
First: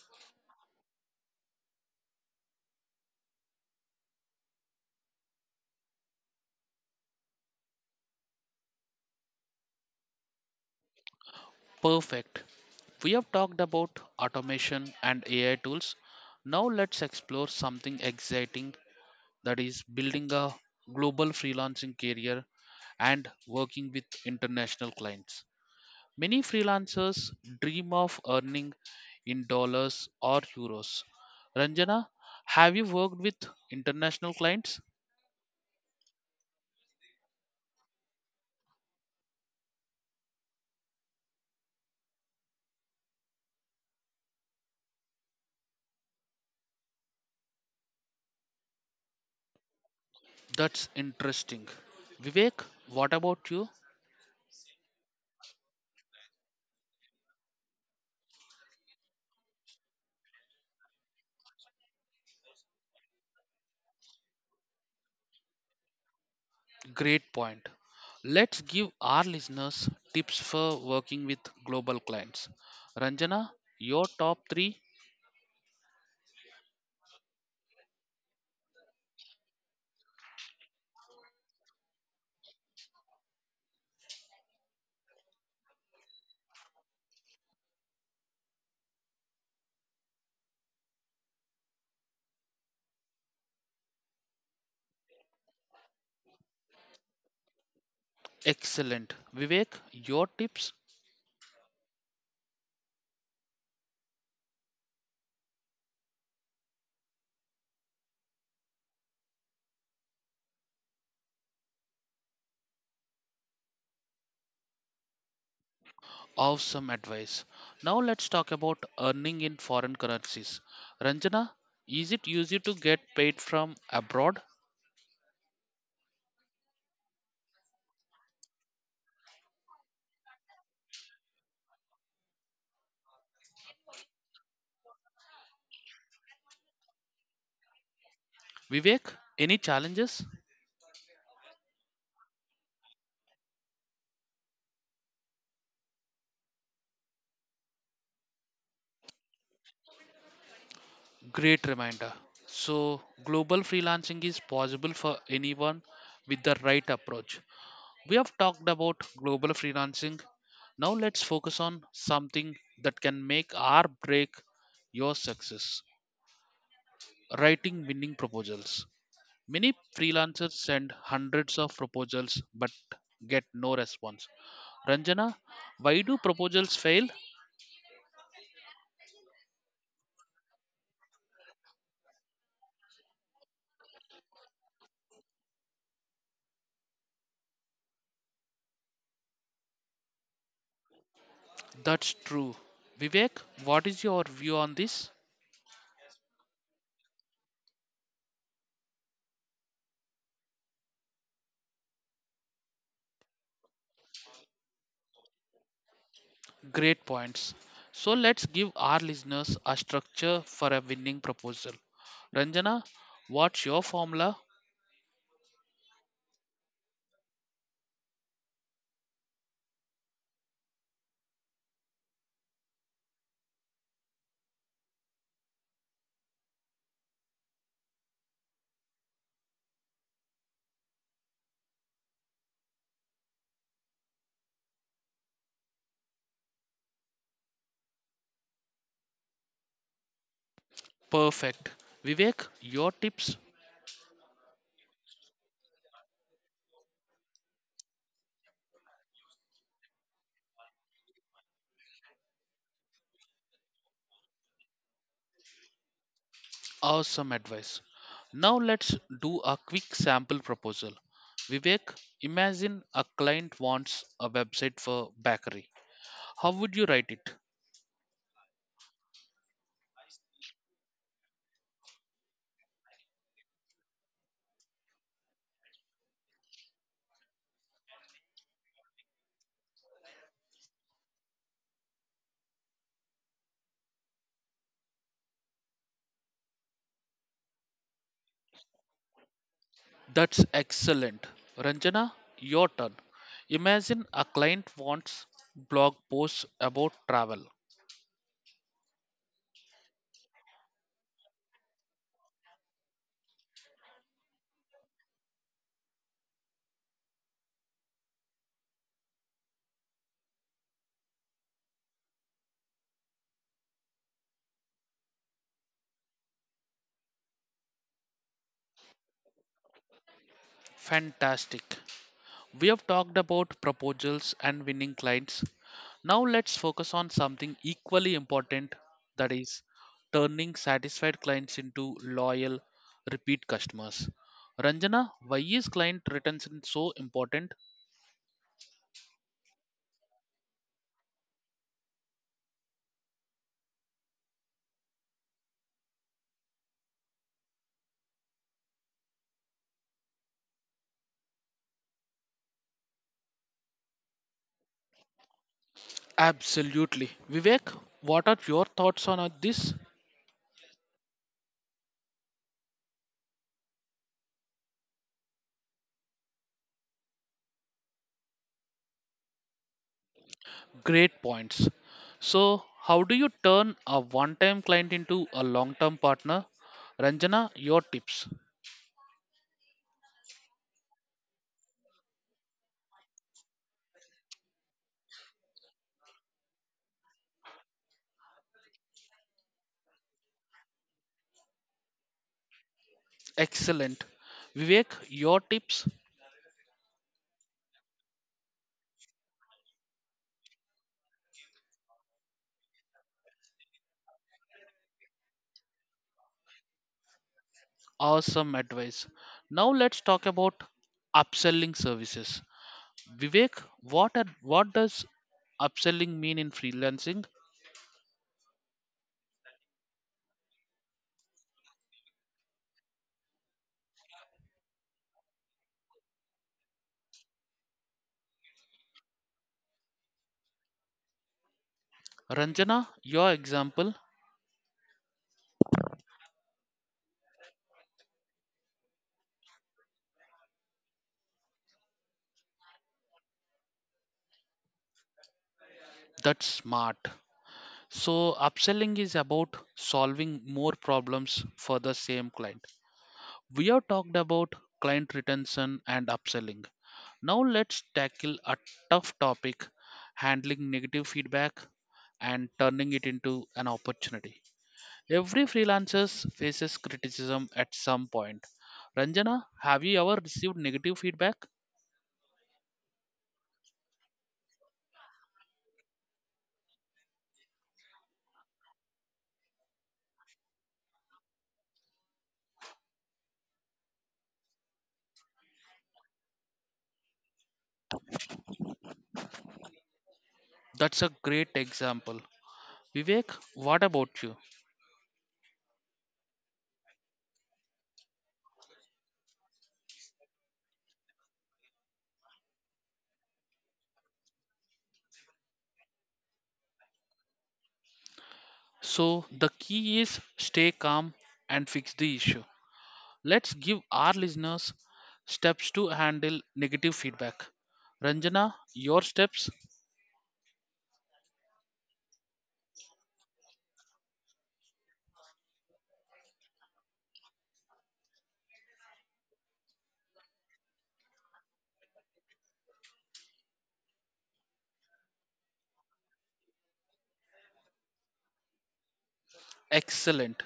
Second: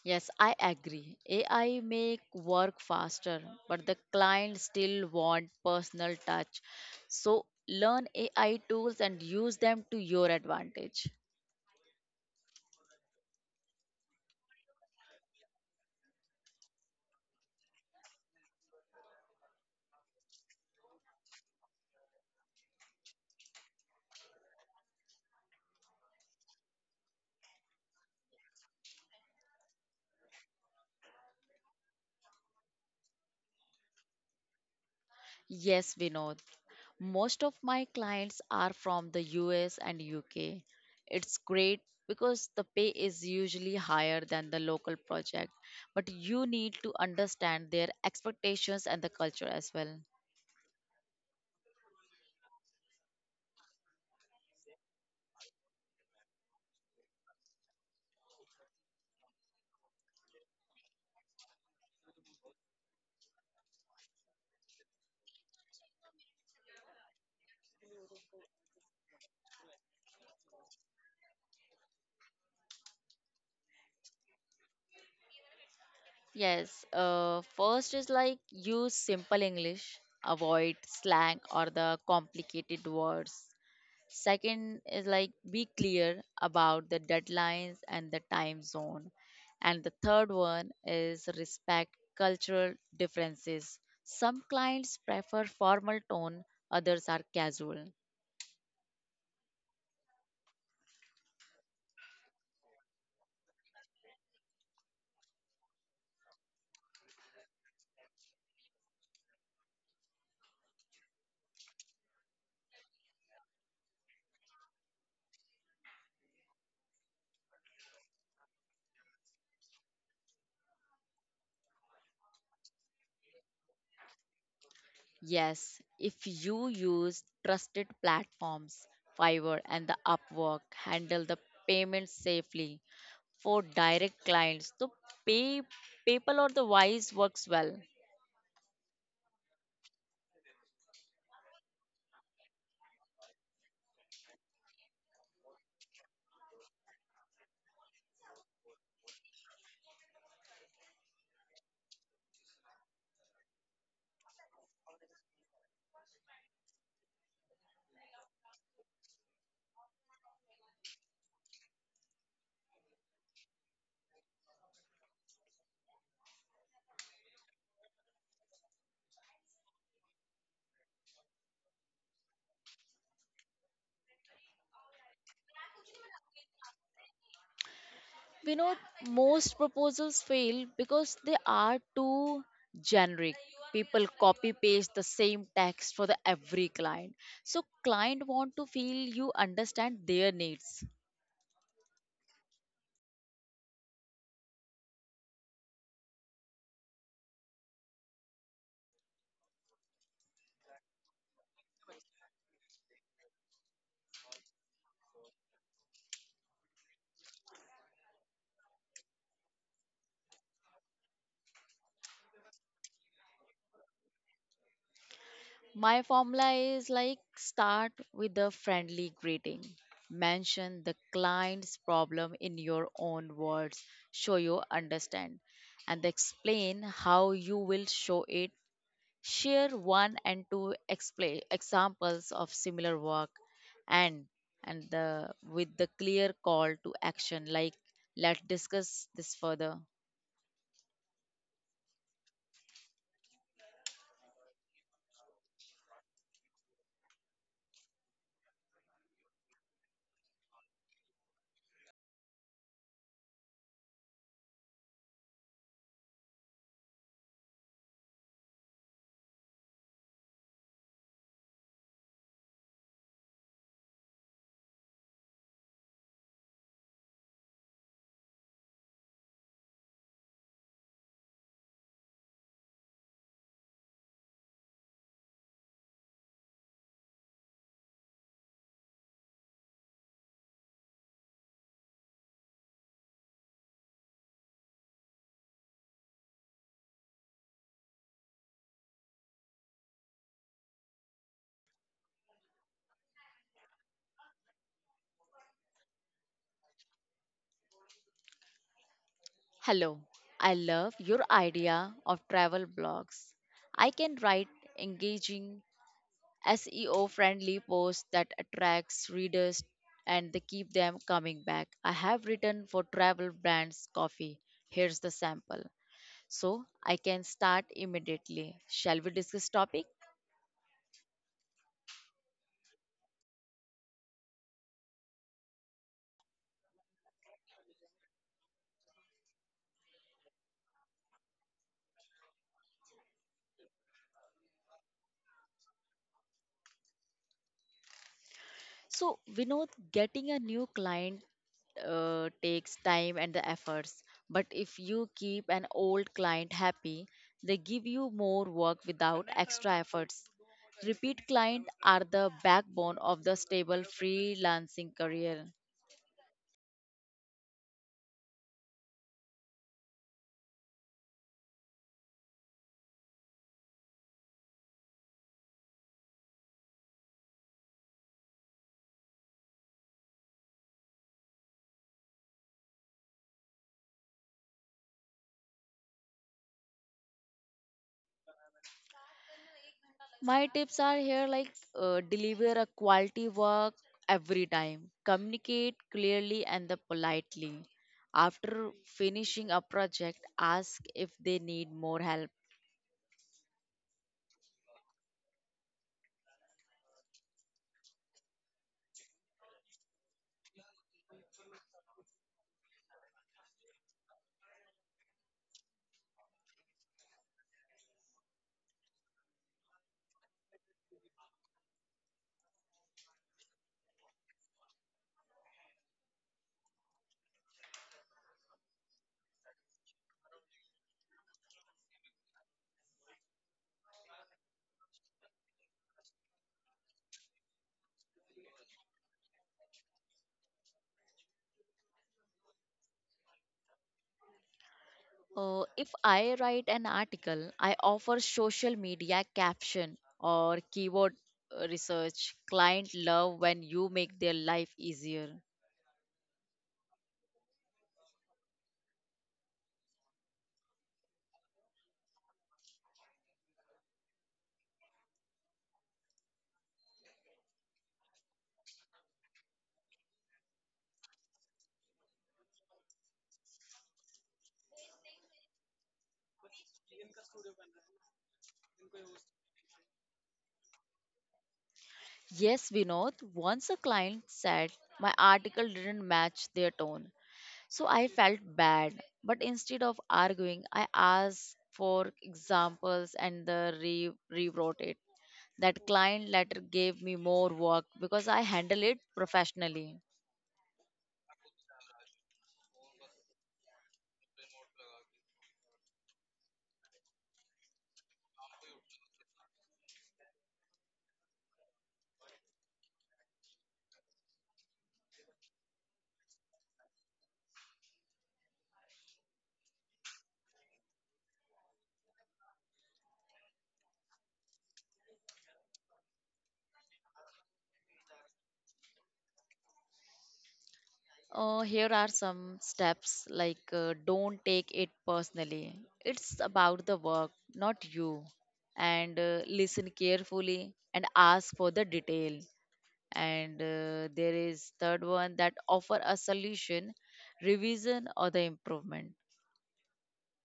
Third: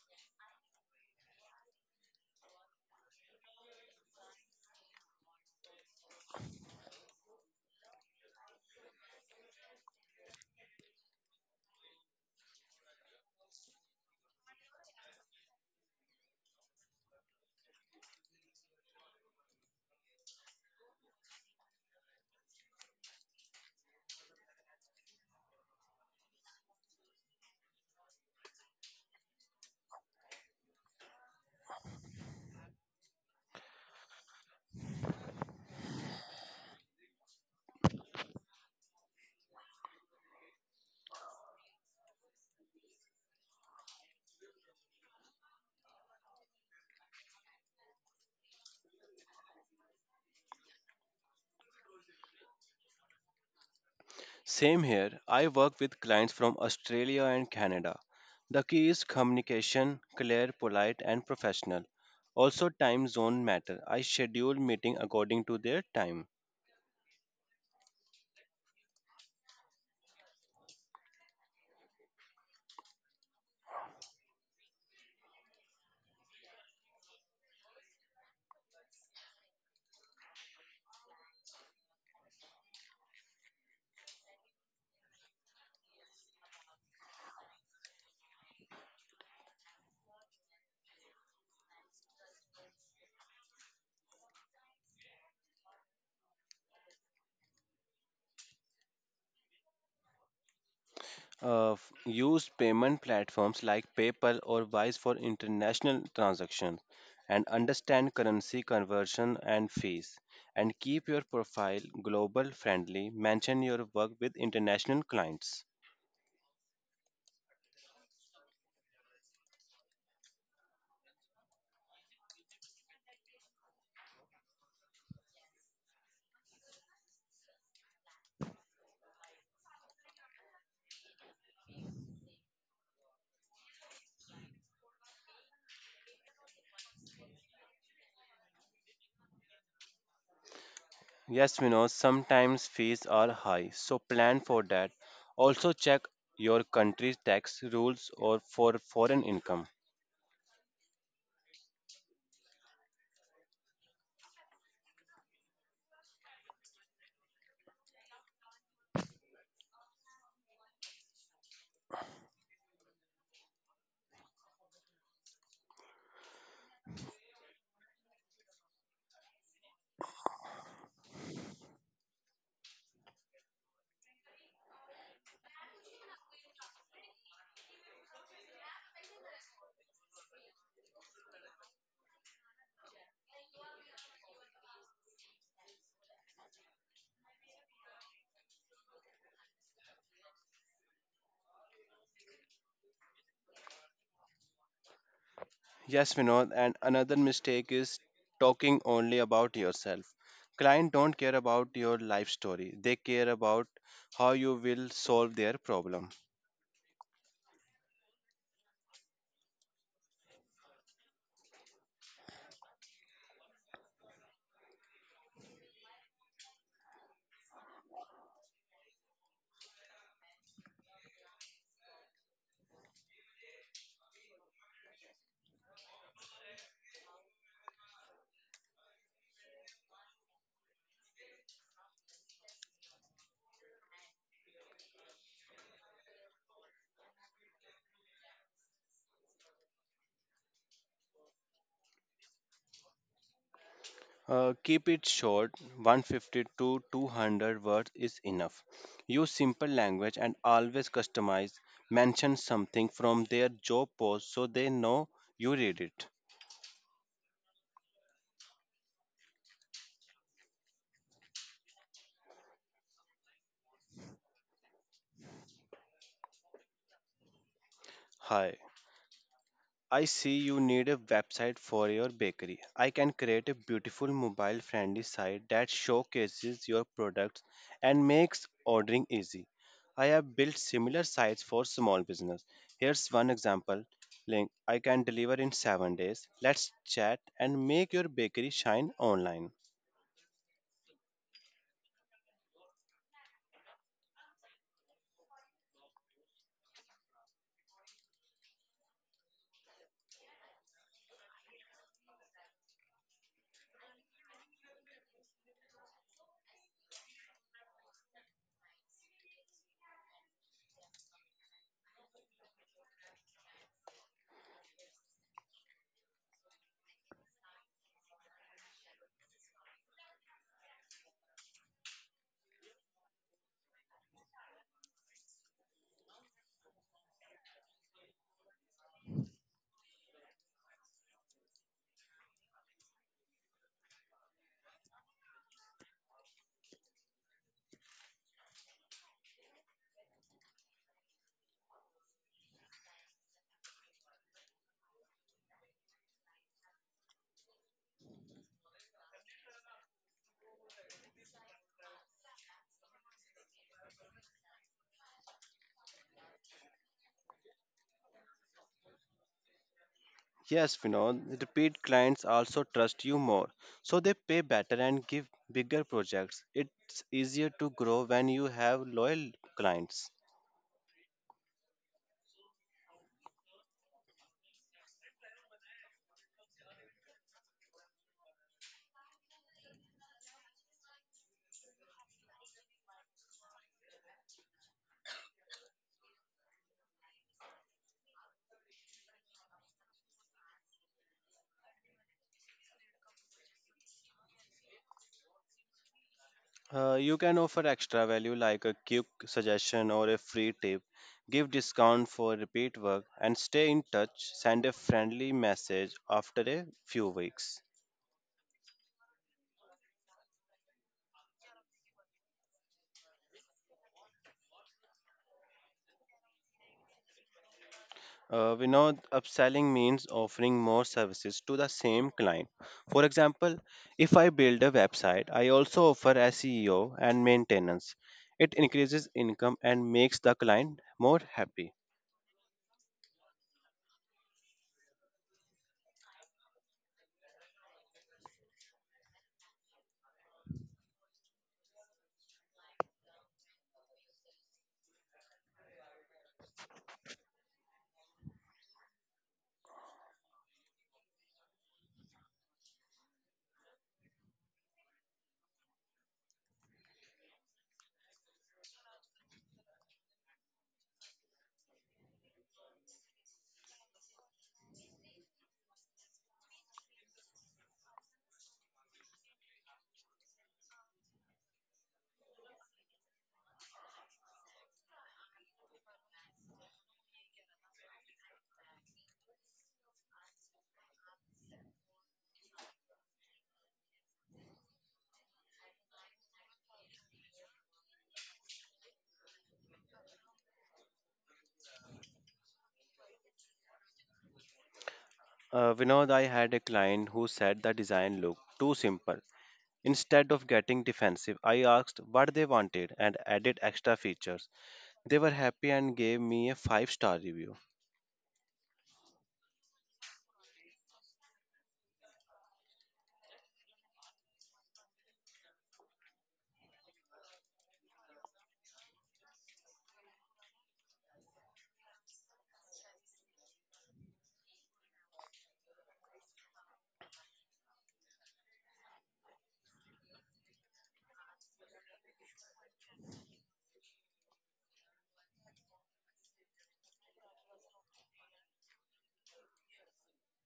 Yes, I agree. AI make work faster, but the client still want personal touch. So learn AI tools and use them to your advantage.
Perfect. We have talked about automation and AI tools. Now let's explore something exciting, that is building a global freelancing career and working with international clients. Many freelancers dream of earning in dollars or euros. Ranjana, have you worked with international clients?
Yes, Vinod. Most of my clients are from the US and UK. It's great because the pay is usually higher than the local project, but you need to understand their expectations and the culture as well.
That's interesting. Vivek, what about you?
Same here. I work with clients from Australia and Canada. The key is communication, clear, polite, and professional. Also, time zone matter. I schedule meeting according to their time.
Great point. Let's give our listeners tips for working with global clients. Ranjana, your top three?
Yes, first is like use simple English, avoid slang or the complicated words. Second is like be clear about the deadlines and the time zone. And the third one is respect cultural differences. Some clients prefer formal tone, others are casual.
Excellent. Vivek, your tips?
Use payment platforms like PayPal or Wise for international transactions, and understand currency conversion and fees. And keep your profile global friendly. Mention your work with international clients.
Awesome advice. Now let's talk about earning in foreign currencies. Ranjana, is it easy to get paid from abroad?
Yes, if you use trusted platforms, Fiverr and the Upwork handle the payments safely for direct clients. The pay PayPal or the Wise works well.
Vivek, any challenges?
Yes, we know sometimes fees are high, so plan for that. Also check your country's tax rules or for foreign income.
Great reminder. So, global freelancing is possible for anyone with the right approach. We have talked about global freelancing. Now, let's focus on something that can make or break your success: writing winning proposals. Many freelancers send hundreds of proposals but get no response. Ranjana, why do proposals fail?
We know most proposals fail because they are too generic. People copy paste the same text for the every client. So client want to feel you understand their needs.
That's true. Vivek, what is your view on this?
Yes, Vinod, and another mistake is talking only about yourself. Client don't care about your life story. They care about how you will solve their problem.
Great points. So let's give our listeners a structure for a winning proposal. Ranjana, what's your formula?
My formula is like start with a friendly greeting. Mention the client's problem in your own words. Show you understand and explain how you will show it. Share one and two expla examples of similar work, and with the clear call to action like, let's discuss this further.
Perfect. Vivek, your tips?
Keep it short, 150 to 200 words is enough. Use simple language and always customize. Mention something from their job post so they know you read it.
Awesome advice. Now let's do a quick sample proposal. Vivek, imagine a client wants a website for bakery. How would you write it?
Hi, I see you need a website for your bakery. I can create a beautiful mobile friendly site that showcases your products and makes ordering easy. I have built similar sites for small business. Here's one example link. I can deliver in 7 days. Let's chat and make your bakery shine online.
That's excellent. Ranjana, your turn. Imagine a client wants blog posts about travel.
Hello, I love your idea of travel blogs. I can write engaging SEO friendly posts that attracts readers and they keep them coming back. I have written for travel brands coffee. Here's the sample. So I can start immediately. Shall we discuss topic?
Fantastic. We have talked about proposals and winning clients. Now let's focus on something equally important, that is turning satisfied clients into loyal repeat customers. Ranjana, why is client retention so important?
So Vinod, getting a new client takes time and the efforts. But if you keep an old client happy, they give you more work without extra efforts. Repeat clients are the backbone of the stable freelancing career.
Absolutely. Vivek, what are your thoughts on these
Yes, Vinod, repeat clients also trust you more, so they pay better and give bigger projects. It's easier to grow when you have loyal clients.
great points? So, how do you turn a one time client into a long term partner? Ranjana, your tips.
My tips are here like deliver a quality work every time, communicate clearly and the politely. After finishing a project, ask if they need more help.
Excellent. Vivek, your tips.
You can offer extra value like a quick suggestion or a free tip, give discount for repeat work, and stay in touch. Send a friendly message after a few weeks.
Awesome advice. Now let's talk about upselling services. Vivek, what does upselling mean in freelancing?
We know upselling means offering more services to the same client. For example, if I build a website, I also offer SEO and maintenance. It increases income and makes the client more happy.
Ranjana, your example,
If I write an article, I offer social media caption or keyword research. Client love when you make their life easier.
that's smart. So upselling is about solving more problems for the same client. We have talked about client retention and upselling. Now let's tackle a tough topic, handling negative feedback and turning it into an opportunity. Every freelancer faces criticism at some point. Ranjana, have you ever received negative feedback?
Yes, Vinod, once a client said my article didn't match their tone. So I felt bad, but instead of arguing, I asked for examples and rewrote it. That client letter gave me more work because I handle it professionally.
That's a great example. Vivek, what about you?
We know that I had a client who said the design looked too simple. Instead of getting defensive, I asked what they wanted and added extra features. They were happy and gave me a 5-star review.
So, the key is stay calm and fix the issue. Let's give our listeners steps to handle negative feedback. Ranjana, your steps?
Here are some steps like don't take it personally. It's about the work, not you. And listen carefully and ask for the detail. And there is third one that offer a solution, revision or the improvement.
Excellent.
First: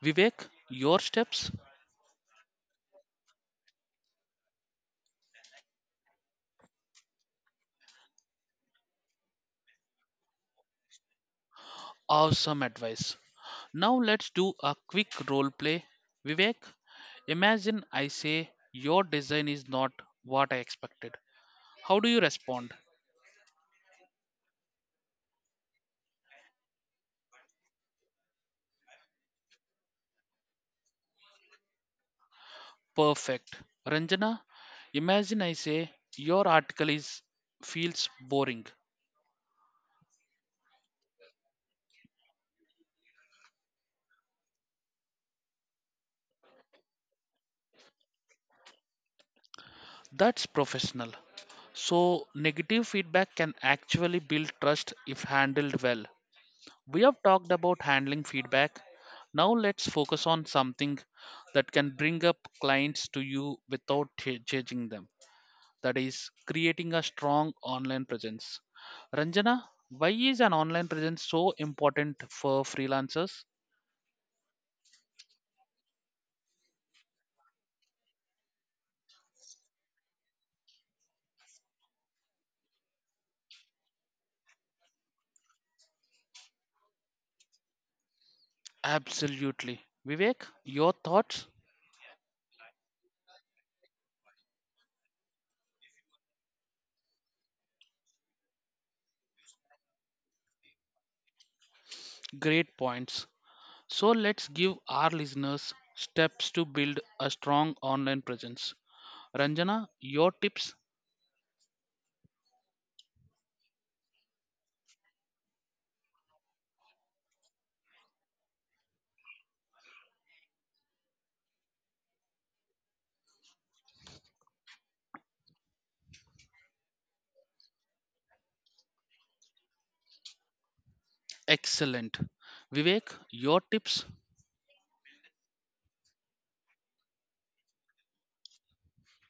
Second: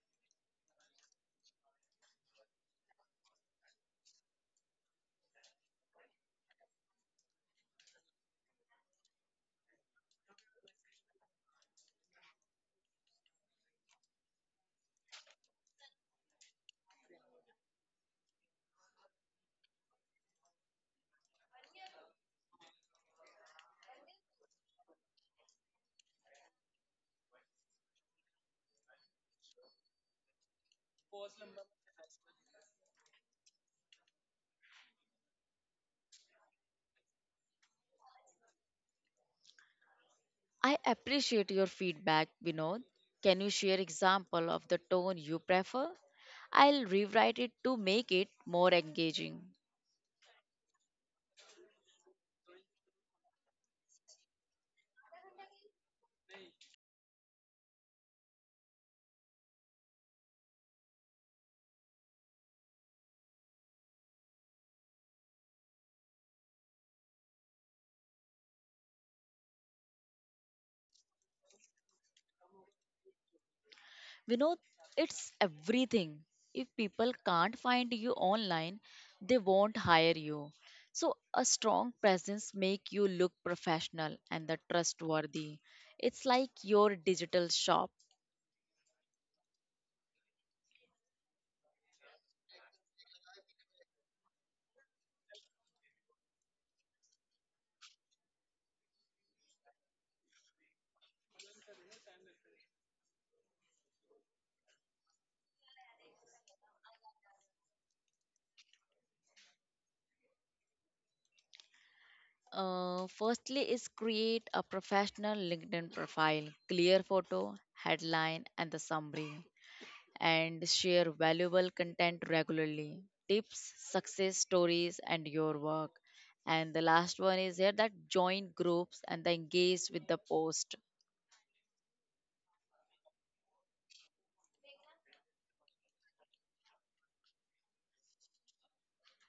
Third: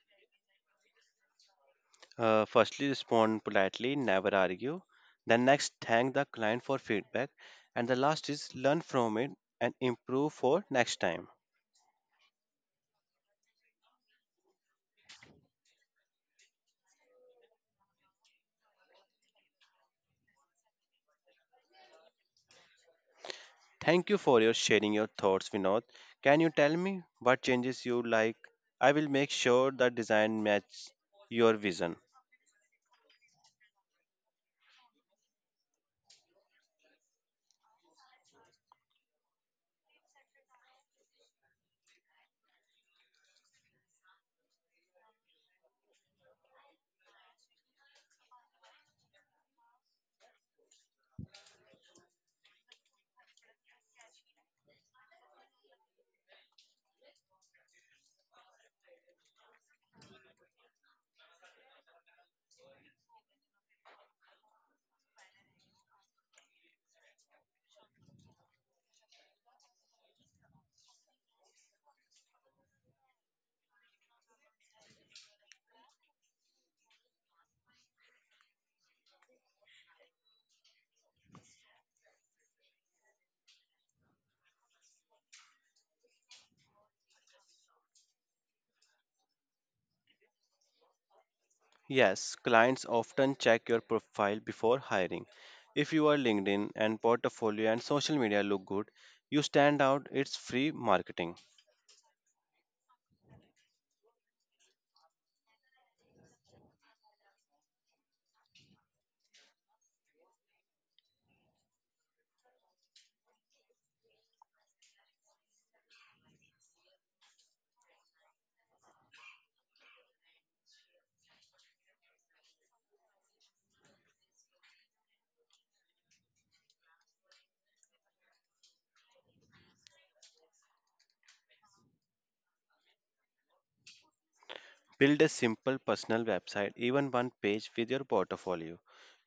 Vivek, your steps?
Firstly, respond politely, never argue. Then, next, thank the client for feedback. And the last is learn from it and improve for next time.
Awesome advice. Now let's do a quick role play. Vivek, imagine I say your design is not what I expected. How do you respond?
Thank you for your sharing your thoughts, Vinod. Can you tell me what changes you like? I will make sure the design matches your vision.
Perfect. Ranjana, imagine I say your article is feels boring.
I appreciate your feedback, Vinod. Can you share example of the tone you prefer? I'll rewrite it to make it more engaging.
That's professional. So negative feedback can actually build trust if handled well. We have talked about handling feedback. Now let's focus on something that can bring up clients to you without judging them. That is creating a strong online presence. Ranjana, why is an online presence so important for freelancers?
Vinod, it's everything. If people can't find you online, they won't hire you. So a strong presence make you look professional and the trustworthy. It's like your digital shop.
Absolutely. Vivek, your thoughts?
Yes, clients often check your profile before hiring. If your LinkedIn and portfolio and social media look good, you stand out. It's free marketing.
Great points. So let's give our listeners steps to build a strong online presence. Ranjana, your tips?
Firstly, is create a professional LinkedIn profile, clear photo, headline, and the summary, and share valuable content regularly, tips, success stories, and your work. And the last one is here that join groups and the engage with the post.
Excellent. Vivek, your tips
Build a simple personal website, even one page with your portfolio.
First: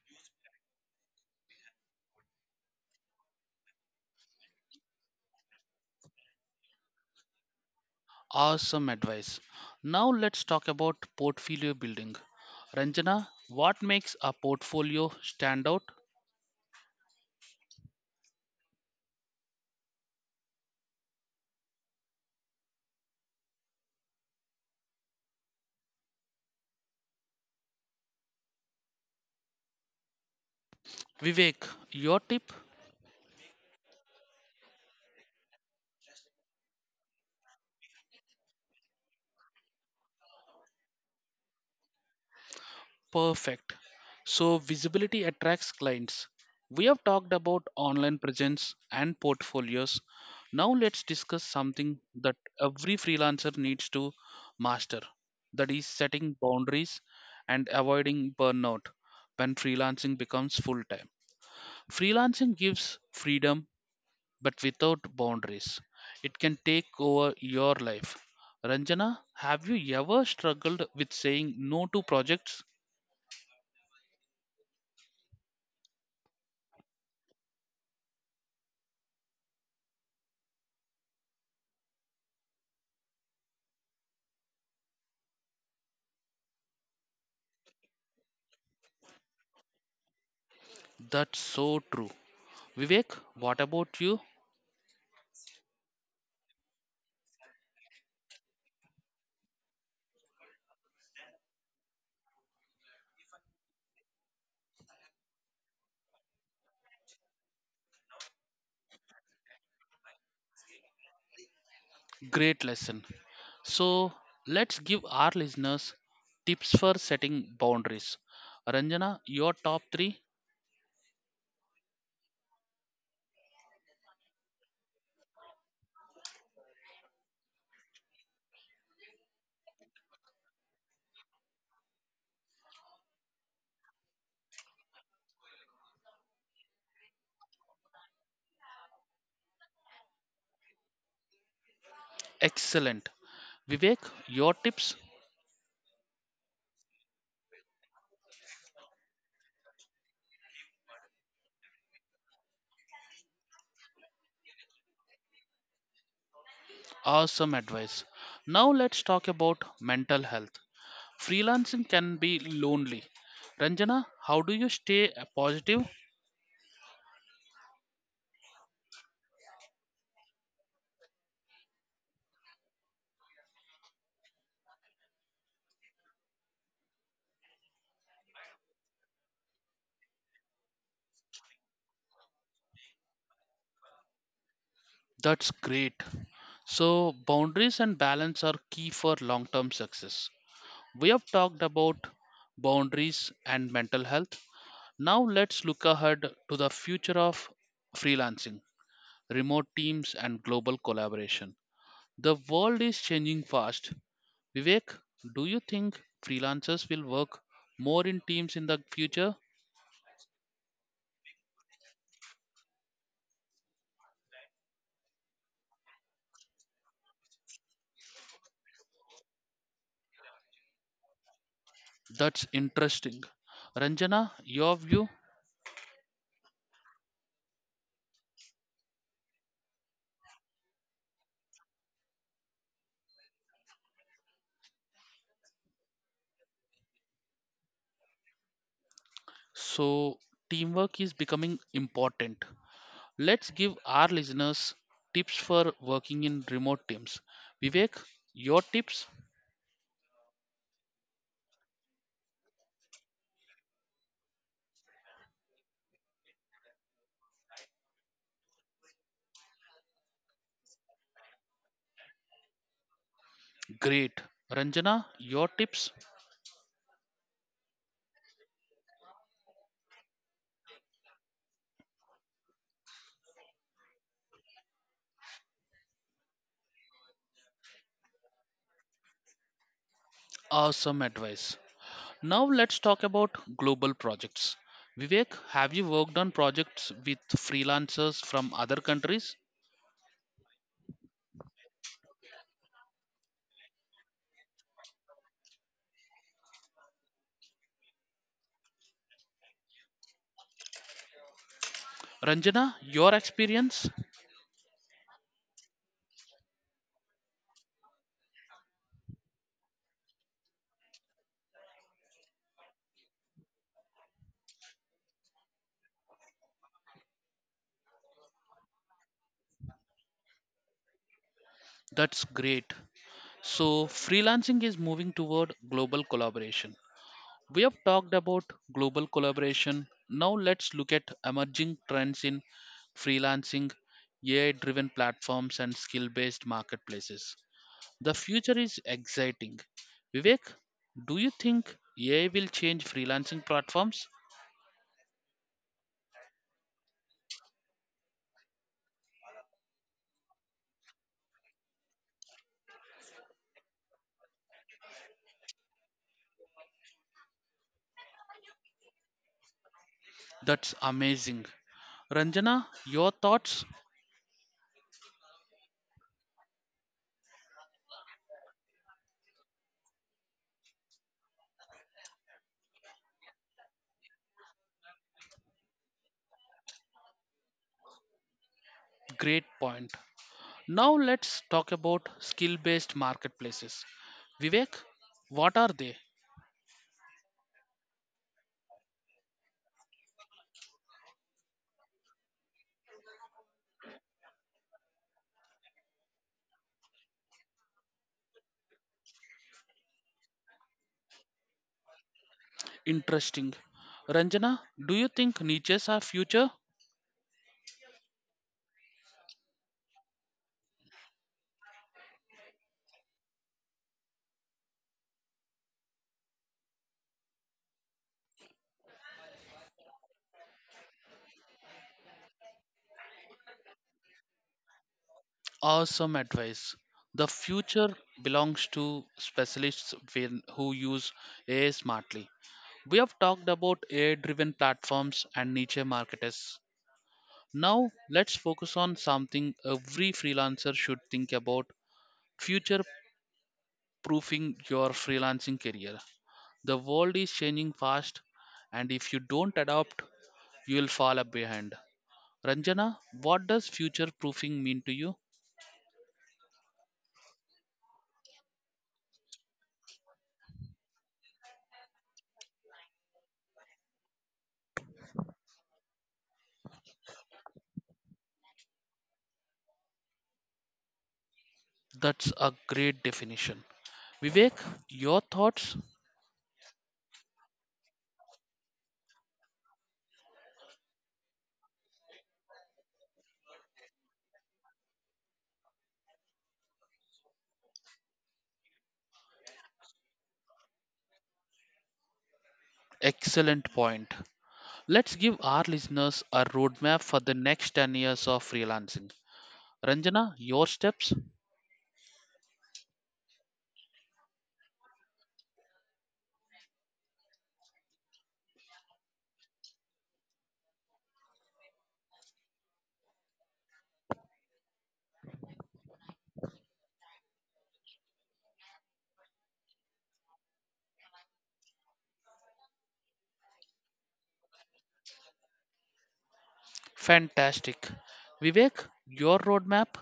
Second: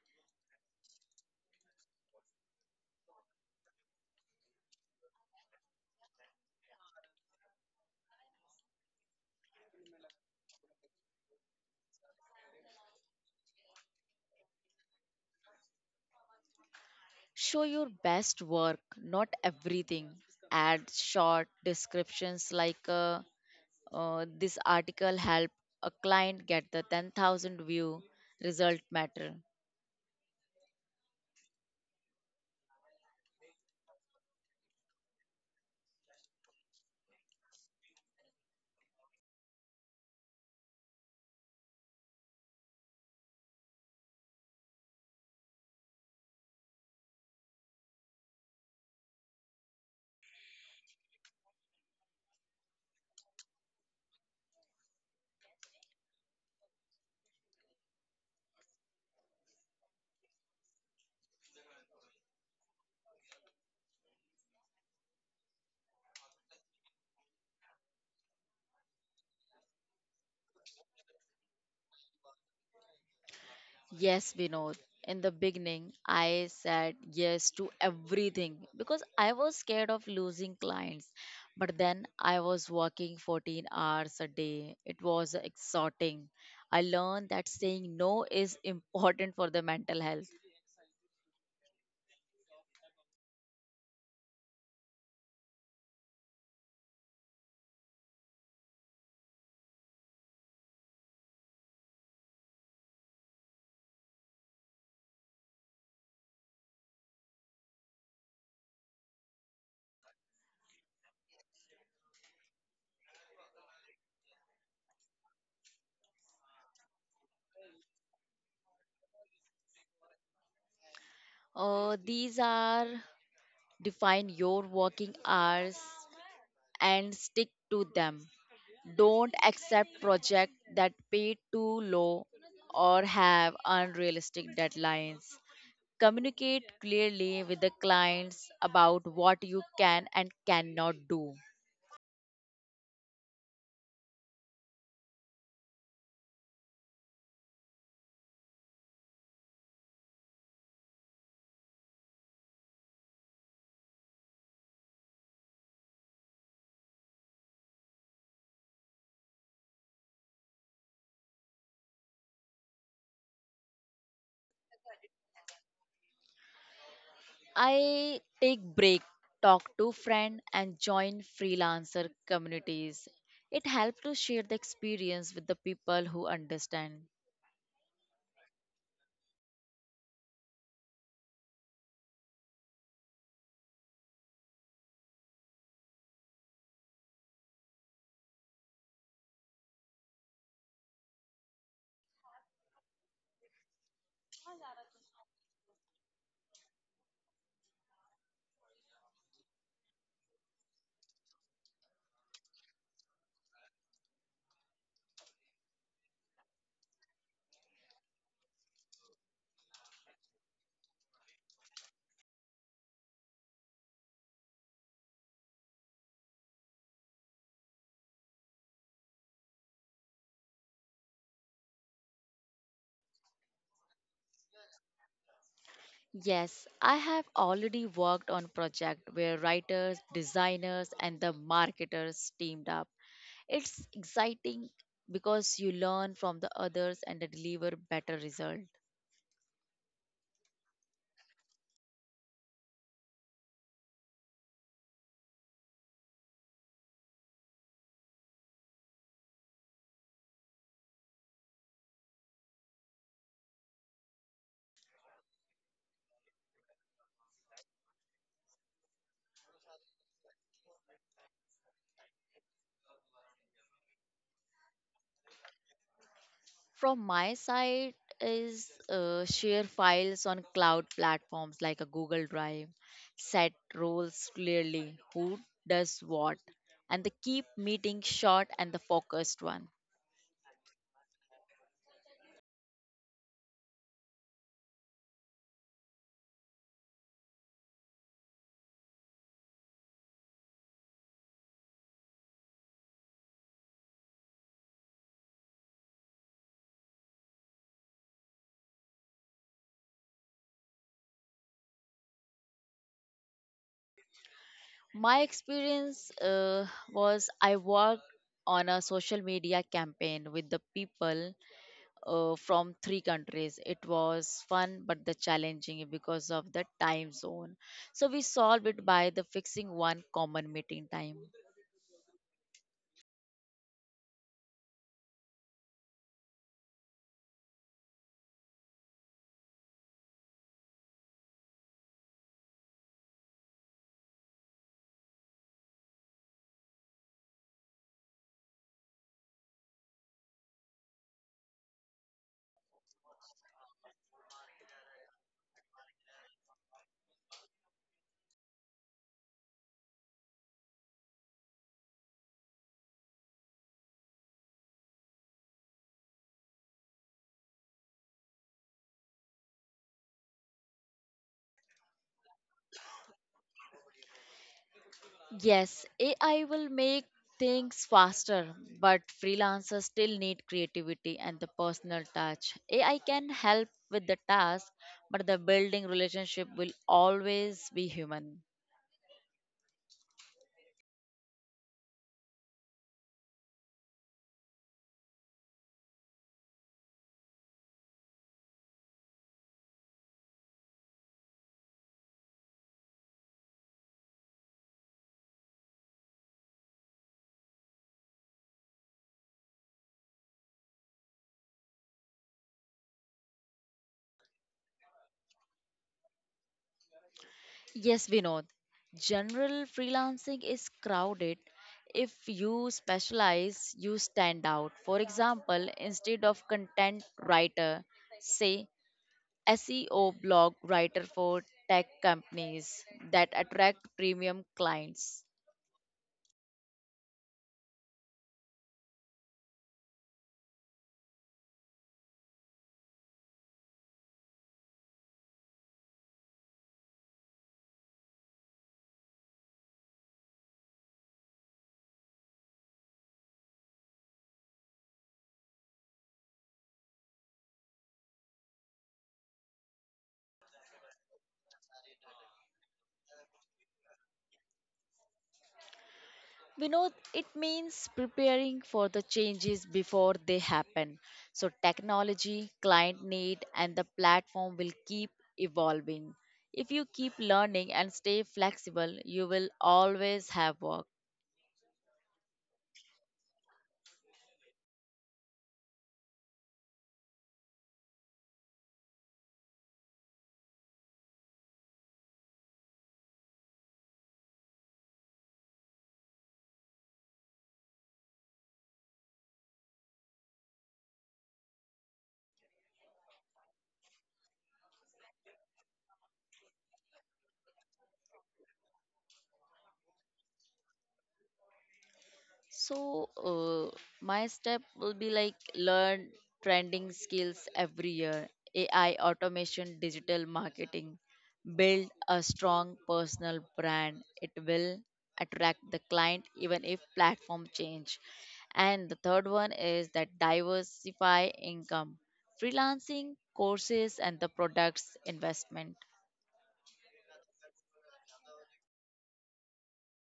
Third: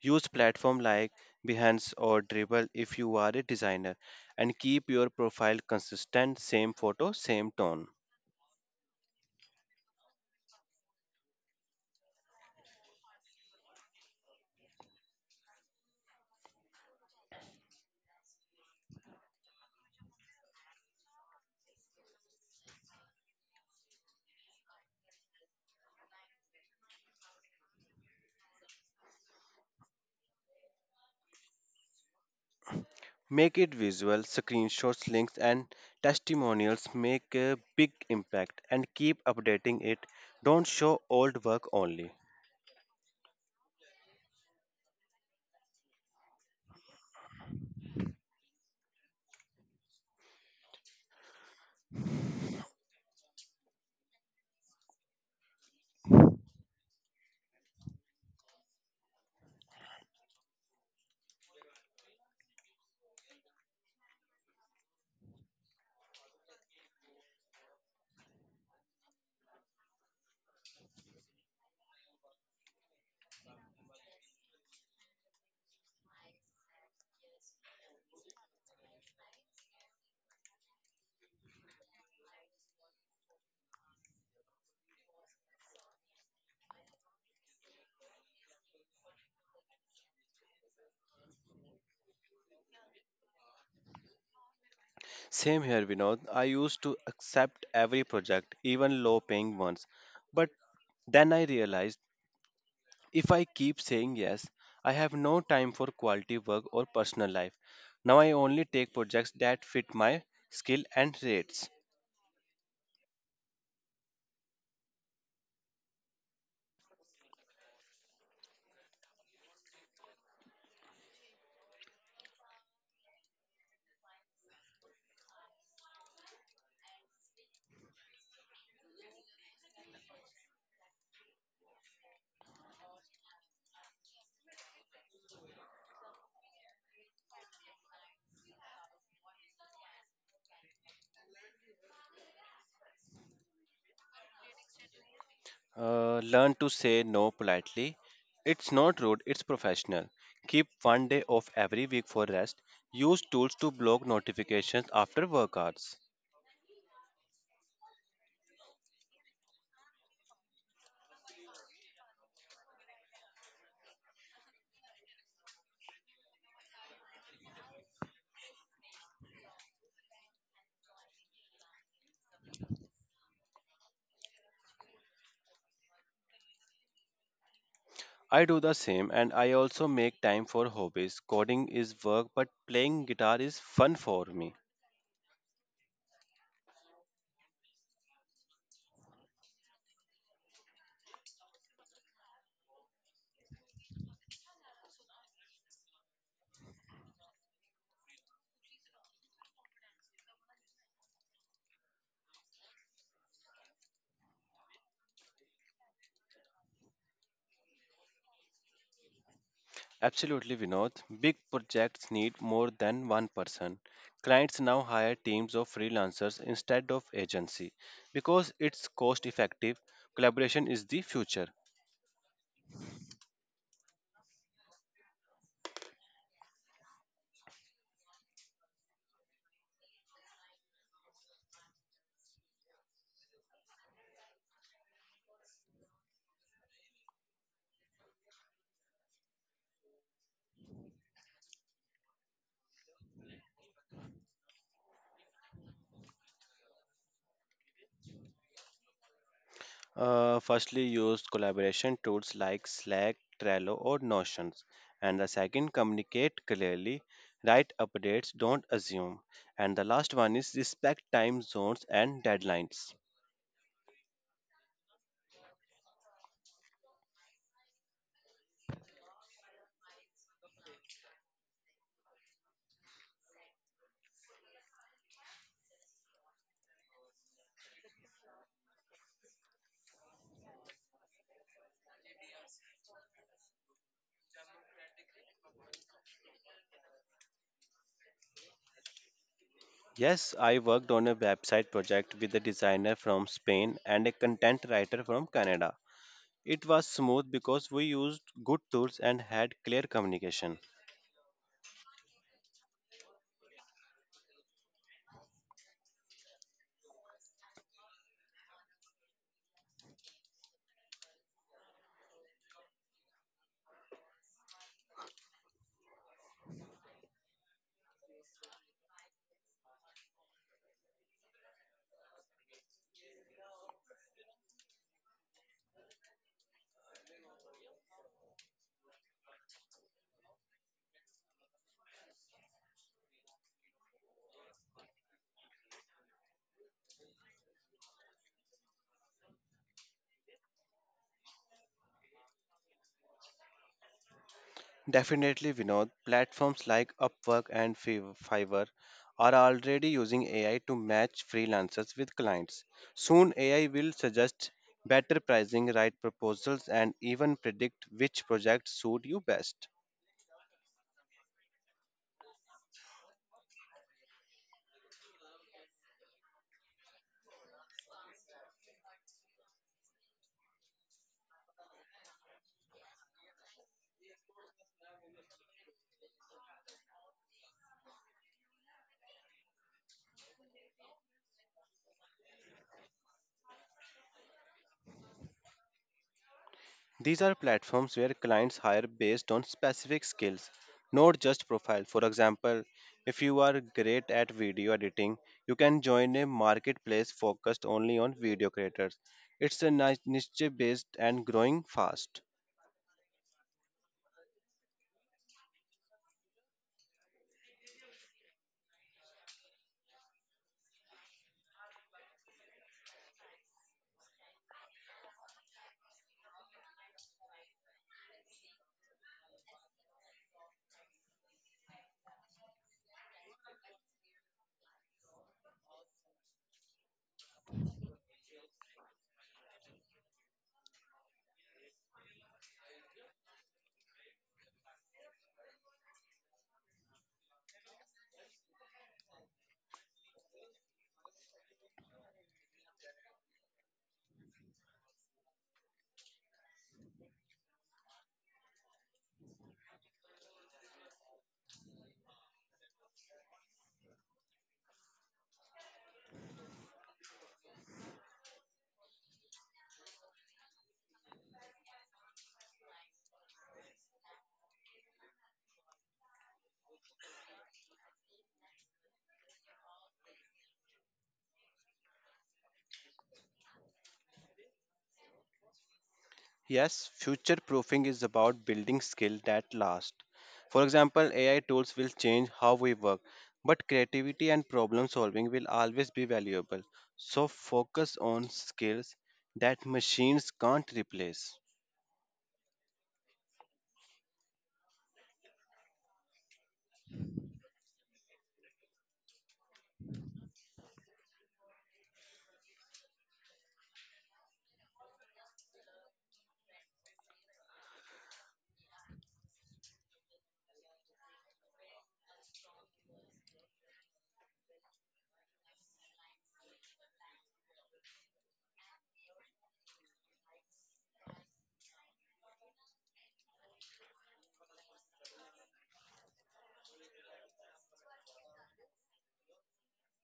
Use platform like Behance or Dribbble if you are a designer and keep your profile consistent, same photo, same tone.
are some advice. Now let's talk about portfolio building. Ranjana, what makes a portfolio stand out?
Show your best work, not everything. Add short descriptions like this article helped a client get the 10,000 view, result matter.
Vivek, your tip?
Make it visual, screenshots, links, and testimonials make a big impact and keep updating it. Don't show old work only.
Perfect. So, visibility attracts clients. We have talked about online presence and portfolios. Now, let's discuss something that every freelancer needs to master, that is, setting boundaries and avoiding burnout when freelancing becomes full time. Freelancing gives freedom but without boundaries, it can take over your life. Ranjana, have you ever struggled with saying no to projects?
Yes, Vinod. In the beginning, I said yes to everything because I was scared of losing clients. But then I was working 14 hours a day. It was exhausting. I learned that saying no is [LAUGHS] important for the mental health.
That's so true. Vivek, what about you?
Same here, Vinod. I used to accept every project, even low paying ones. But then I realized if I keep saying yes, I have no time for quality work or personal life. Now I only take projects that fit my skill and rates.
Great lesson. So let's give our listeners tips for setting boundaries. Ranjana, your top three?
These are, define your working hours and stick to them. Don't accept projects that pay too low or have unrealistic deadlines. Communicate clearly with the clients about what you can and cannot do.
Excellent. Vivek, your tips?
Learn to say no politely. It's not rude, it's professional. Keep one day off every week for rest. Use tools to block notifications after work hours.
Awesome advice. Now let's talk about mental health. Freelancing can be lonely. Ranjana, how do you stay positive?
I take break, talk to friend and join freelancer communities. It helps to share the experience with the people who understand.
I do the same and I also make time for hobbies. Coding is work, but playing guitar is fun for me.
That's great. So, boundaries and balance are key for long term success. We have talked about boundaries and mental health. Now let's look ahead to the future of freelancing, remote teams, and global collaboration. The world is changing fast. Vivek, do you think freelancers will work more in teams in the future?
Absolutely, Vinod. Big projects need more than one person. Clients now hire teams of freelancers instead of agency because it's cost effective. Collaboration is the future.
That's interesting. Ranjana, your view?
Yes, I have already worked on project where writers, designers and the marketers teamed up. It's exciting because you learn from the others and deliver better result.
So, teamwork is becoming important. Let's give our listeners tips for working in remote teams. Vivek, your tips?
Firstly, use collaboration tools like Slack, Trello, or Notions. And the second, communicate clearly, write updates, don't assume. And the last one is respect time zones and deadlines.
Great. Ranjana, your tips?
From my side is share files on cloud platforms like a Google Drive, set roles clearly, who does what, and the keep meeting short and the focused one.
Awesome advice. Now let's talk about global projects. Vivek, have you worked on projects with freelancers from other countries?
Yes, I worked on a website project with a designer from Spain and a content writer from Canada. It was smooth because we used good tools and had clear communication.
Ranjana, your experience?
My experience was I worked on a social media campaign with the people from three countries. It was fun but the challenging because of the time zone. So we solved it by the fixing one common meeting time.
That's great. So, freelancing is moving toward global collaboration. We have talked about global collaboration. Now let's look at emerging trends in freelancing, AI driven platforms, and skill based marketplaces. The future is exciting. Vivek, do you think AI will change freelancing platforms?
Definitely, Vinod. Platforms like Upwork and Fiverr are already using AI to match freelancers with clients. Soon, AI will suggest better pricing, write proposals, and even predict which projects suit you best.
That's amazing. Ranjana, your thoughts?
Yes, AI will make things faster, but freelancers still need creativity and the personal touch. AI can help with the task, but the building relationship will always be human.
Great point. Now let's talk about skill based marketplaces. Vivek, what are they?
These are platforms where clients hire based on specific skills, not just profile. For example, if you are great at video editing, you can join a marketplace focused only on video creators. It's a niche based and growing fast.
Interesting. Ranjana, do you think niches are future?
Yes, Vinod. General freelancing is crowded. If you specialize, you stand out. For example, instead of content writer, say SEO blog writer for tech companies that attract premium clients.
Awesome advice. The future belongs to specialists who use AI smartly. We have talked about AI driven platforms and niche marketers. Now, let's focus on something every freelancer should think about: future proofing your freelancing career. The world is changing fast, and if you don't adapt, you will fall up behind. Ranjana, what does future proofing mean to you?
We know it means preparing for the changes before they happen. So, technology, client need, and the platform will keep evolving. If you keep learning and stay flexible, you will always have work.
That's a great definition. Vivek, your thoughts?
Yes, future proofing is about building skill that last. For example, AI tools will change how we work, but creativity and problem solving will always be valuable. So focus on skills that machines can't replace.
Excellent point. Let's give our listeners a roadmap for the next 10 years of freelancing. Ranjana, your steps?
So, uh, my step will be like learn trending skills every year, AI automation, digital marketing, build a strong personal brand. It will attract the client even if platform change. And the third one is that diversify income, freelancing, courses, and the products investment.
Fantastic. Vivek, your roadmap?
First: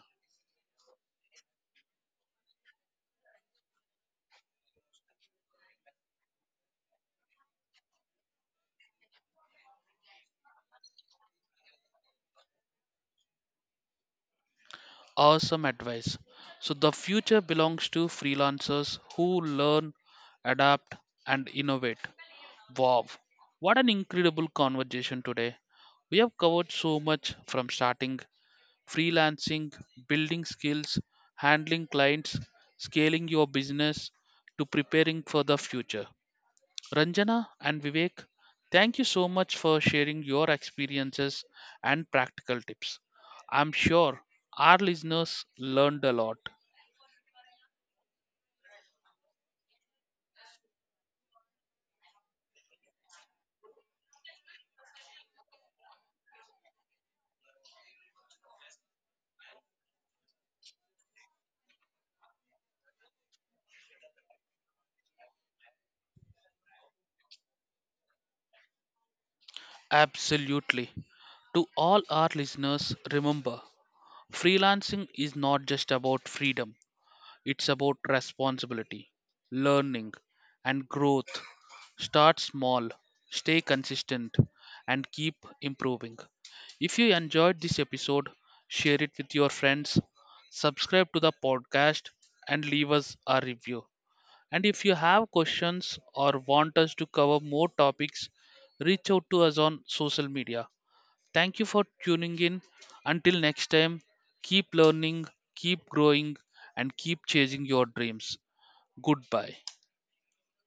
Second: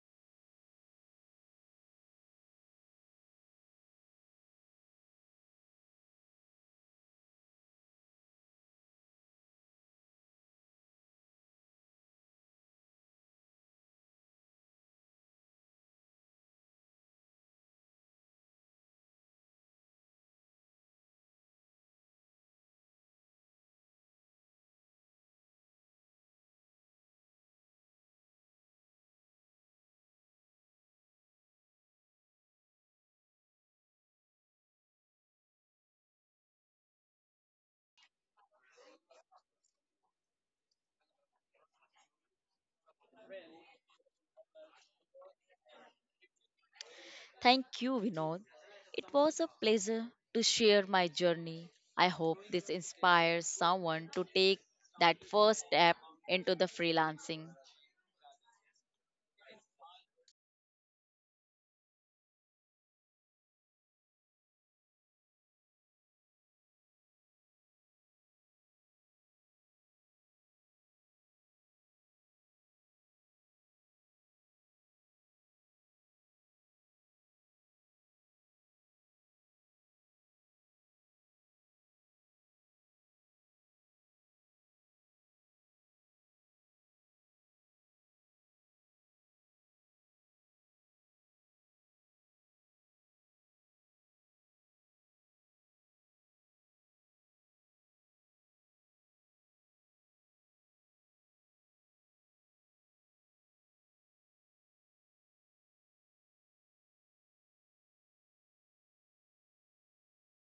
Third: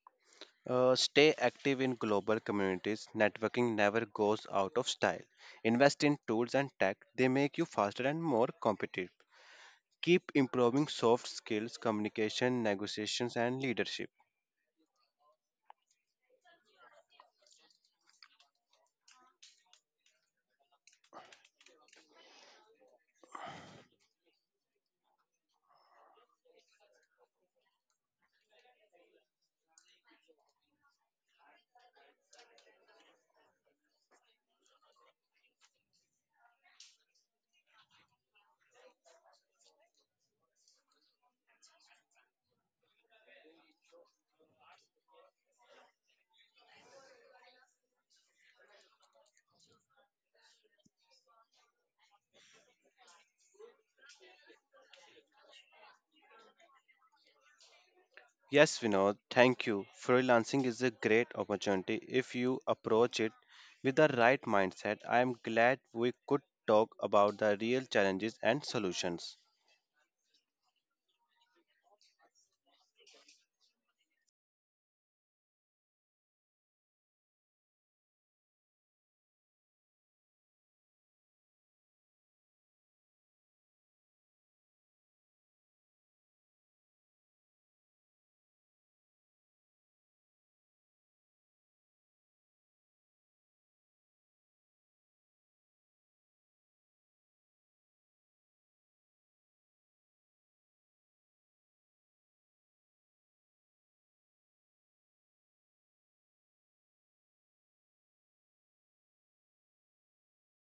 Stay active in global communities. Networking never goes out of style. Invest in tools and tech, they make you faster and more competitive. Keep improving soft skills, communication, negotiations, and leadership.
Awesome advice. So, the future belongs to freelancers who learn, adapt, and innovate. Wow, what an incredible conversation today. We have covered so much, from starting freelancing, building skills, handling clients, scaling your business, to preparing for the future. Ranjana and Vivek, thank you so much for sharing your experiences and practical tips. I'm sure our listeners learned a lot.
Thank you, Vinod. It was a pleasure to share my journey. I hope this inspires someone to take that first step into the freelancing.
Yes, Vinod, thank you. Freelancing is a great opportunity if you approach it with the right mindset. I am glad we could talk about the real challenges and solutions.
Absolutely. To all our listeners, remember, freelancing is not just about freedom. It's about responsibility, learning, and growth. Start small, stay consistent, and keep improving. If you enjoyed this episode, share it with your friends, subscribe to the podcast, and leave us a review. And if you have questions or want us to cover more topics, reach out to us on social media. Thank you for tuning in. Until next time, keep learning, keep growing, and keep chasing your dreams. Goodbye.